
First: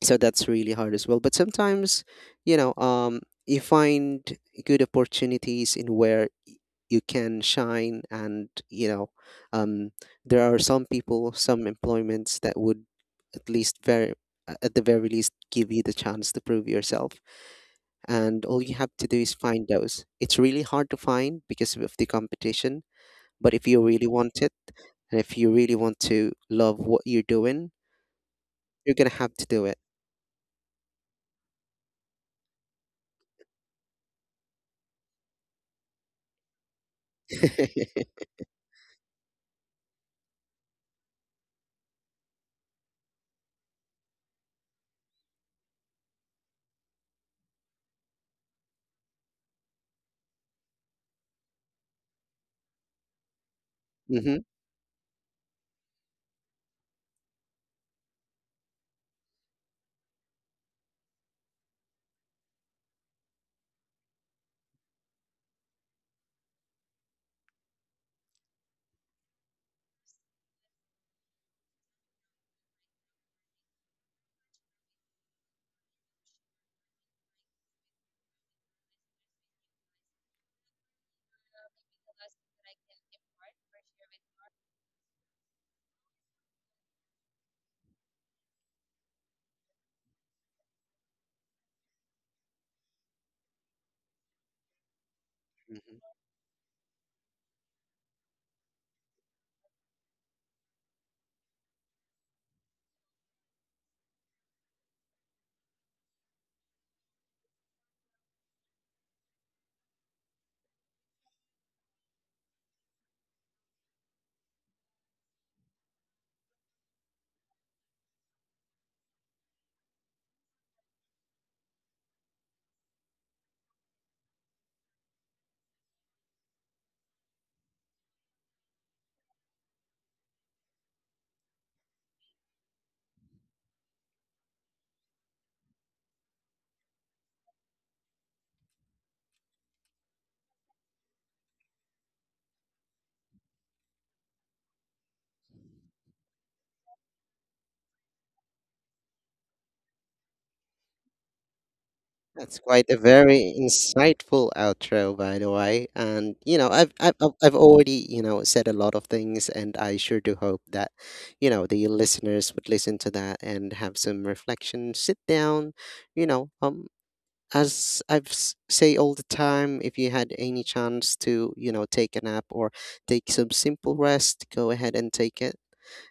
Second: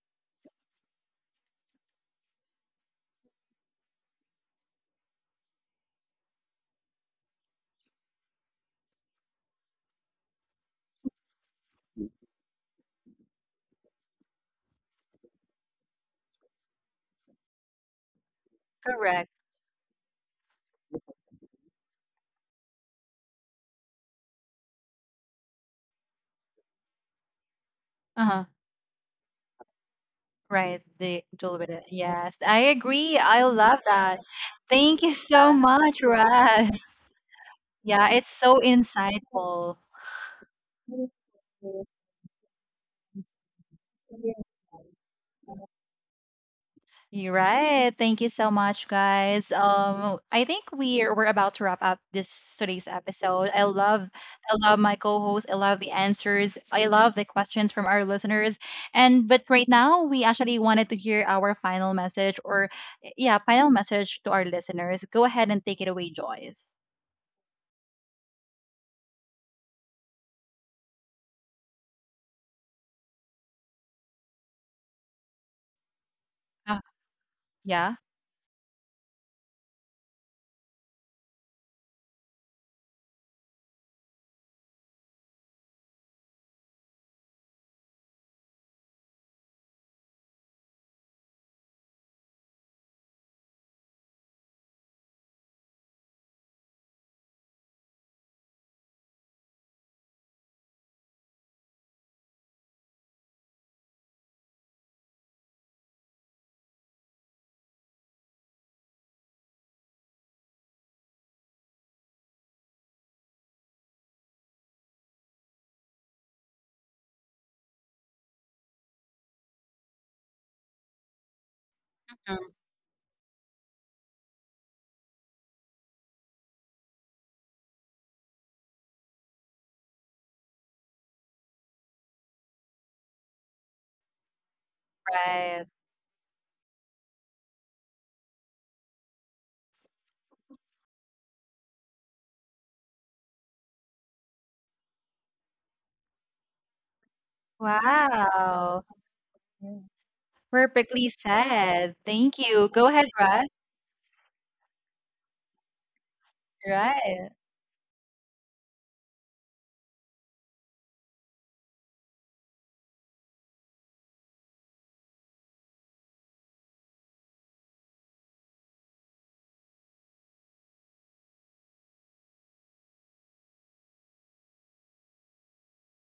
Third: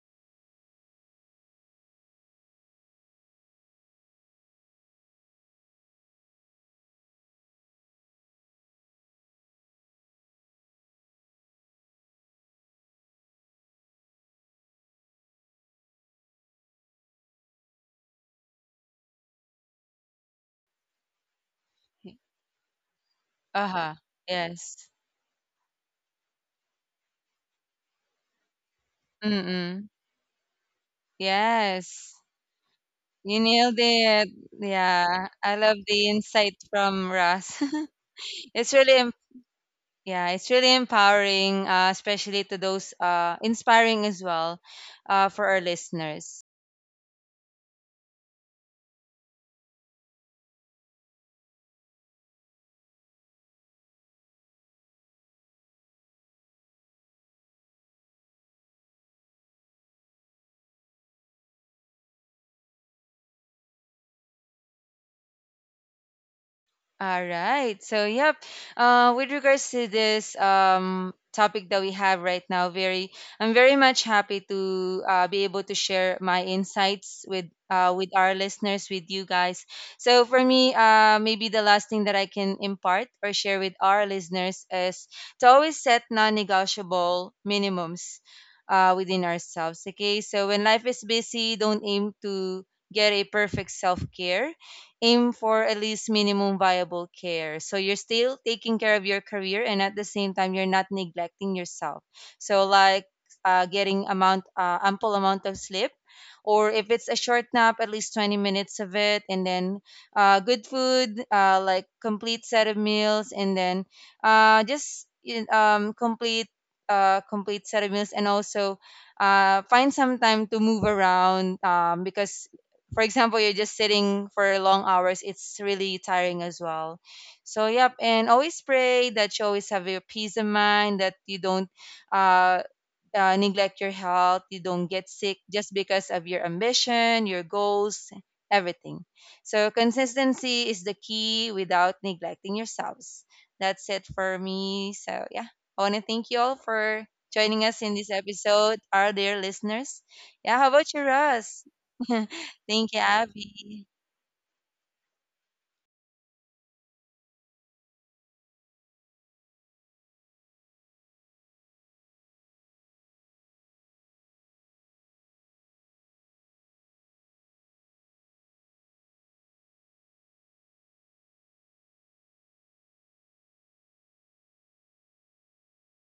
So that's really hard as well, but sometimes, you know um you find good opportunities in where y- you can shine. And, you know um there are some people some employments that would, at least— very a- at the very least, give you the chance to prove yourself, and all you have to do Correct. is find those. It's really hard to find because of the competition, but if you Uh-huh. really want it, Yes. and if you really want to love what you're doing, Uh-huh. you're gonna have to do it. Mm-mm. Right. The deal with it. Yes. Yes. I agree. You I nailed love that. it. Thank you Yeah. so I love much, the insight Russ. from Russ. Yeah, it's so It's really. insightful. Yeah, it's really empowering, uh, especially to those uh, inspiring as well uh, for our listeners. You're right. Thank you so much, guys. Um, I think we're we're about to wrap up this today's episode. I love, hmm I love my co-host. I love the answers. I love the questions from our listeners. And but right now, we actually wanted to hear our final message, or yeah, final message to our listeners. Go ahead and take it away, Joyce. All right. So, yep. Uh, with regards to this um, topic that we have right now, very, I'm very much happy to uh, be able to share my Ah, insights with, uh, yeah. with our listeners, with you guys. So, for me, uh, maybe the last thing that I can impart or share with our listeners is to always set non-negotiable minimums uh, within ourselves. Okay. So, when life is busy, don't aim to get a perfect self care, aim for at least minimum viable care. So you're still taking care of your career and at the same time you're not neglecting yourself. So like, uh, getting amount uh, ample amount of sleep, or if it's a short nap, at least twenty minutes of it, and then uh, good food, uh, like complete set of meals, and then uh, just in- um, complete uh, complete set of meals, and also uh, find some time to move around, um, because Um, for example, you're just sitting for long hours, it's really tiring as well. So, yep, and always pray that you always have your peace of mind, that you don't, uh, uh, neglect your health, you don't get sick Right. just because of your ambition, your goals, everything. So, consistency is the key without neglecting yourselves. That's it for me. So, yeah, I want to thank you all for joining us in this episode, Wow. our dear listeners. Yeah, how about you, Perfectly Russ? said. Thank That's you. Go quite Thank a you, ahead, Russ. very Abby. insightful outro, by the way. And, you know, I've Right. I've I've I've already, you know said a lot of things, and I sure do hope that, you know the listeners would listen to that and have some reflection. Sit down, you know. Um, as I've s- say all the time, if you had any chance to, you know take a nap or take some simple rest, go ahead and take it.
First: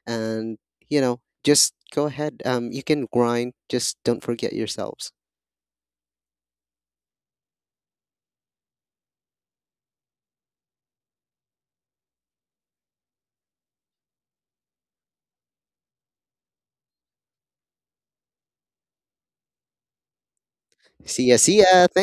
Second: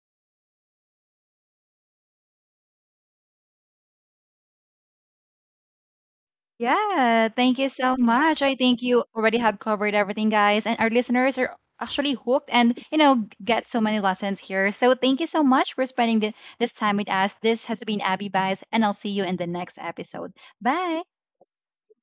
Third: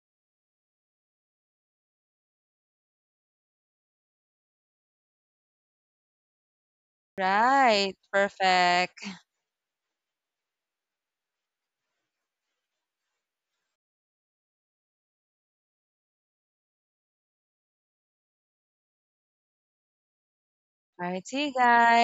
And, you know just go ahead, um you can grind, just don't forget yourselves. Yeah, thank you Right, so much. I think you perfect. already have covered everything, guys, and our listeners are actually hooked and you know get so many lessons here. So thank you so much for spending thi- this time with us. This has been Abby Bias, and I'll see you in the next episode. Bye. All right, See ya, see you see ya. guys. Thanks.